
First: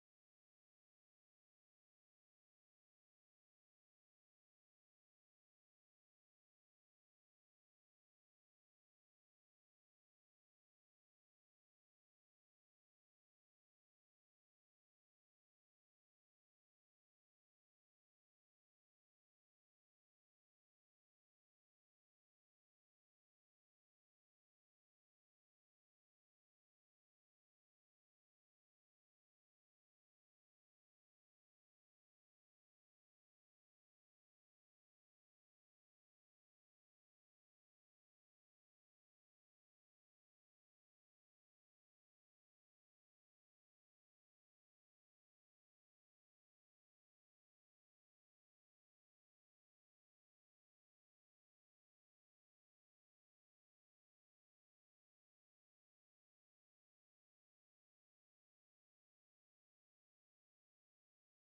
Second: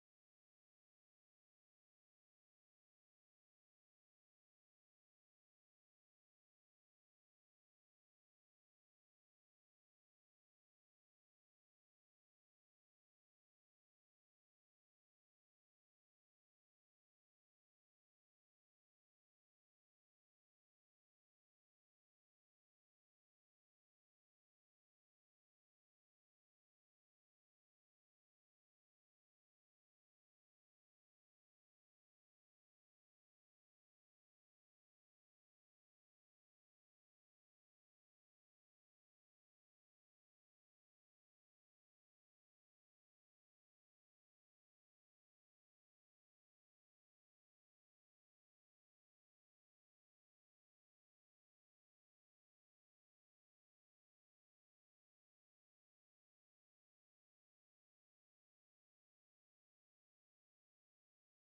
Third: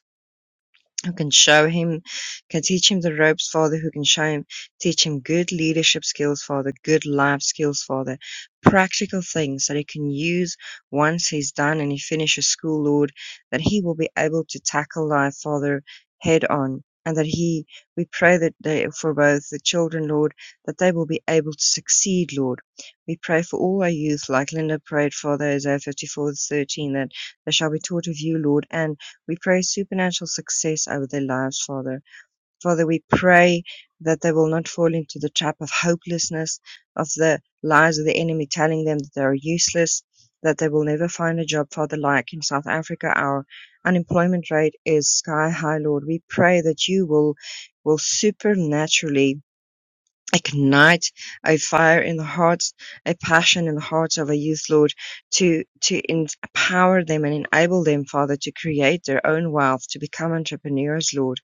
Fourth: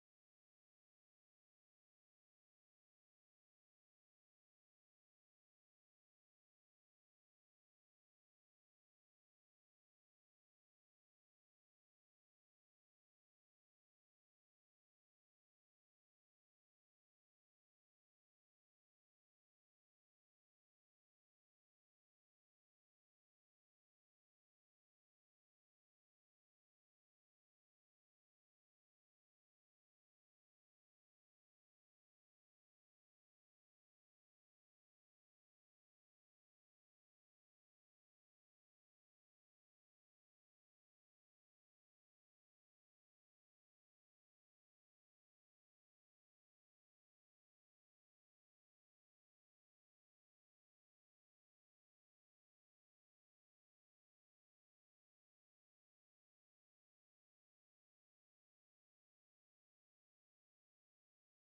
who can show him, can teach him the ropes, Father, who can show him, teach him good leadership skills, Father, good life skills, Father, practical things that he can use once he's done and he finishes school, Lord, that he will be able to tackle life, Father, head on. And that he, we pray that they, for both the children, Lord, that they will be able to succeed, Lord. We pray for all our youth, like Linda prayed, Father, Isaiah 54, 13, that they shall be taught of you, Lord, and we pray supernatural success over their lives, Father. Father, we pray that they will not fall into the trap of hopelessness, of the lies of the enemy telling them that they are useless, that they will never find a job, Father, like in South Africa. Our unemployment rate is sky high, Lord. We pray that you will will supernaturally ignite a fire in the hearts, a passion in the hearts of our youth, Lord, to to empower them and enable them, Father, to create their own wealth, to become entrepreneurs, Lord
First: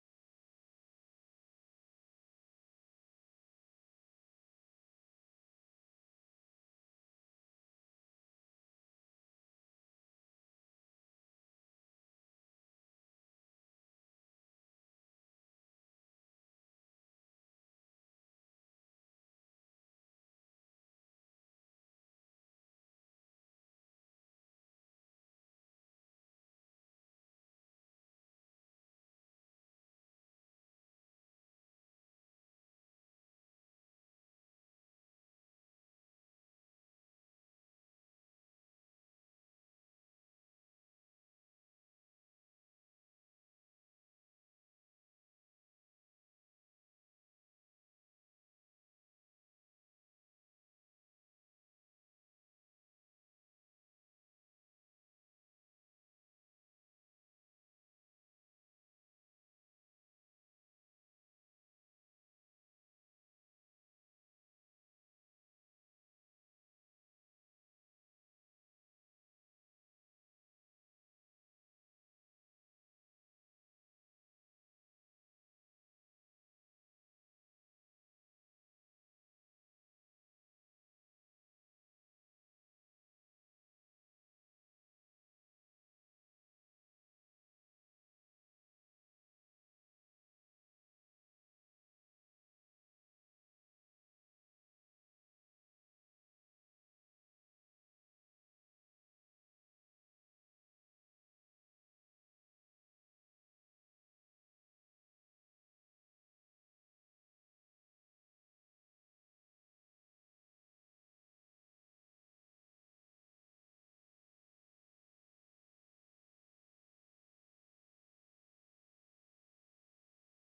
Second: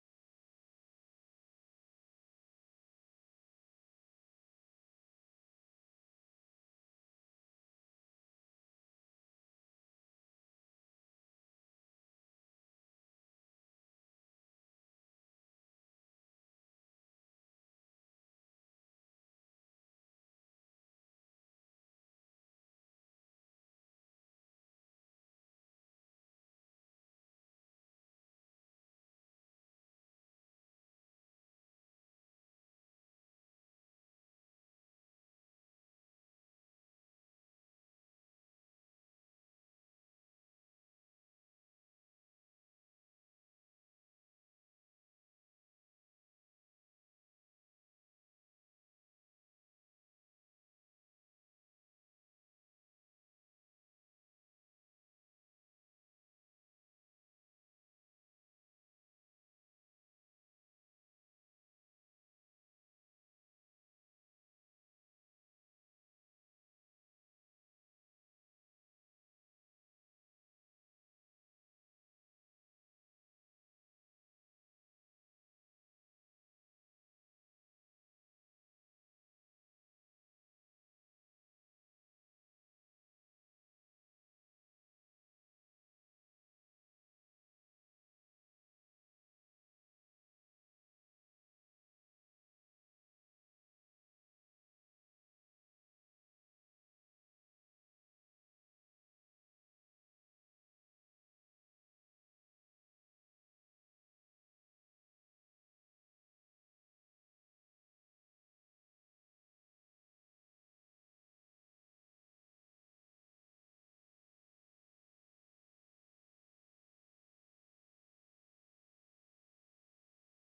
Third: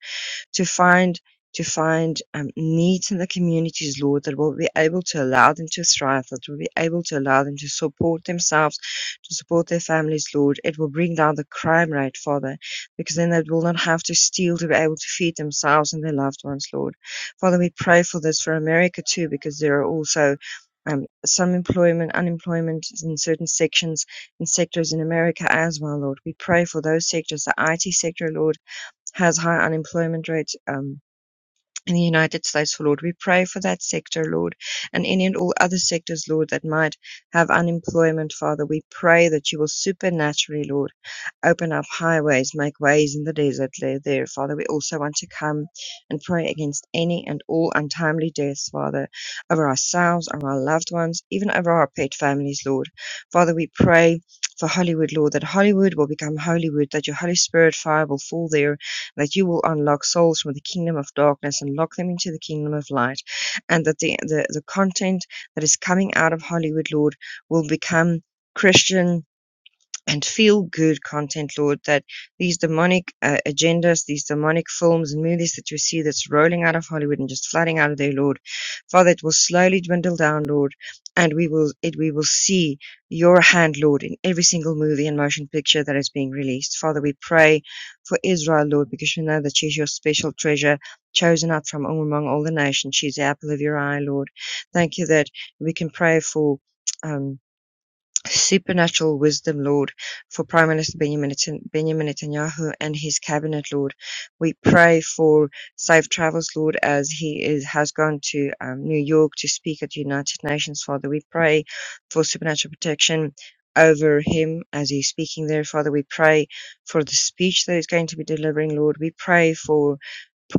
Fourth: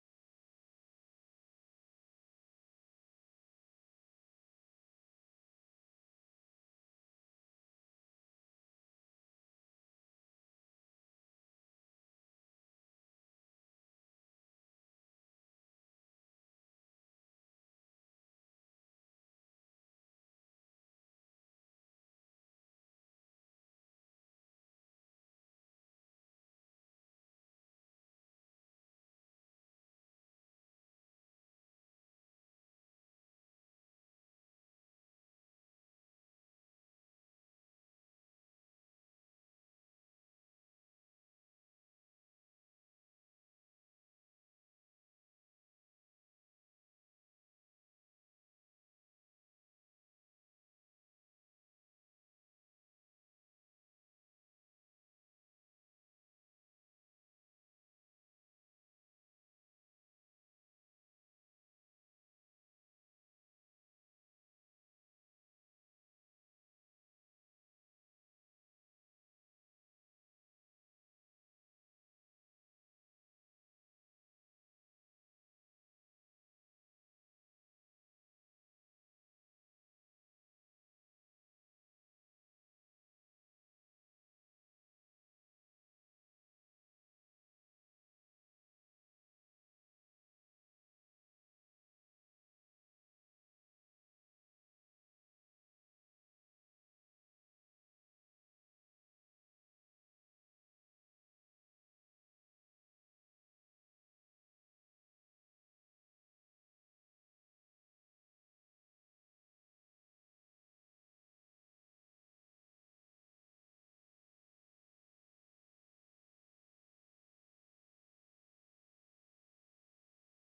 to find to find um, needs in the communities, Lord, that will be able to allow them to thrive, that will be able to allow them to support themselves, to support their families, Lord. It will bring down the crime rate, Father, because then they will not have to steal to be able to feed themselves and their loved ones, Lord. Father, we pray for this for America too, because there are also um, some employment, unemployment in certain sections and sectors in America as well, Lord. We pray for those sectors, the IT sector, Lord has high unemployment rates um, in the United States, for Lord. We pray for that sector, Lord, and any and all other sectors, Lord, that might have unemployment, Father. We pray that you will supernaturally, Lord, open up highways, make ways in the desert there, there, Father. We also want to come and pray against any and all untimely deaths, Father, over ourselves, over our loved ones, even over our pet families, Lord. Father, we pray for Hollywood, Lord, that Hollywood will become Hollywood, that your Holy Spirit fire will fall there that you will unlock souls from the kingdom of darkness and lock them into the kingdom of light, and that the the, the content that is coming out of Hollywood, Lord, will become Christian and feel good content, Lord, that these demonic uh, agendas, these demonic films and movies that you see that's rolling out of Hollywood and just flooding out of there, Lord, Father, it will slowly dwindle down, Lord, and we will it we will see your hand, Lord, in every single movie and motion picture that is being released. Father, we pray for Israel, Lord, because we know that she's your special treasure, chosen out from among all the nations. She's the apple of your eye, Lord. Thank you that we can pray for. Um, supernatural wisdom, Lord, for Prime Minister Benjamin Neten- Benjamin Netanyahu and his cabinet, Lord. We pray for safe travels, Lord, as he is, has gone to um, New York to speak at the United Nations, Father. We pray for supernatural protection over him as he's speaking there, Father. We pray for the speech that he's going to be delivering, Lord. We pray for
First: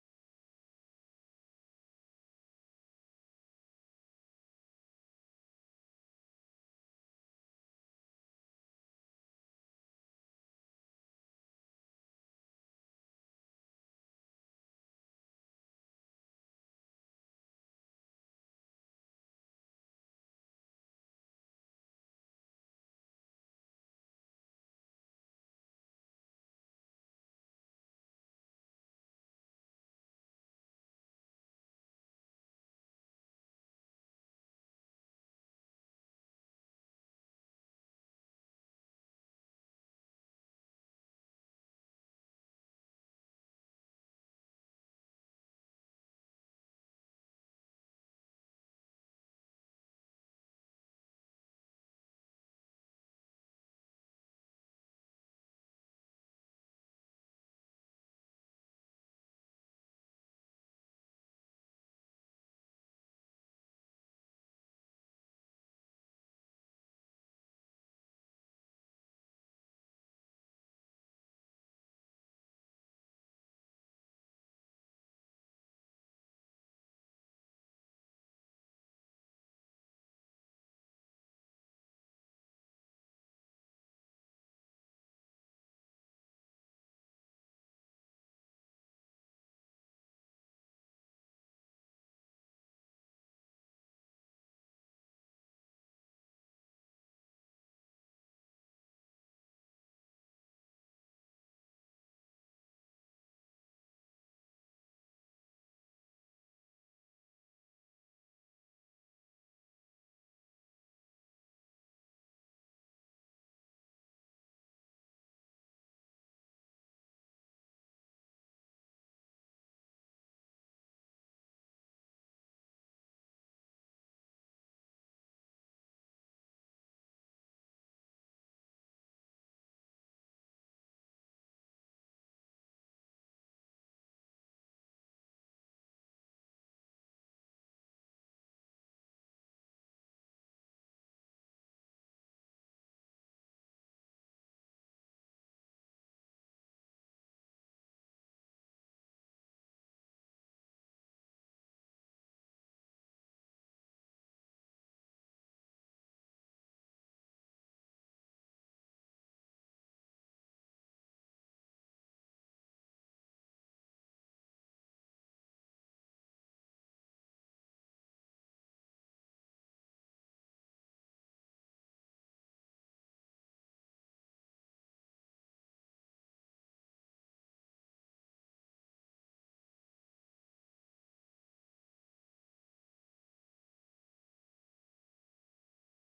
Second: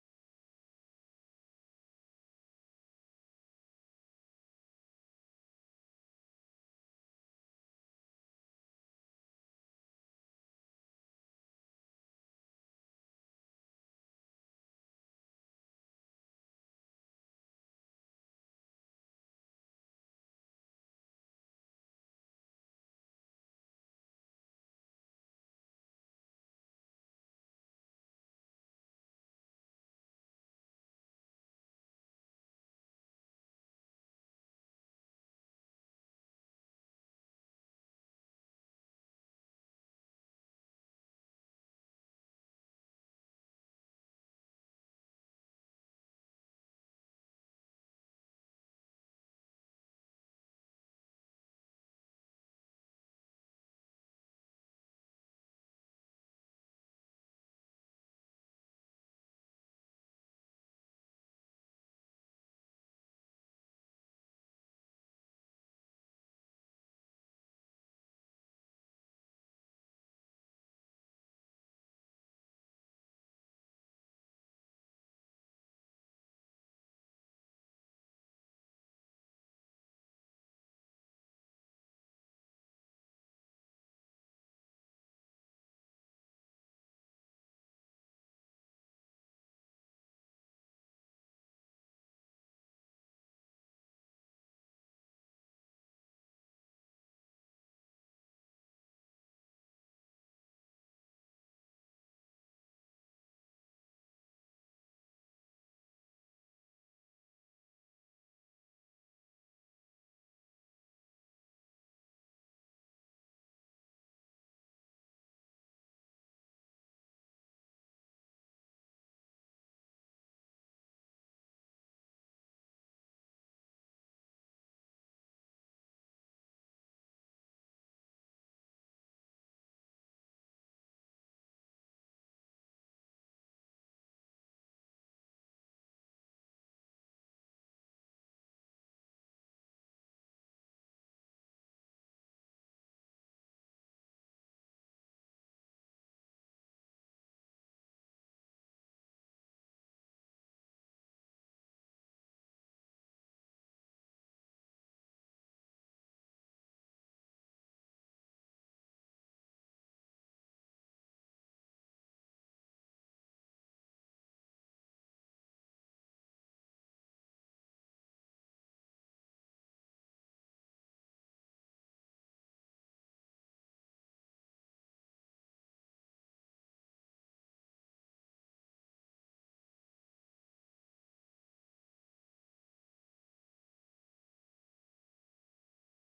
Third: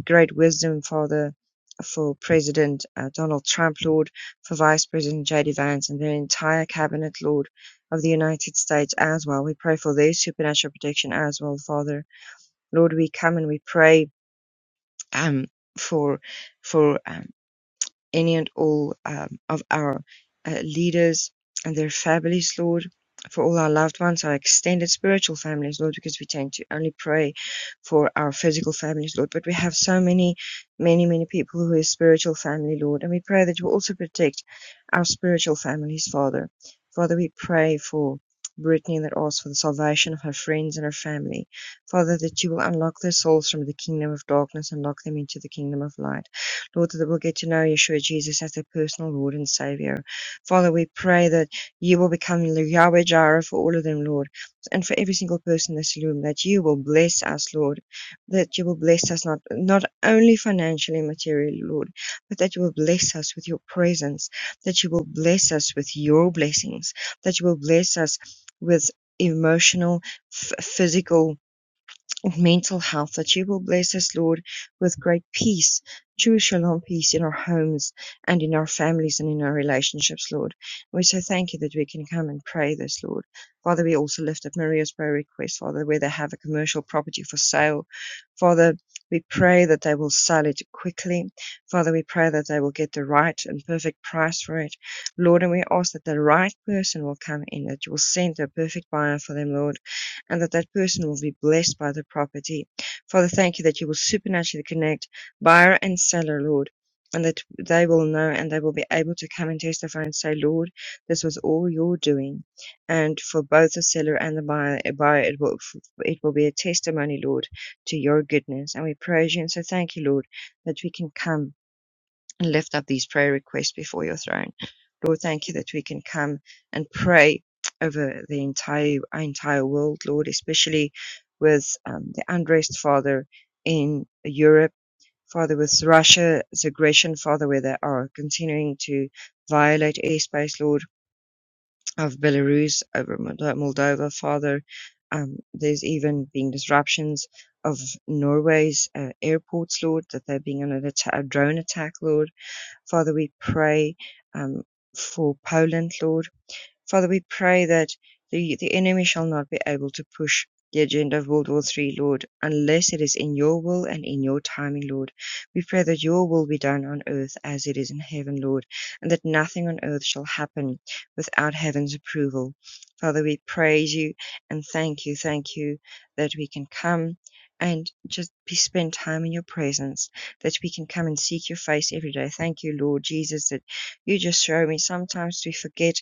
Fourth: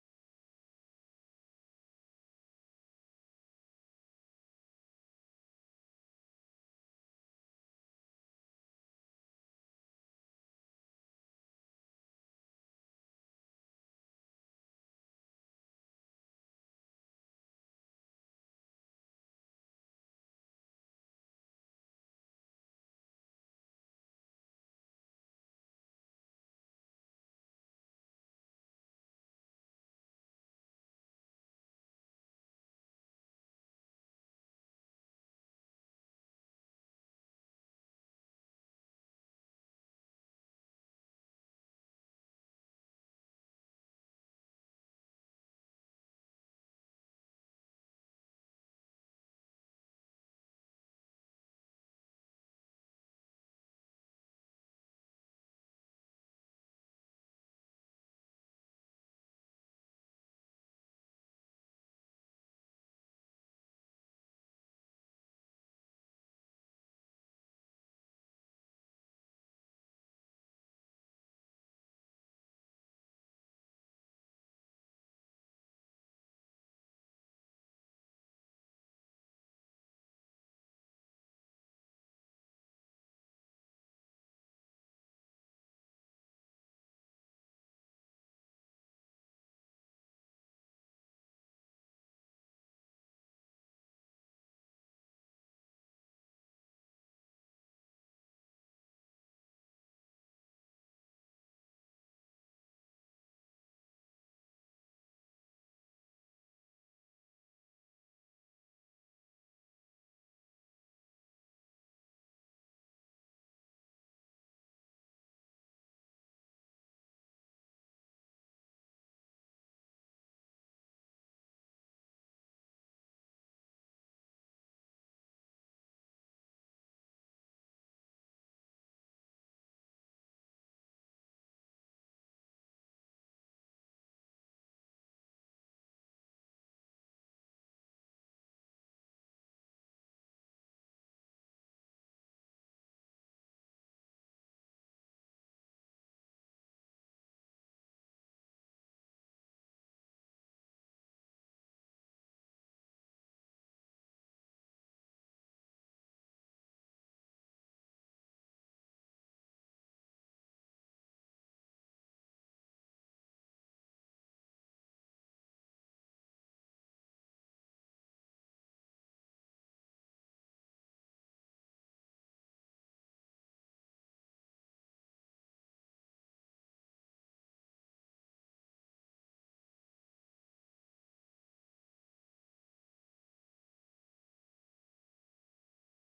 great wisdom, Father. For President uh, Donald Trump, Lord, for Vice President J.D. Vance and their entire cabinet, Lord of the United States as well. We pray for their supernatural protection as well, Father. Lord, we come and we pray um, for for um, any and all um, of our uh, leaders and their families, Lord, for all our loved ones, our extended spiritual families, Lord, because we tend to only pray for our physical families, Lord. But we have so many, many, many people who are spiritual family, Lord, and we pray that you also protect our spiritual families, Father. Father, we pray for Brittany that asks for the salvation of her friends and her family. Father, that you will unlock their souls from the kingdom of darkness and lock them into the kingdom of light. Lord, that we'll get to know Yeshua Jesus as their personal Lord and Savior. Father, we pray that you will become Yahweh Jireh for all of them, Lord, and for every single person in this room, that you will bless us, Lord, that you will bless us not, not only financially and materially, Lord, but that you will bless us with your presence, that you will bless us with your blessings, that you will bless us with emotional, f- physical, and mental health, that you will bless us, Lord, with great peace, true shalom peace in our homes and in our families and in our relationships, Lord. We so thank you that we can come and pray this, Lord. Father, we also lift up Maria's prayer request, Father, where they have a commercial property for sale. Father, we pray that they will sell it quickly. Father, we pray that they will get the right and perfect price for it. Lord, and we ask that the right person will come in, that you will send a perfect buyer for them, Lord and that that person will be blessed by the property. Father, thank you that you will supernaturally connect buyer and seller, Lord, and that they will know and they will be able to come and testify and say, Lord, this was all your doing. And for both the seller and the buyer, buyer it, will, it will be a testimony, Lord, to your goodness. And we praise you and so thank you, Lord, that we can come and lift up these prayer requests before your throne. Lord, thank you that we can come and pray over the entire our entire world, Lord, especially with um, the unrest, Father, in Europe, Father, with Russia's aggression, Father, where they are continuing to violate airspace, Lord, of Belarus over Moldo- Moldova, Father. Um, there's even been disruptions of Norway's uh, airports, Lord, that they're being under atta- a drone attack, Lord. Father, we pray um, for Poland, Lord. Father, we pray that the, the enemy shall not be able to push the agenda of World War Three, Lord, unless it is in your will and in your timing, Lord. We pray that your will be done on earth as it is in heaven, Lord, and that nothing on earth shall happen without heaven's approval. Father, we praise you and thank you, thank you that we can come and just be spend time in your presence, that we can come and seek your face every day. Thank you, Lord Jesus, that you just show me sometimes we forget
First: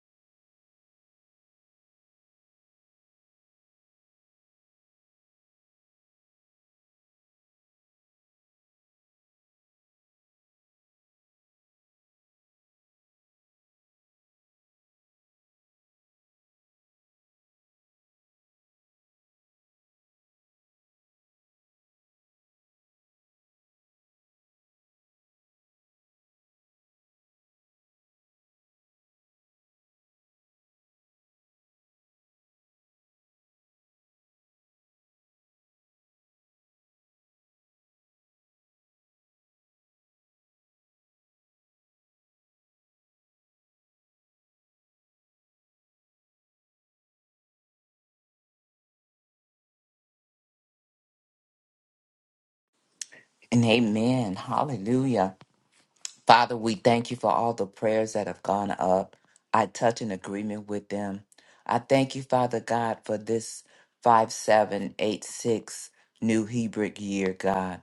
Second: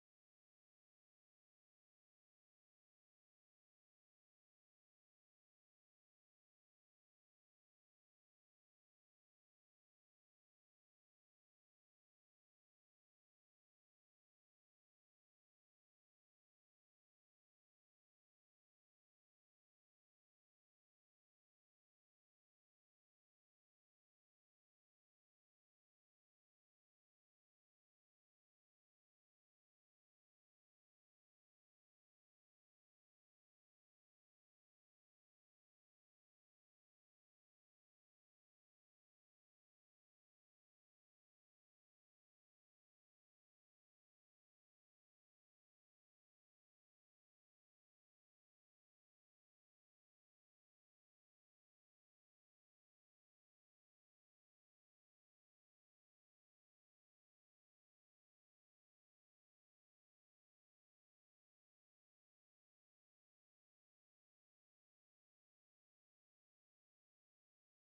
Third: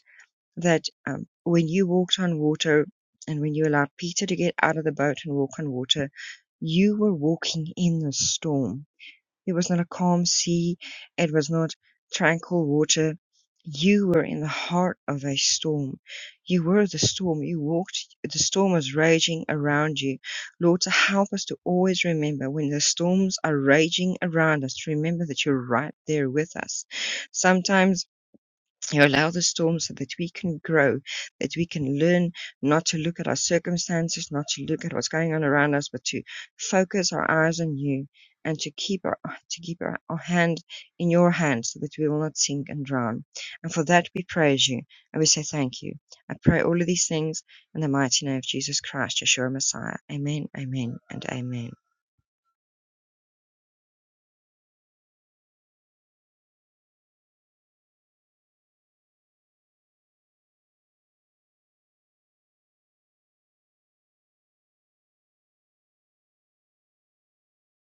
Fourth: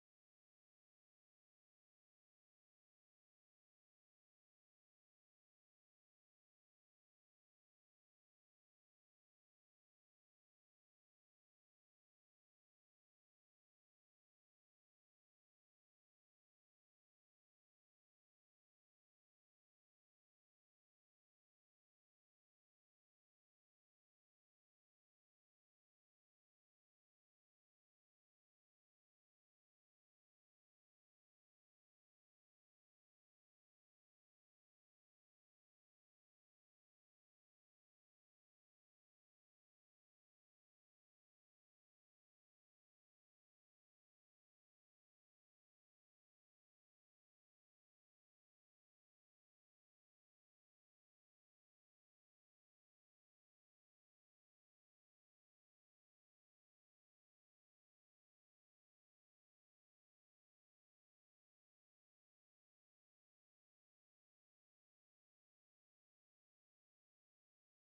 that um, when you walked on water and when you allowed Peter to get out of the boat and walk on water, you were walking in the storm. It was not a calm sea, it was not tranquil water. You were in the heart of a storm. You were the storm. You walked, the storm was raging around you. Lord, to help us to always remember when the storms are raging around us, remember that you're right there with us. Sometimes you allow the storm so that we can grow, that we can learn not to look at our circumstances, not to look at what's going on around us, but to focus our eyes on you and to keep our, to keep our, our hand in your hand so that we will not sink and drown. And for that we praise you and we say thank you. I pray all of these things in the mighty name of Jesus Christ, Yeshua Messiah. Amen, amen, and amen. and amen hallelujah Father, we thank you for all the prayers that have gone up. I touch an agreement with them. I thank you, Father God, for this 5786 New Hebrew year, God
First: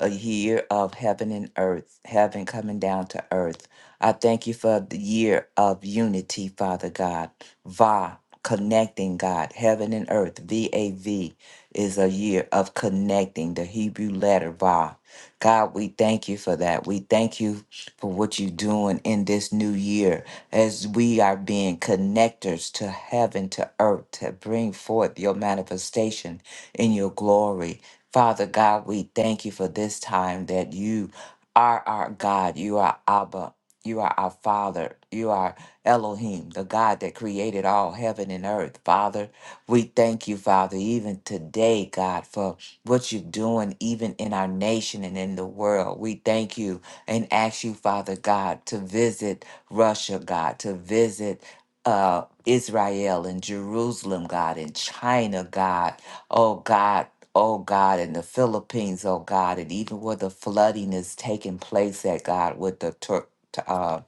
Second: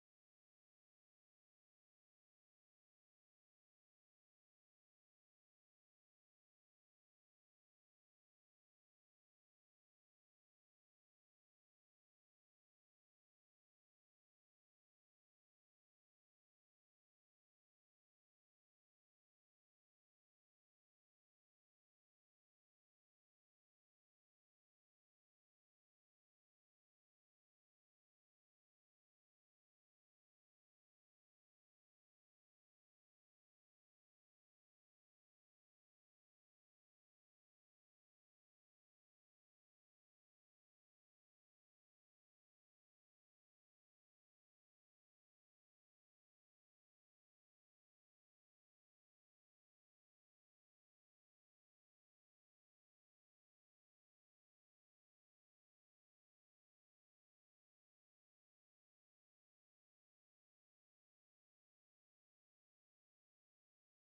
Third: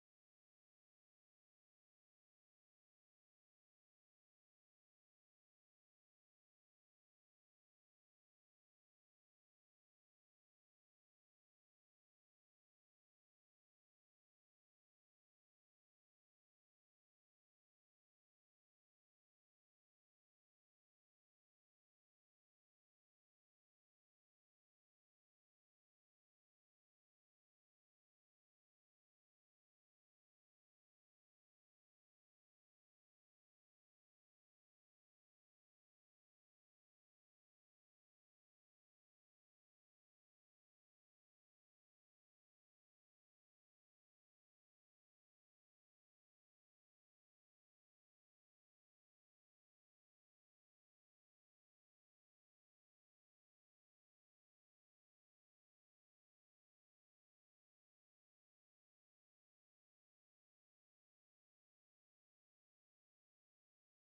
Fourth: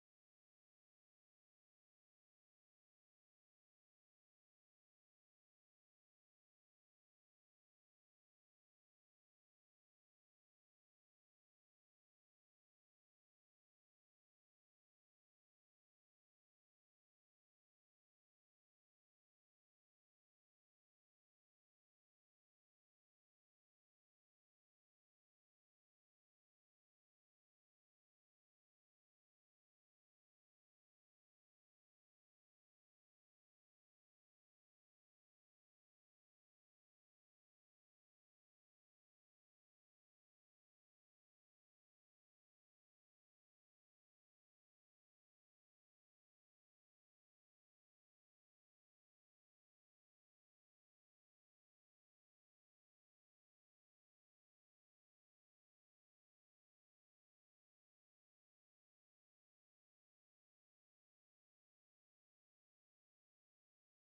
a year of heaven and earth, heaven coming down to earth. I thank you for the year of unity, Father God. Va, connecting God, heaven and earth. V A V is a year of connecting the Hebrew letter Va. God, we thank you for that. We thank you for what you're doing in this new year as we are being connectors to heaven, to earth, to bring forth your manifestation in your glory. Father God, we thank you for this time that you are our God. You are Abba. You are our Father. You are Elohim, the God that created all heaven and earth. Father, we thank you, Father, even today, God, for what you're doing, even in our nation and in the world. We thank you and ask you, Father God, to visit Russia, God, to visit uh, Israel and Jerusalem, God, and China, God. Oh, God oh God, in the Philippines, oh God, and even where the flooding is taking place at God with the tur- t- uh,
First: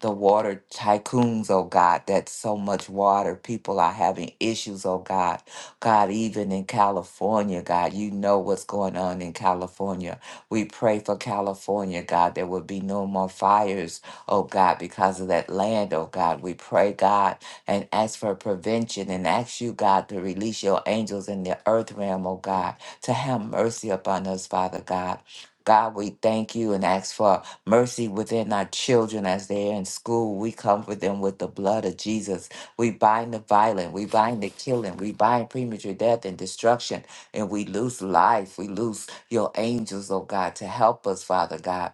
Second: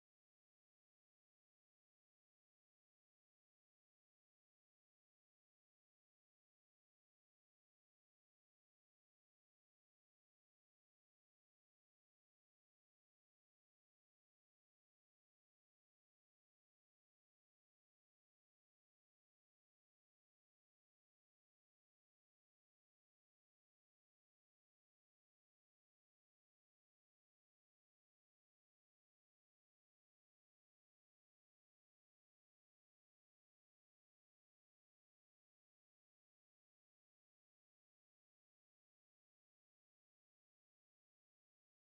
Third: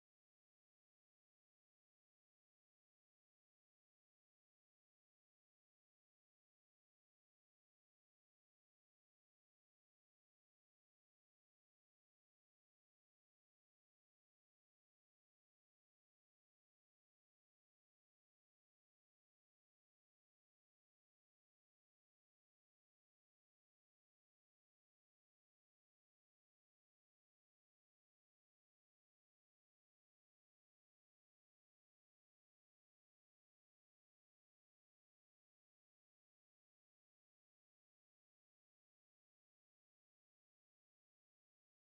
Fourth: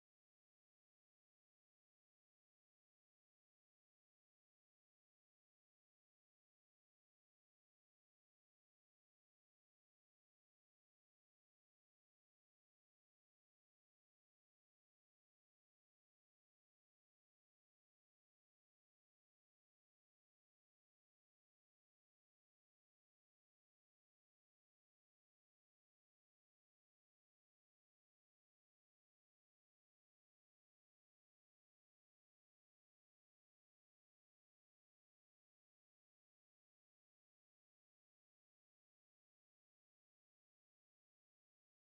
the water tycoons, oh God, that's so much water. People are having issues, oh God. God, even in California, God, you know what's going on in California. We pray for California, God, there will be no more fires, oh God, because of that land, oh God. We pray, God, and ask for prevention and ask you, God, to release your angels in the earth realm, oh God, to have mercy upon us, Father God. God, we thank you and ask for mercy within our children as they're in school. We comfort them with the blood of Jesus. We bind the violent, we bind the killing, we bind premature death and destruction, and we lose life. We lose your angels, oh God, to help us, Father God.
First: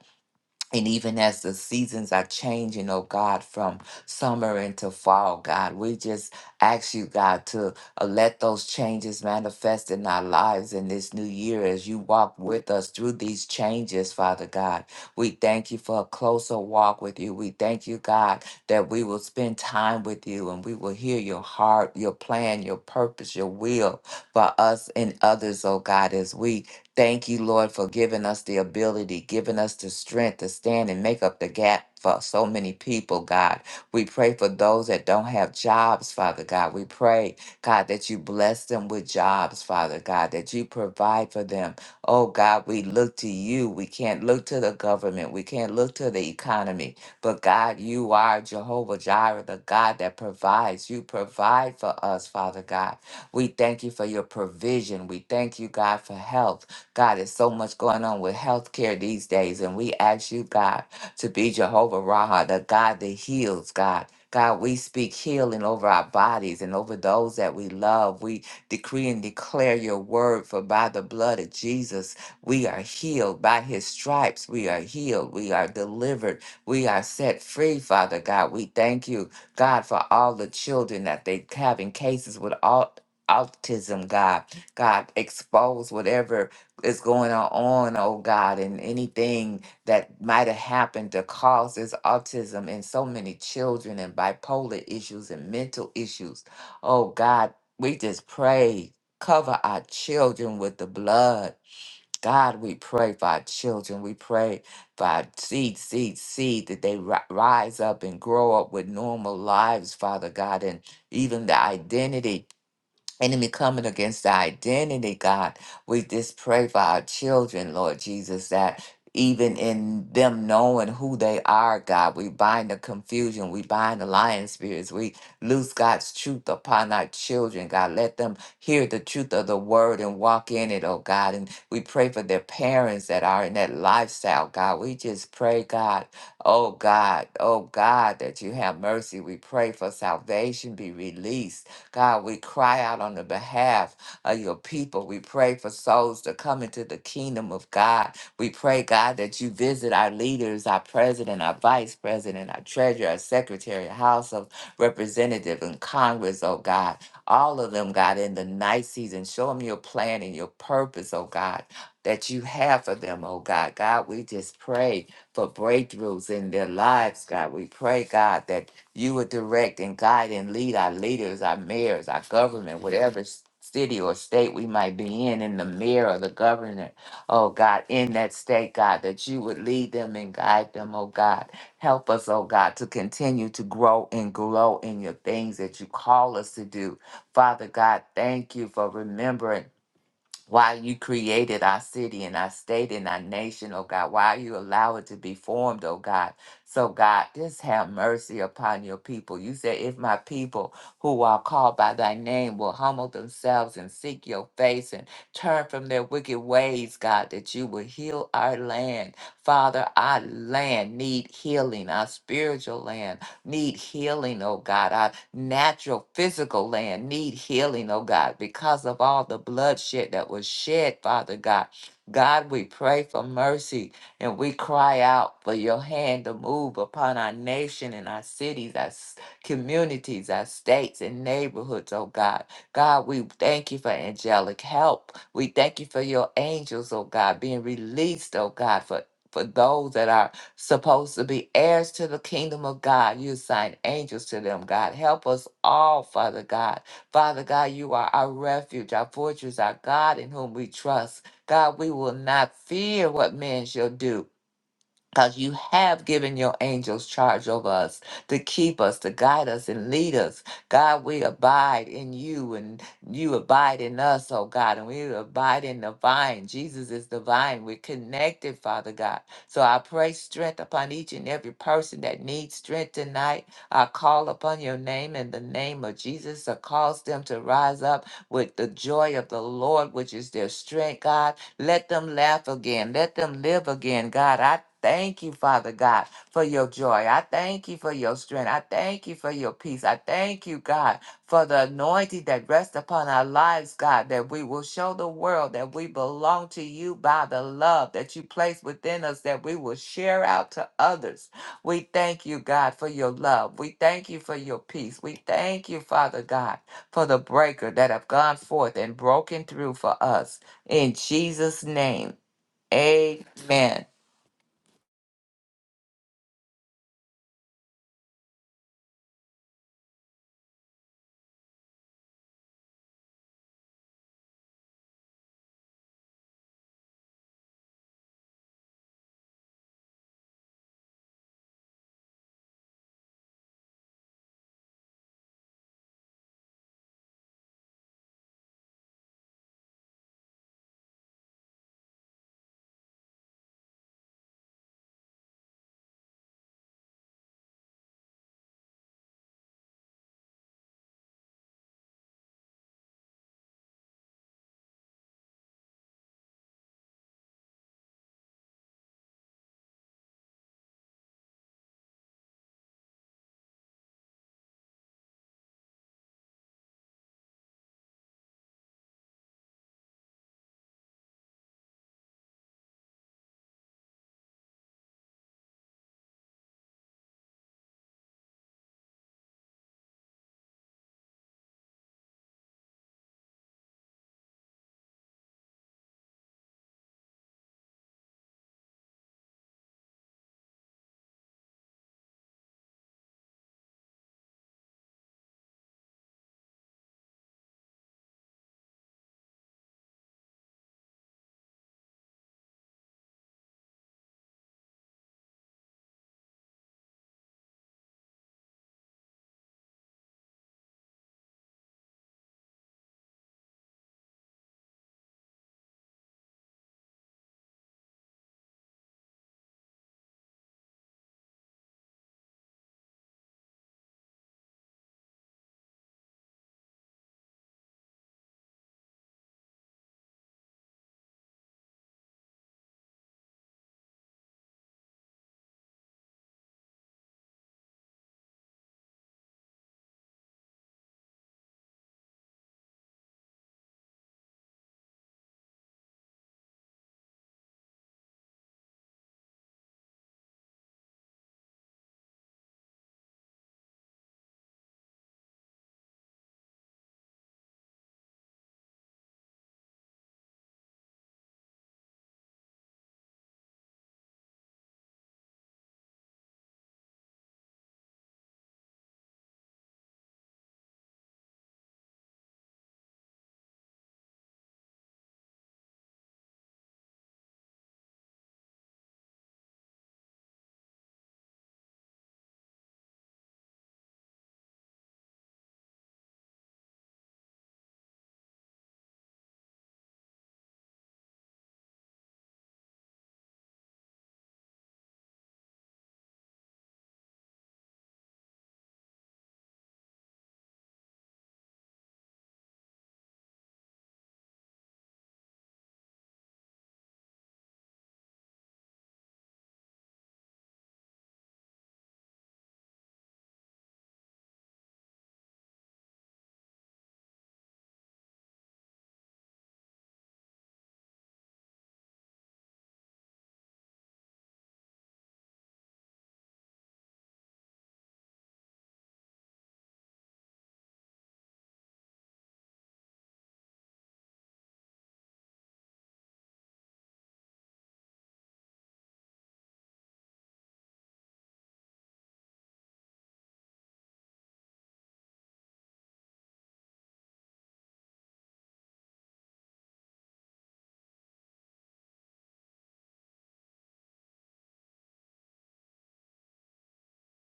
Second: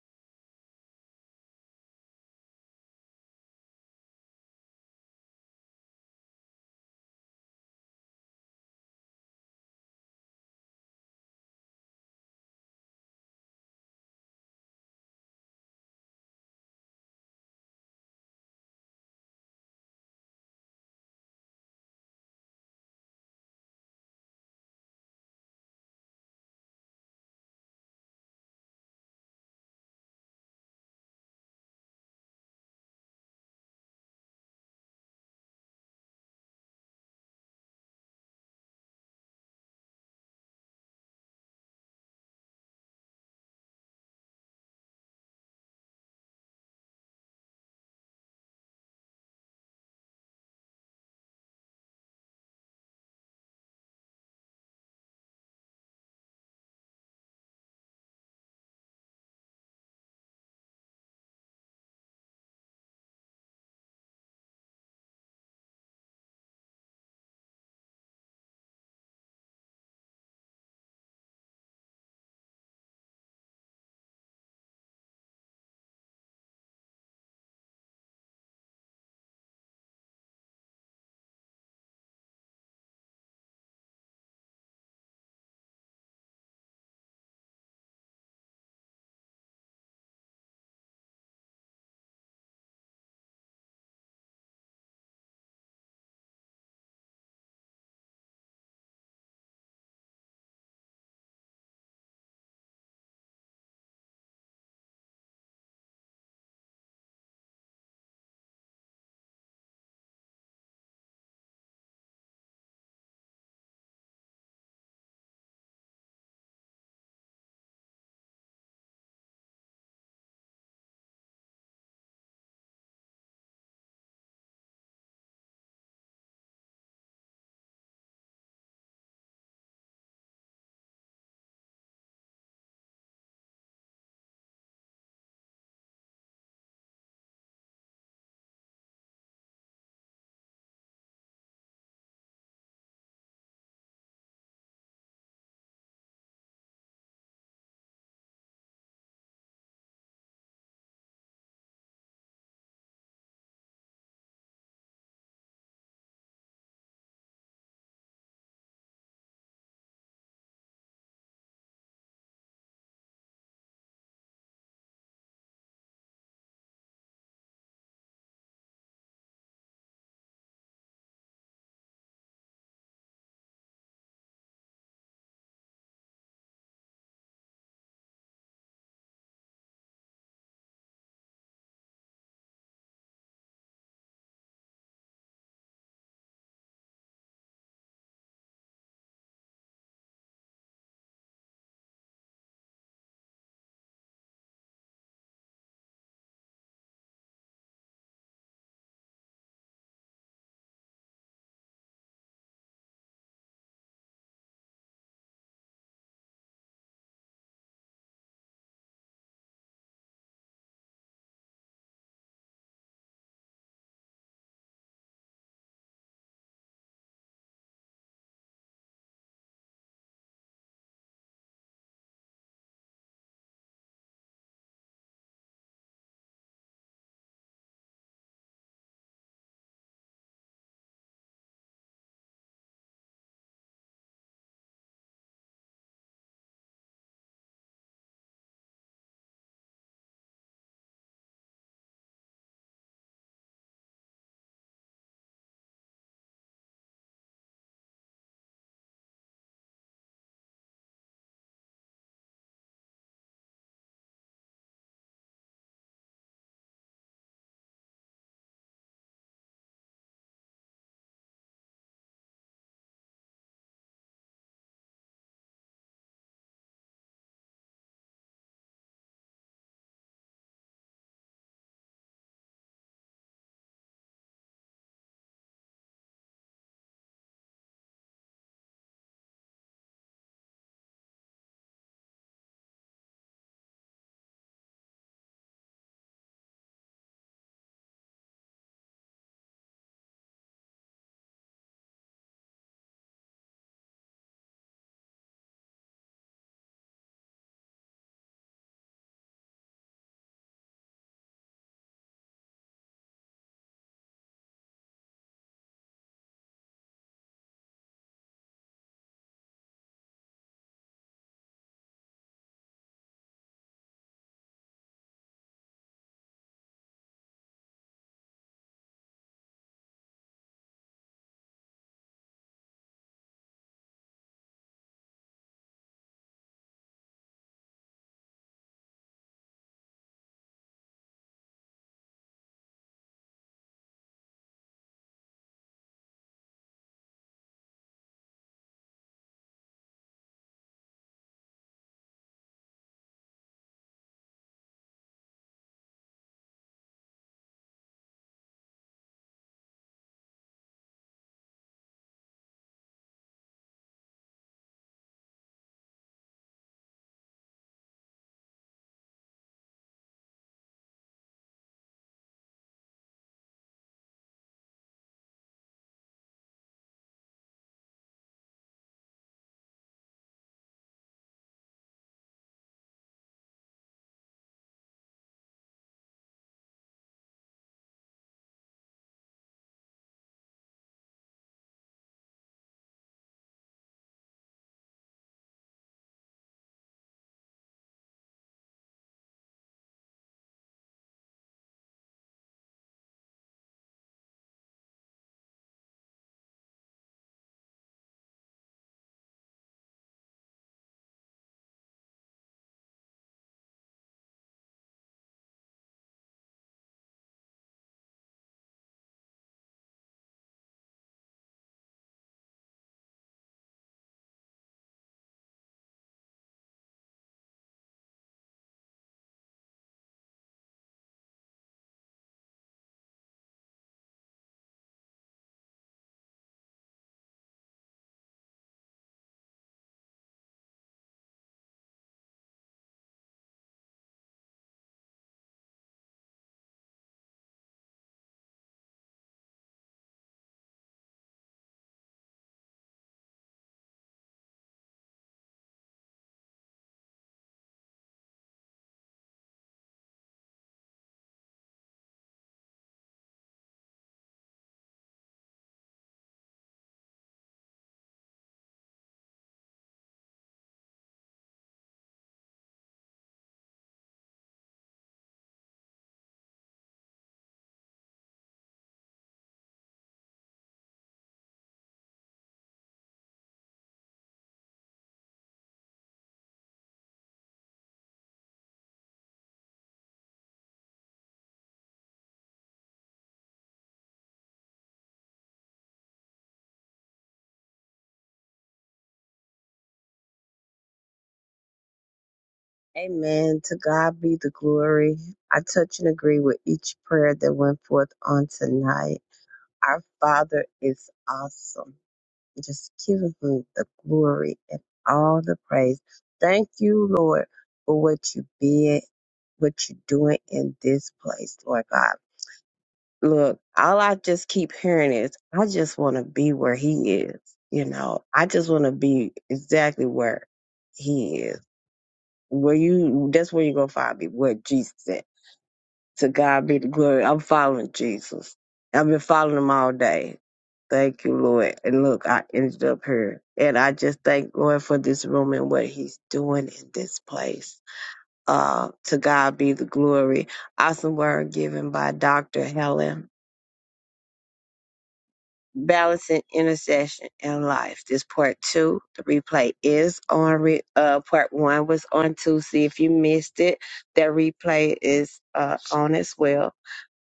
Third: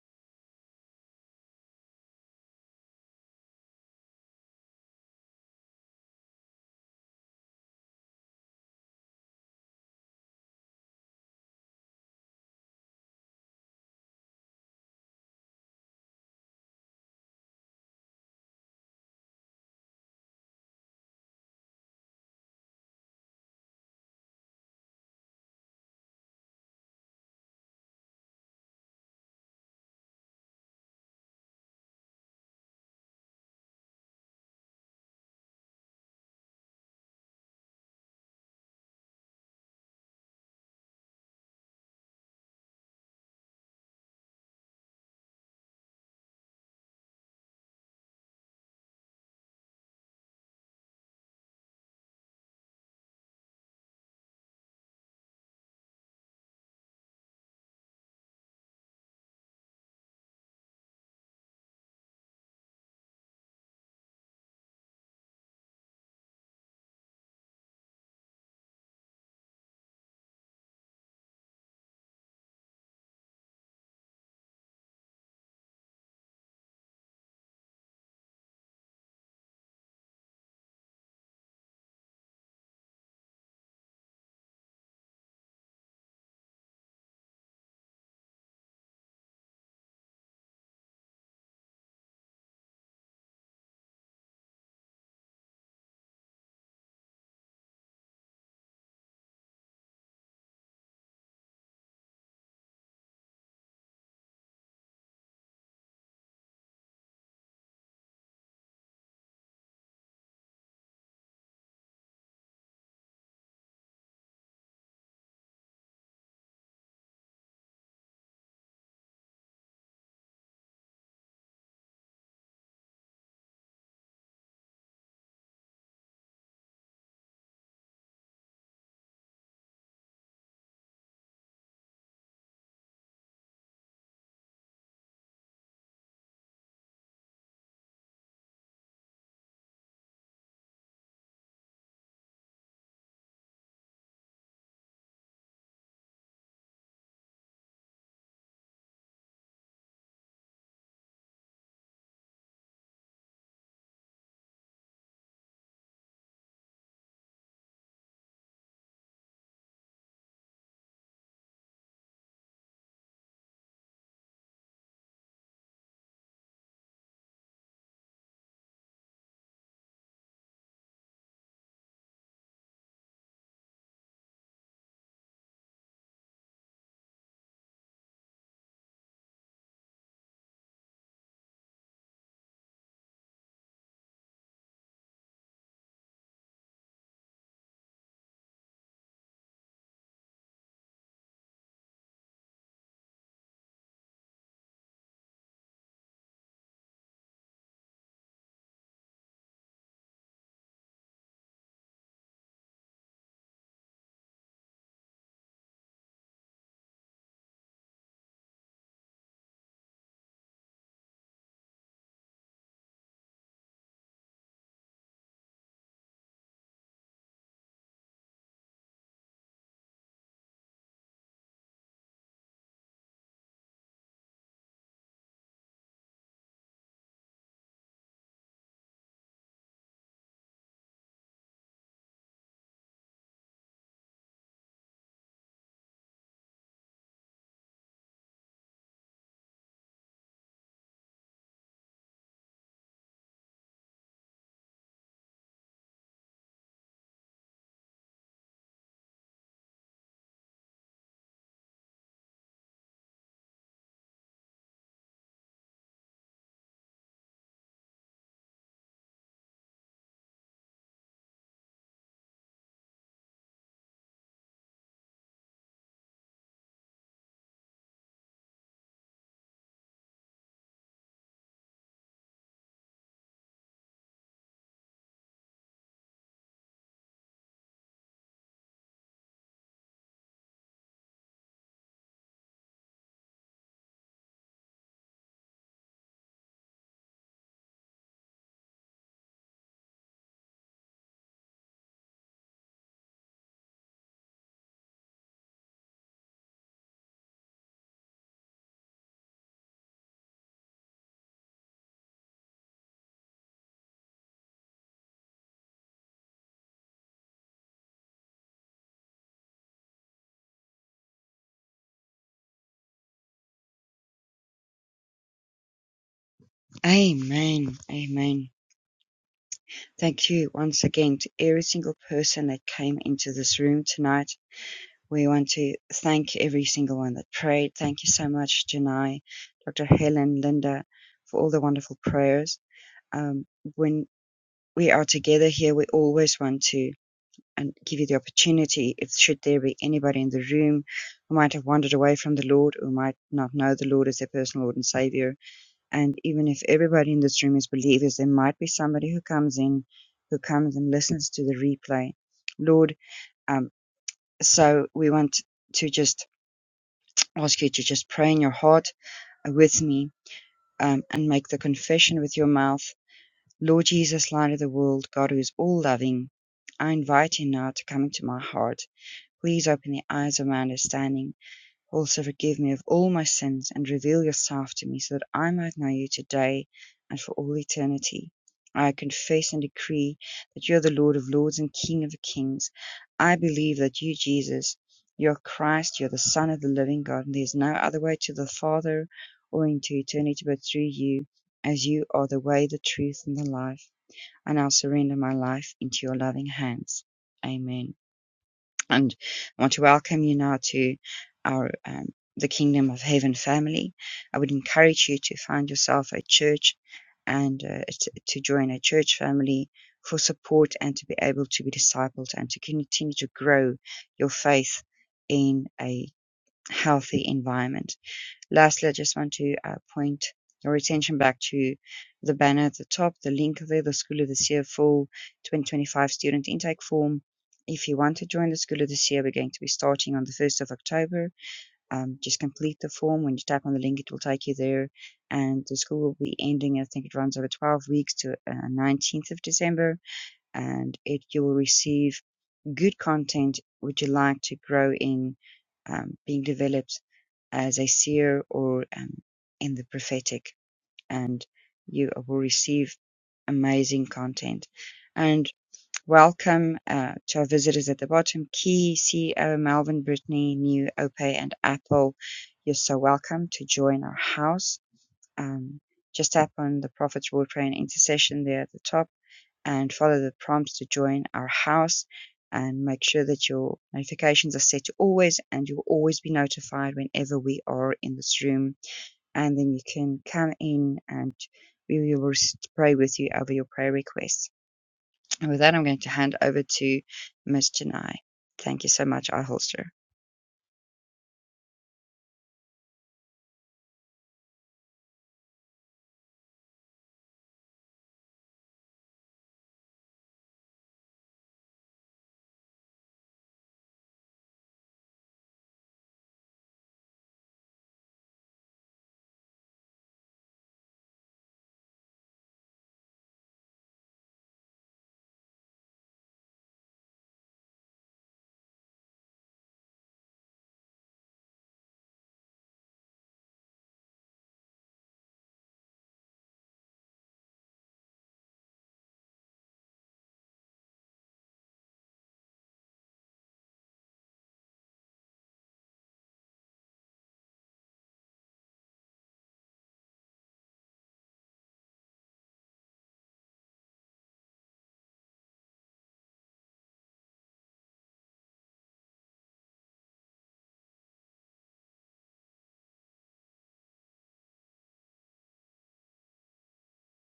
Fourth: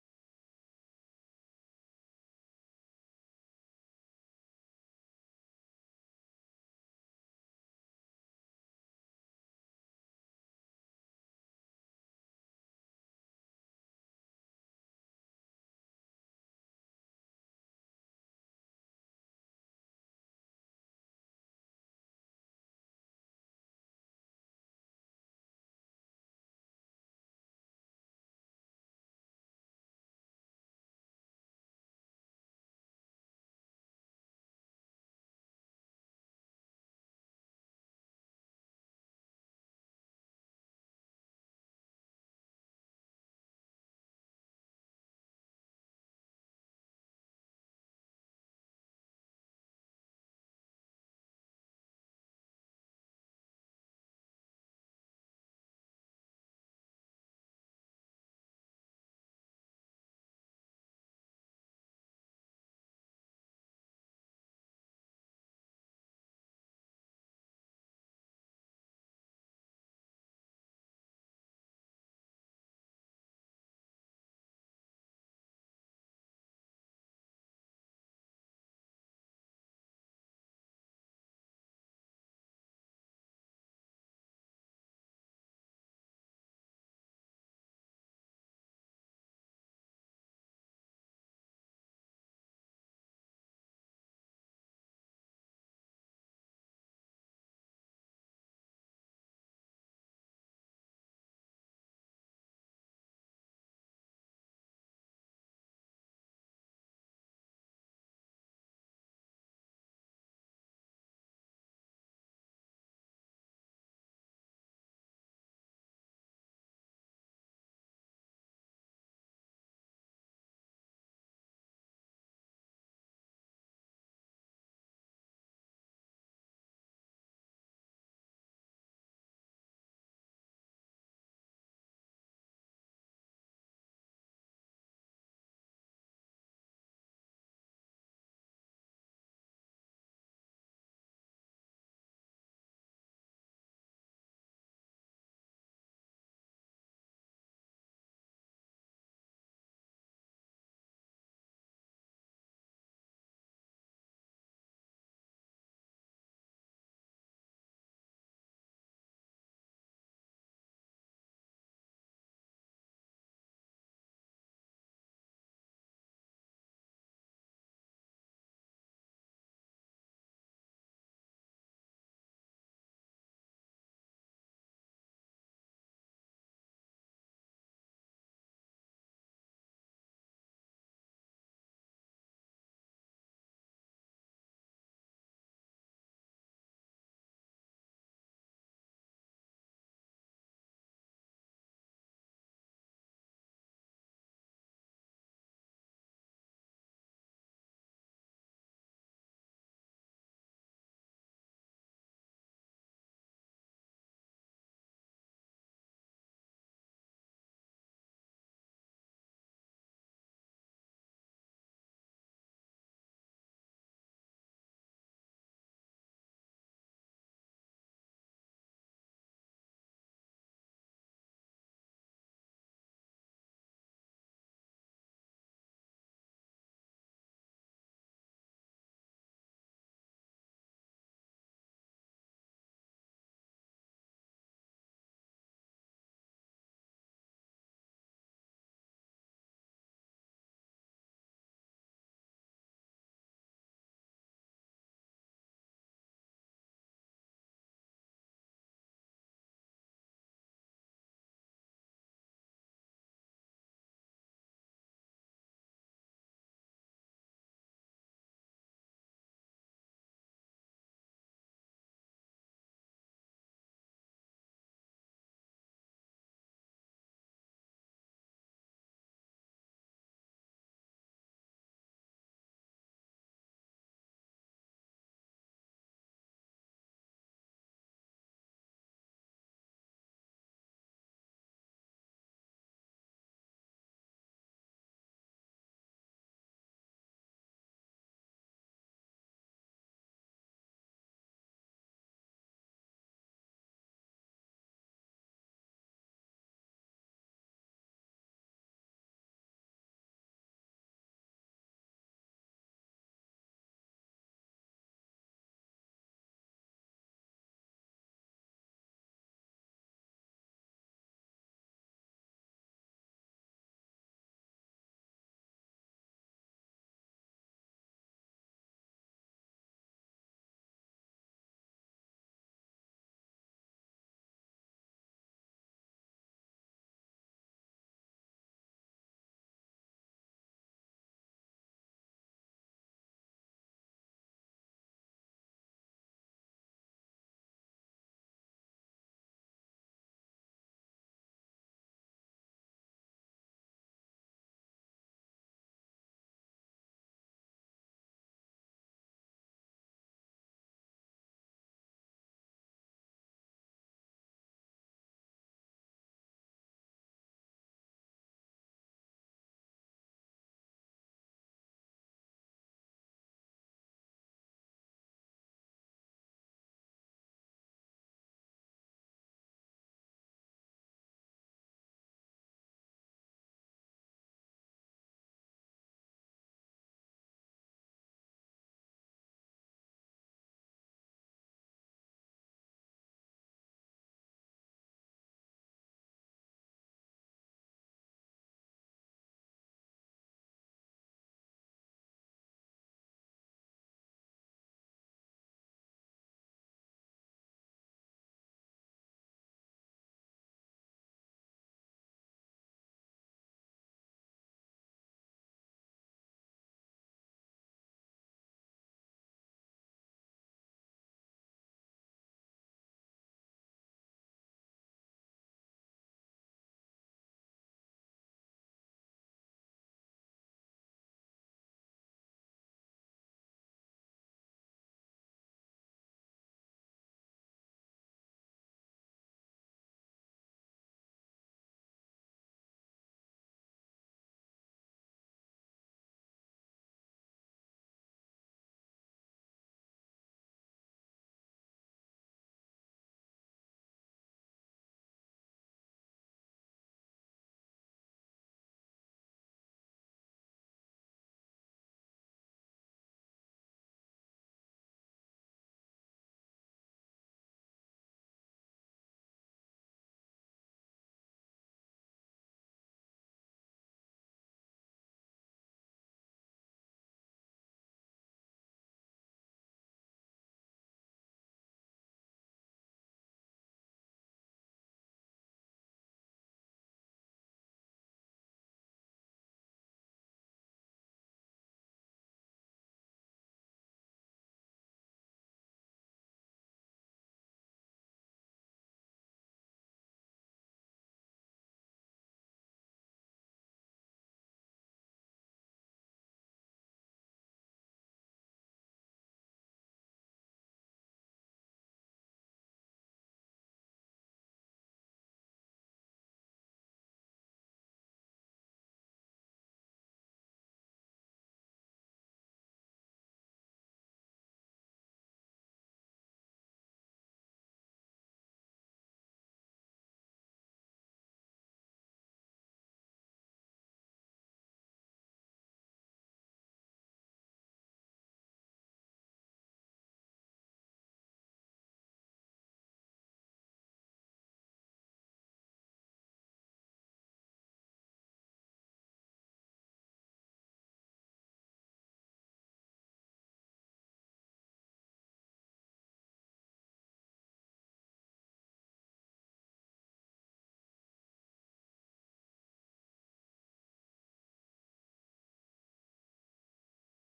And even as the seasons are changing, oh God, from summer into fall, God, we just ask you, God, to uh, let those changes manifest in our lives in this new year as you walk with us through these changes, Father God. We thank you for a closer walk with you. We thank you, God, that we will spend time with you and we will hear your heart, your plan, your purpose, your will for us and others, oh God, as we Thank you, Lord, for giving us the ability, giving us the strength to stand and make up the gap for so many people, God. We pray for those that don't have jobs, Father God. We pray, God, that you bless them with jobs, Father God, that you provide for them. Oh, God, we look to you. We can't look to the government. We can't look to the economy. But, God, you are Jehovah Jireh, the God that provides. You provide for us, Father God. We thank you for your provision. We thank you, God, for help. God, there's so much going on with healthcare these days, and we ask you, God, to be Jehovah Raha, the God that heals, God. God, we speak healing over our bodies and over those that we love. We decree and declare your word, for by the blood of Jesus, we are healed. By his stripes, we are healed. We are delivered. We are set free, Father God. We thank you, God, for all the children that they have in cases with all. Autism, God, God, expose whatever is going on, oh God, and anything that might have happened that causes autism in so many children and bipolar issues and mental issues. Oh God, we just pray, cover our children with the blood. God, we pray for our children. We pray for our seed, seed, seed, that they ri- rise up and grow up with normal lives, Father God, and even the identity enemy coming against our identity, God. We just pray for our children, Lord Jesus, that even in them knowing who they are, God, we bind the confusion, we bind the lying spirits, we loose God's truth upon our children, God. Let them hear the truth of the word and walk in it, oh God. And we pray for their parents that are in that lifestyle, God. We just pray, God, oh God, oh God, that you have mercy. We pray for salvation be released God, we cry out on the behalf of your people. We pray for souls to come into the kingdom of God. We pray, God, that you visit our leaders, our president, our vice president, our treasurer, our secretary, House of Representative, and Congress, oh God. All of them, God, in the night season. Show them your plan and your purpose, oh God, that you have for them, oh God. God, we just pray for breakthroughs in their lives, God. We pray, God, that you would direct and guide and lead our leaders, our mayors, our government, whatever s- city or state we might be in, in the mayor or the governor, oh God, in that state, God, that you would lead them and guide them, oh God. Help us, oh God, to continue to grow and glow in your things that you call us to do. Father God, thank you for remembering. Why you created our city and our state and our nation, oh God. Why you allow it to be formed, oh God. So, God, just have mercy upon your people. You said, if my people who are called by thy name will humble themselves and seek your face and turn from their wicked ways, God, that you will heal our land. Father, our land need healing, our spiritual land need healing, oh God. Our natural physical land need healing, oh God, because of all the bloodshed that was shed, Father God. God, we pray for mercy and we cry out for your hand to move upon our nation and our cities, our s- communities, our states and neighborhoods, oh God. God, we thank you for angelic help. We thank you for your angels, oh God, being released, oh God, for, for those that are supposed to be heirs to the kingdom of God. You assign angels to them, God. Help us all, Father God. Father God, you are our refuge, our fortress, our God in whom we trust. God, we will not fear what man shall do because you have given your angels charge over us to keep us, to guide us, and lead us. God, we abide in you and you abide in us, oh God, and we abide in the vine. Jesus is the vine. We're connected, Father God. So I pray strength upon each and every person that needs strength tonight. I call upon your name in the name of Jesus to cause them to rise up with the joy of the Lord, which is their strength, God. Let them laugh again. Let them live again. God, I thank you, Father God, for your joy. I thank you for your strength. I thank you for your peace. I thank you, God, for the anointing that rests upon our lives, God, that we will show the world that we belong to you by the love that you place within us, that we will share out to others. We thank you, God, for your love. We thank you for your peace. We thank you, Father God, for the breaker that have gone forth and broken through for us. In Jesus' name, amen. Amen. Amen. Thank you once again to every single person that came into this room tonight. We want to thank every single one that prayed. Thank you so much, Janai, Dr. Helen, Linda, for all the wonderful prayers. Um, when we are together here, we always want to and give you the opportunity if should there be anybody in the room who might have wandered away from the Lord or might not know the Lord as their personal Lord and Savior. And even if everybody in this room is believers, there might be somebody who comes in who comes and listens to the replay. Lord, um, so we want to just ask you to just pray in your heart with me um, and make the confession with your mouth. Lord Jesus, light of the world, God who is all loving, I invite you now to come into my heart. Please open the eyes of my understanding. Also forgive me of all my sins and reveal yourself to me so that I might know you today and for all eternity. I confess and decree that you are the Lord of lords and King of kings. I believe that you, Jesus, you are Christ, you are the Son of the living God, and there is no other way to the Father or into eternity but through you, as you are the way, the truth, and the life. I now surrender my life into your loving hands. Amen. And I want to welcome you now to our um, the Kingdom of Heaven family. I would encourage you to find yourself a church and uh, t- to join a church family for support and to be able to be discipled and to continue to grow your faith in a healthy environment. Lastly, I just want to uh, point your attention back to the banner at the top, the link there, the School of the Seer full 2025 student intake form. If you want to join the School of the Seer, we're going to be starting on the 1st of October. Um, just complete the form. When you tap on the link, it will take you there. And the school will be ending, I think it runs over 12 weeks to uh, 19th of December. And it you will receive good content which you like to grow in um, being developed as a seer or um, in the prophetic and you will receive amazing content and welcome uh, to our visitors at the bottom key ceo melvin brittany new ope and apple you're so welcome to join our house um, just tap on the Prophet's War Train intercession there at the top and follow the prompts to join our house and make sure that your notifications are set to always and you'll always be notified whenever we are in this room and then you can come in and we will pray with you over your prayer requests. And with that, I'm going to hand over to Miss Janai. Thank you so much, I holster. Amen. To God be the glory. I touch and agree with each prayer that went forth on tonight. Our Father is awesome. Just give him the glory and all the praise. Thank you, Lord, for what you did, what you're doing in this place, Lord God. look, all I just keep hearing is, I just want to be where he is. You know, I just want to be exactly where he is. Where you, that's where you're going to find me, where Jesus at. To God be the glory. I'm following Jesus. I've been following him all day. Thank you, Lord. And look, I ended up here. And I just thank Lord for this room and what he's doing in this place. Uh, to God be the glory. Awesome word given by Dr. Helen balancing intercession and life. This part two, the replay is on. Re- uh, part one was on Tuesday. If you missed it, that replay is uh, on as well.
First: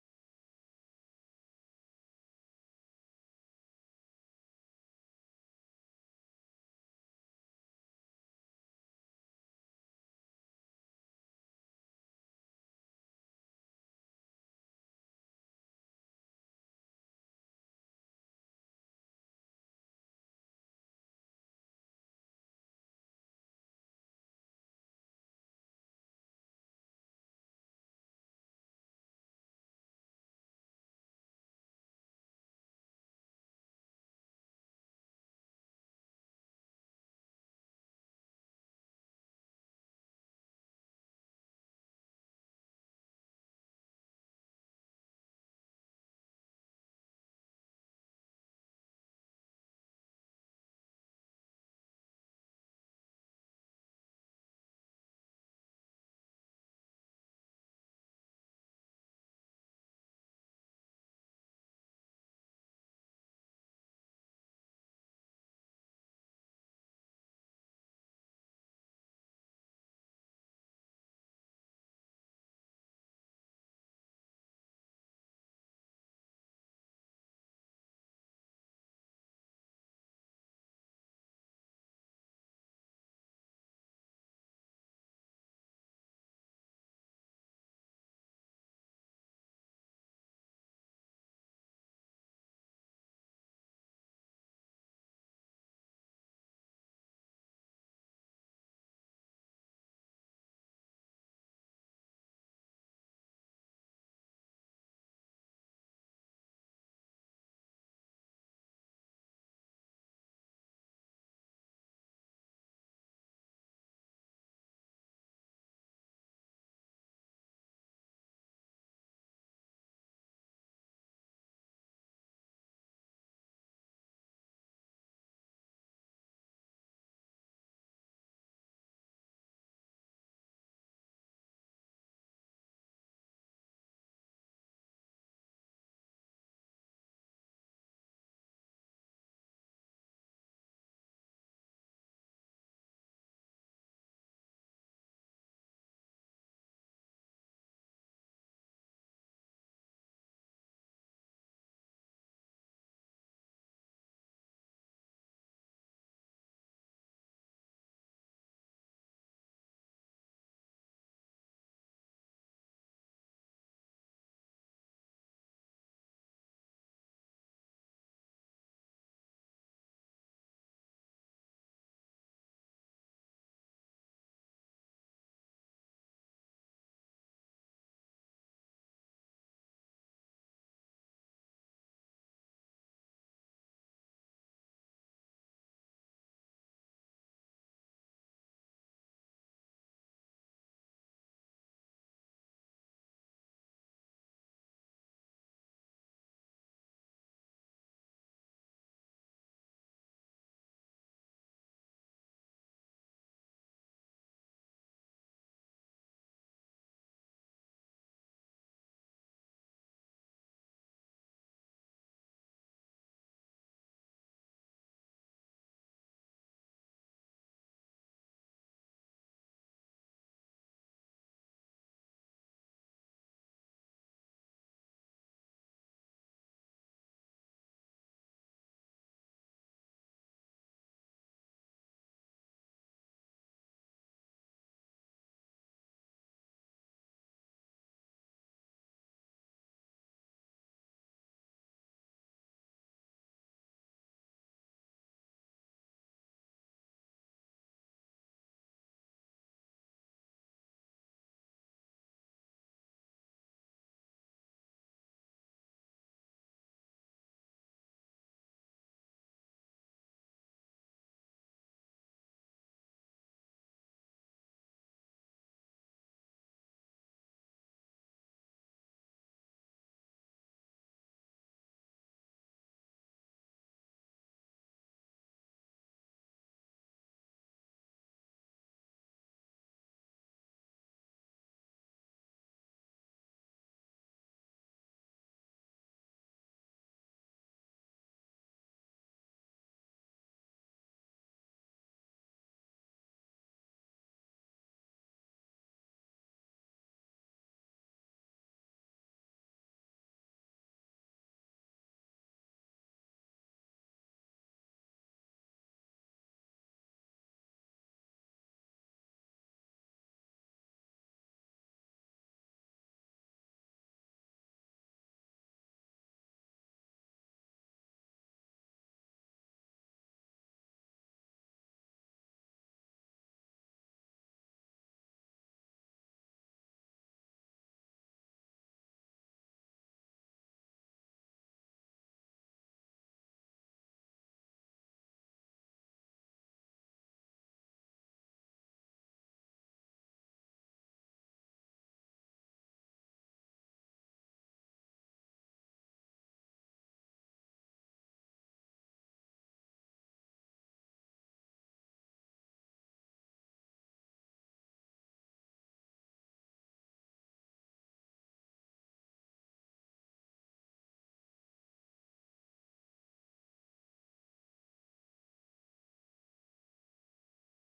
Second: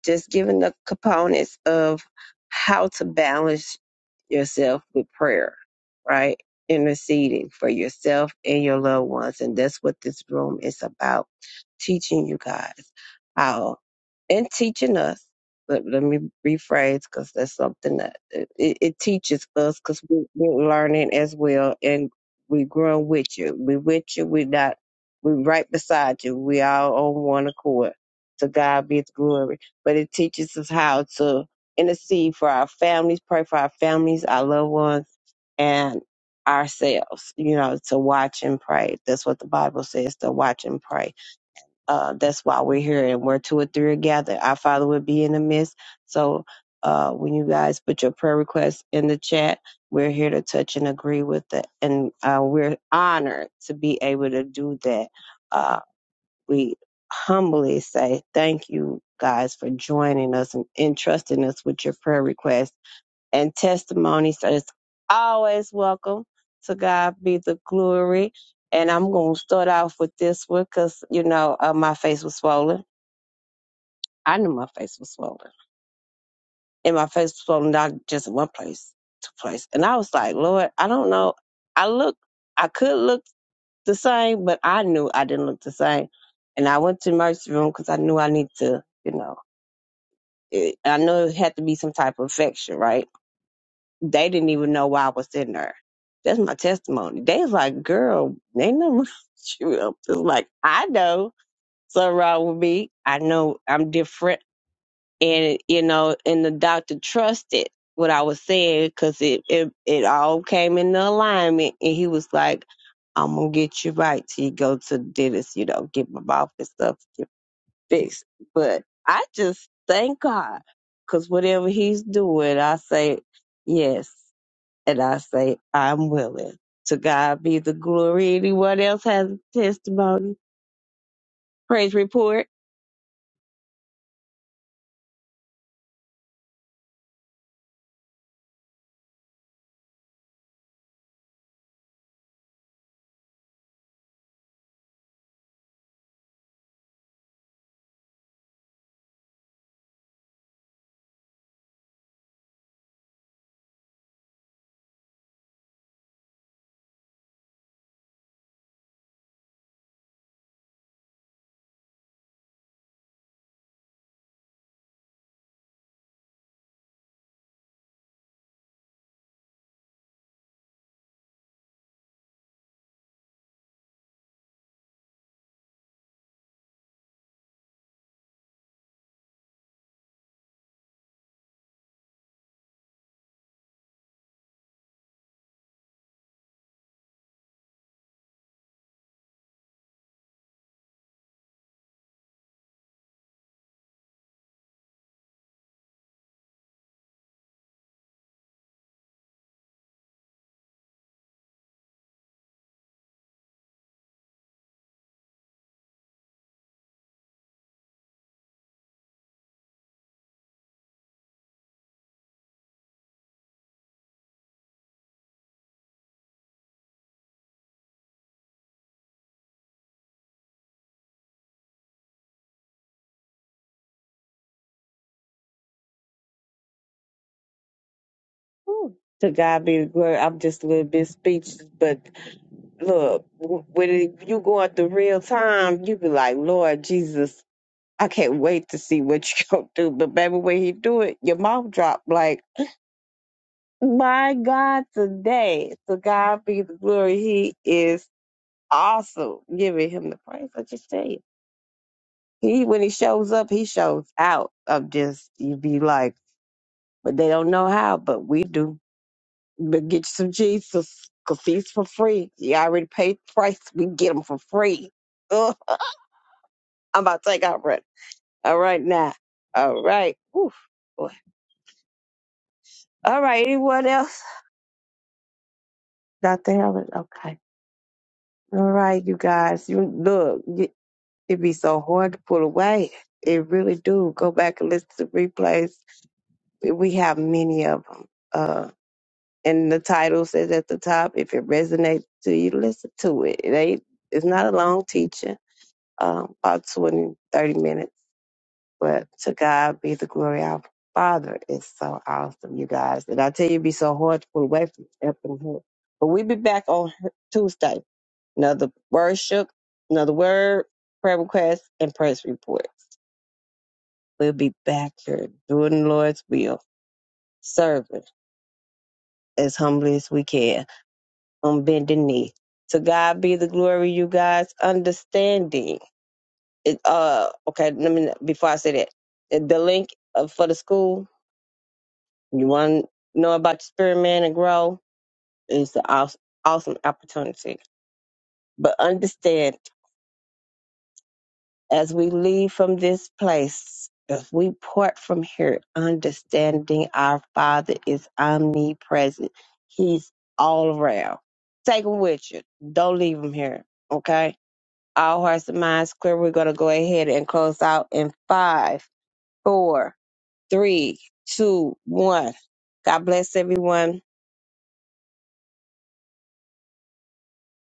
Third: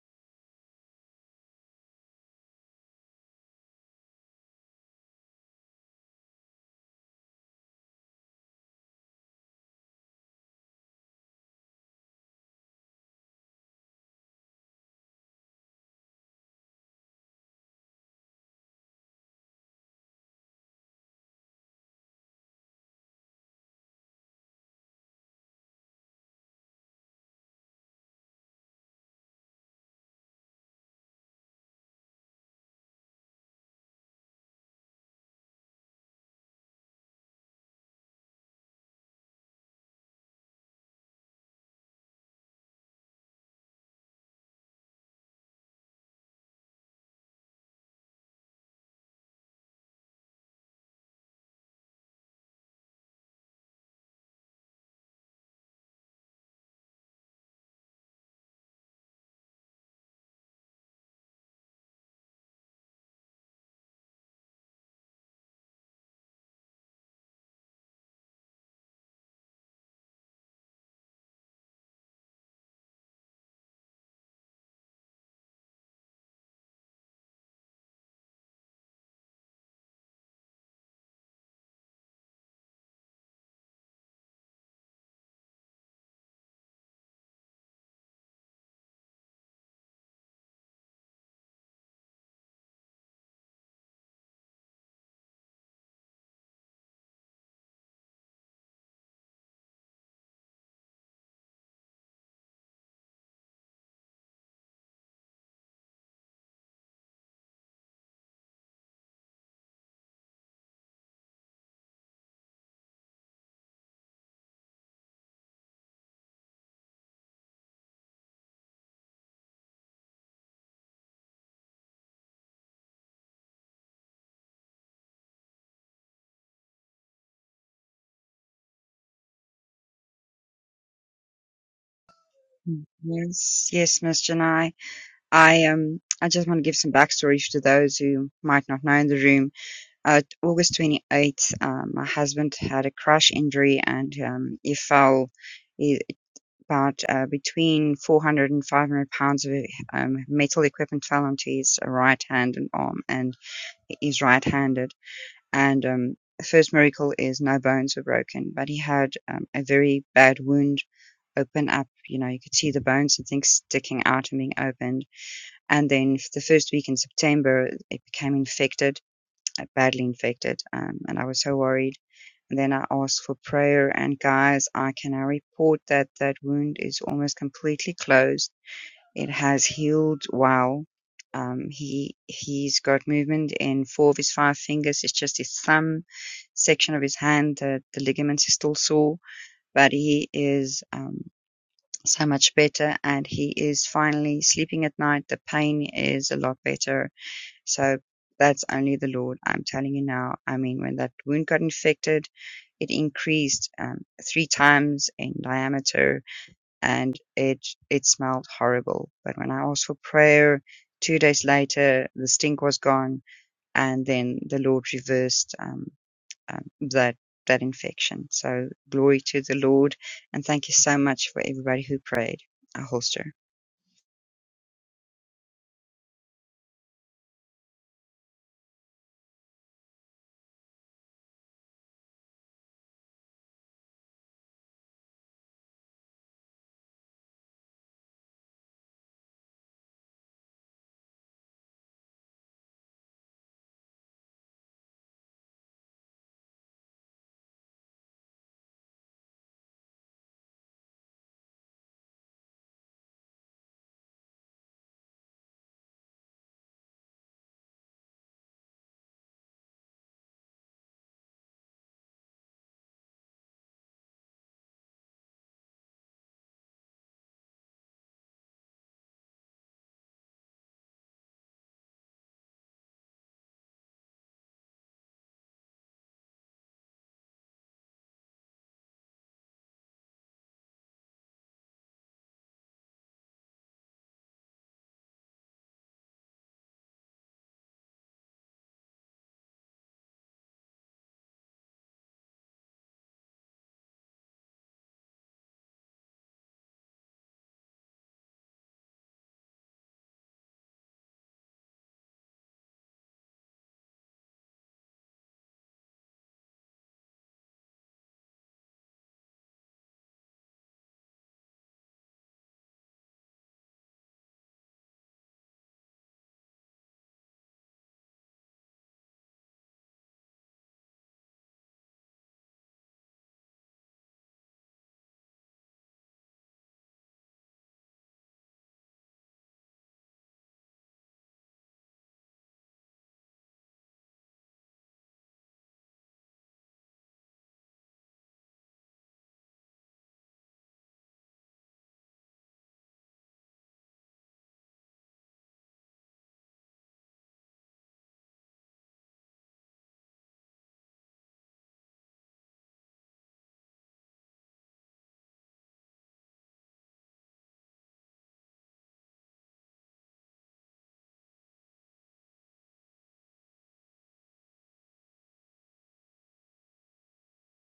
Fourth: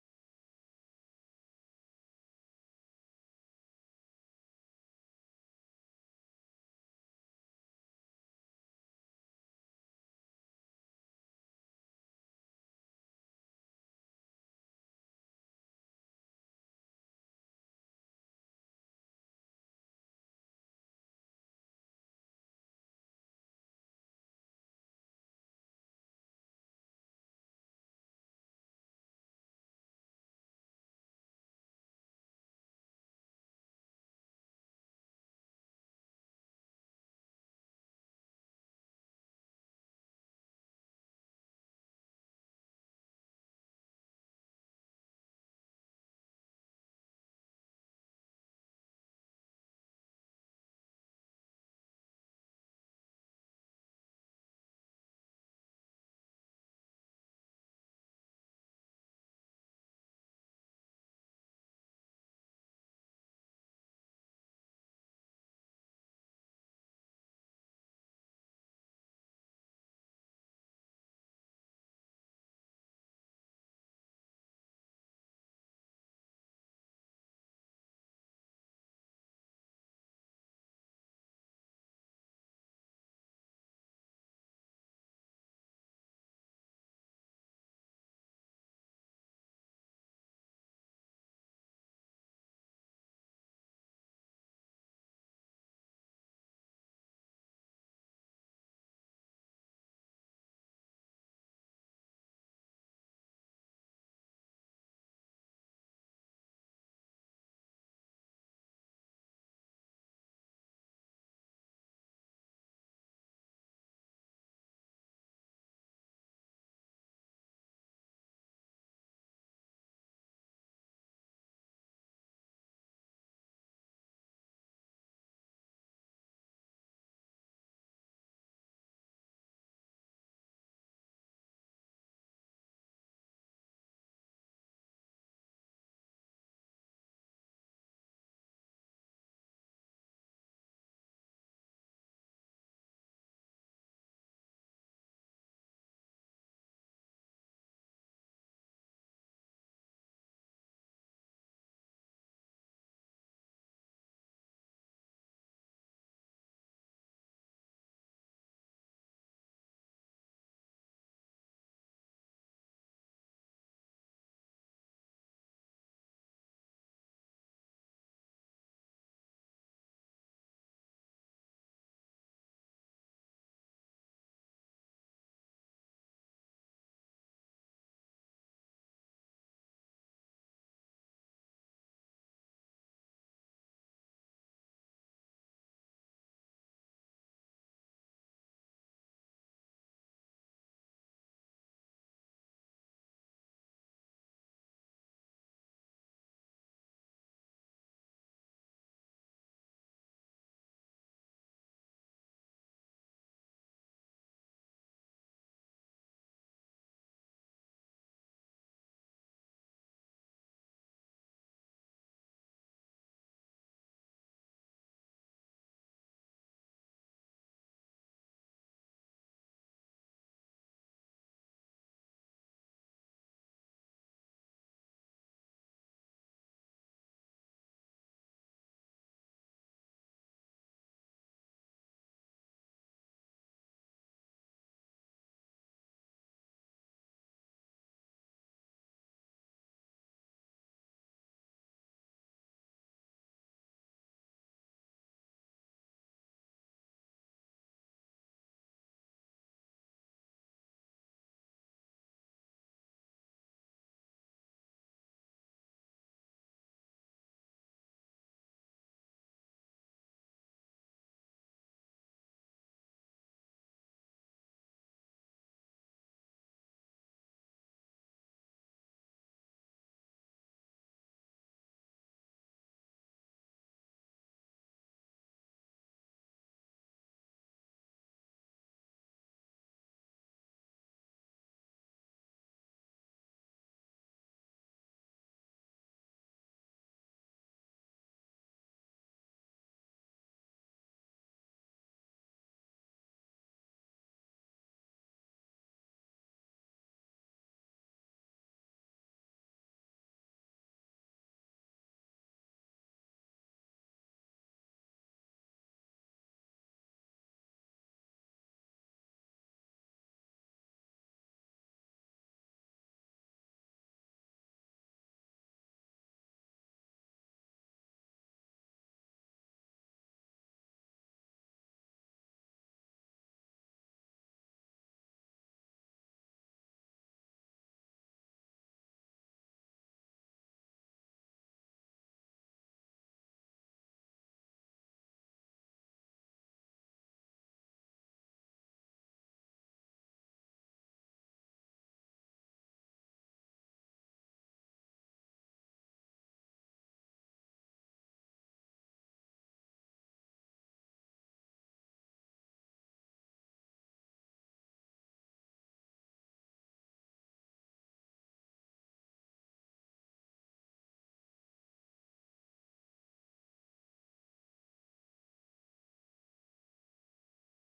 Just giving the components of how to balance yourself with prayer, right? Interceding for yourself and your loved ones. And that's what this room is about. Teaching you guys how and teaching us let, let me rephrase because that's something that it, it it teaches us because we, we're learning as well and we're growing with you. We're with you. We're not, we're right beside you. We all on one accord. To God be the glory. But it teaches us how to intercede for our families, pray for our families, our loved ones, and ourselves, you know, to watch and pray. That's what the Bible says, to watch and pray uh, that's why we're here and where two or three are gathered. Our Father will be in the midst. So uh, when you guys put your prayer requests in the chat, we're here to touch and agree with it. And uh, we're honored to be able to do that. Uh, we humbly say thank you guys for joining us and entrusting us with your prayer requests and testimony. So it's always welcome. To God be the glory. And I'm going to start off with this one because, you know, uh, my face was swollen. I knew my face was swollen. And my face was swollen not just in one place, two places. And I was like, Lord, I don't know. I look, I could look the same, but I knew I didn't look the same. And I went to the emergency room because I knew I need to, you know, it, I knew it had to be some type of infection, right? they didn't even know why I was in there. That's my testimony. They was like, girl, they know you up. It's like, I know something wrong with me. I know I'm different. And, you know, and the doctor trusted what I was saying because it, it, it all came into alignment. And he was like, I'm going to get you right till you go to the dentist, you know, get my mouth and stuff get fixed. But I just thank God because whatever he's doing, I say, yes. And I say, I'm willing. To God be the glory. Anyone else has a testimony? Praise report. Yes, yes, Miss Janai. I um I just want to give some backstory to those who might not know in the room. Uh, August 28th, um, my husband had a crash injury and um, he fell he, about uh, between 400 and 500 pounds of um, metal equipment fell onto his right hand and arm and he's right-handed and um, the first miracle is no bones were broken, but he had um, a very bad wound open up. You know, you could see the bones and things sticking out and being opened and then the first week in September, it became infected, uh, badly infected, um, and I was so worried. And then I asked for prayer, and guys, I can now report that that wound is almost completely closed. It has healed well. Um, he he's got movement in four of his five fingers. It's just his thumb section of his hand that the ligaments is still sore, but he is um, so much better and he is finally sleeping at night. The pain is a lot better. So that's only the Lord. I'm telling you now. I mean, when that wound got infected, it increased um, three times in diameter and it, it smelled horrible. But when I asked for prayer, two days later, the stink was gone and then the Lord reversed, um, um, that, that infection. So glory to the Lord. And thank you so much for everybody who prayed. A holster. Ooh. To God be the glory. I'm just a little bit speechless, but look, w- when you going through real time, you be like, Lord Jesus, I can't wait to see what you gonna do. But baby, when he do it, your mouth drop like, my God, today. To God be the glory. He is awesome. Giving him the praise. I just tell you. He when he shows up, he shows out of just you be like, but they don't know how, but we do. But get you some Jesus, cause he's for free. You already paid the price. We get him for free. Ugh, I'm about to take out breath. All right now. All right. Oof. Boy. All right. Anyone else? Doctor Helen. Okay. All right, you guys. You look. y- It be so hard to pull away. It really do. Go back and listen to replays. We we have many of them and the title says at the top, if it resonates to you, listen to it. It ain't, it's not a long teaching, um, about 20, 30 minutes, but to God be the glory. Our Father is so awesome, you guys. And I tell you, it'd be so hard to pull away from up in But we'll be back on Tuesday. Another worship, another word, prayer request, and press report. We'll be back here doing the Lord's will, serving as humbly as we can. on bended knee. To God be the glory, you guys. Understanding. It, uh, okay, let me, before I say that, the the link uh, for the school, you want to know about the Spirit Man and grow, is an awesome, awesome opportunity. But understand, as we leave from this place, as we part from here, understanding our Father is omnipresent. He's all around. Take him with you. Don't leave him here, okay? All hearts and minds clear. We're going to go ahead and close out in five, four, three, two, one. God bless everyone.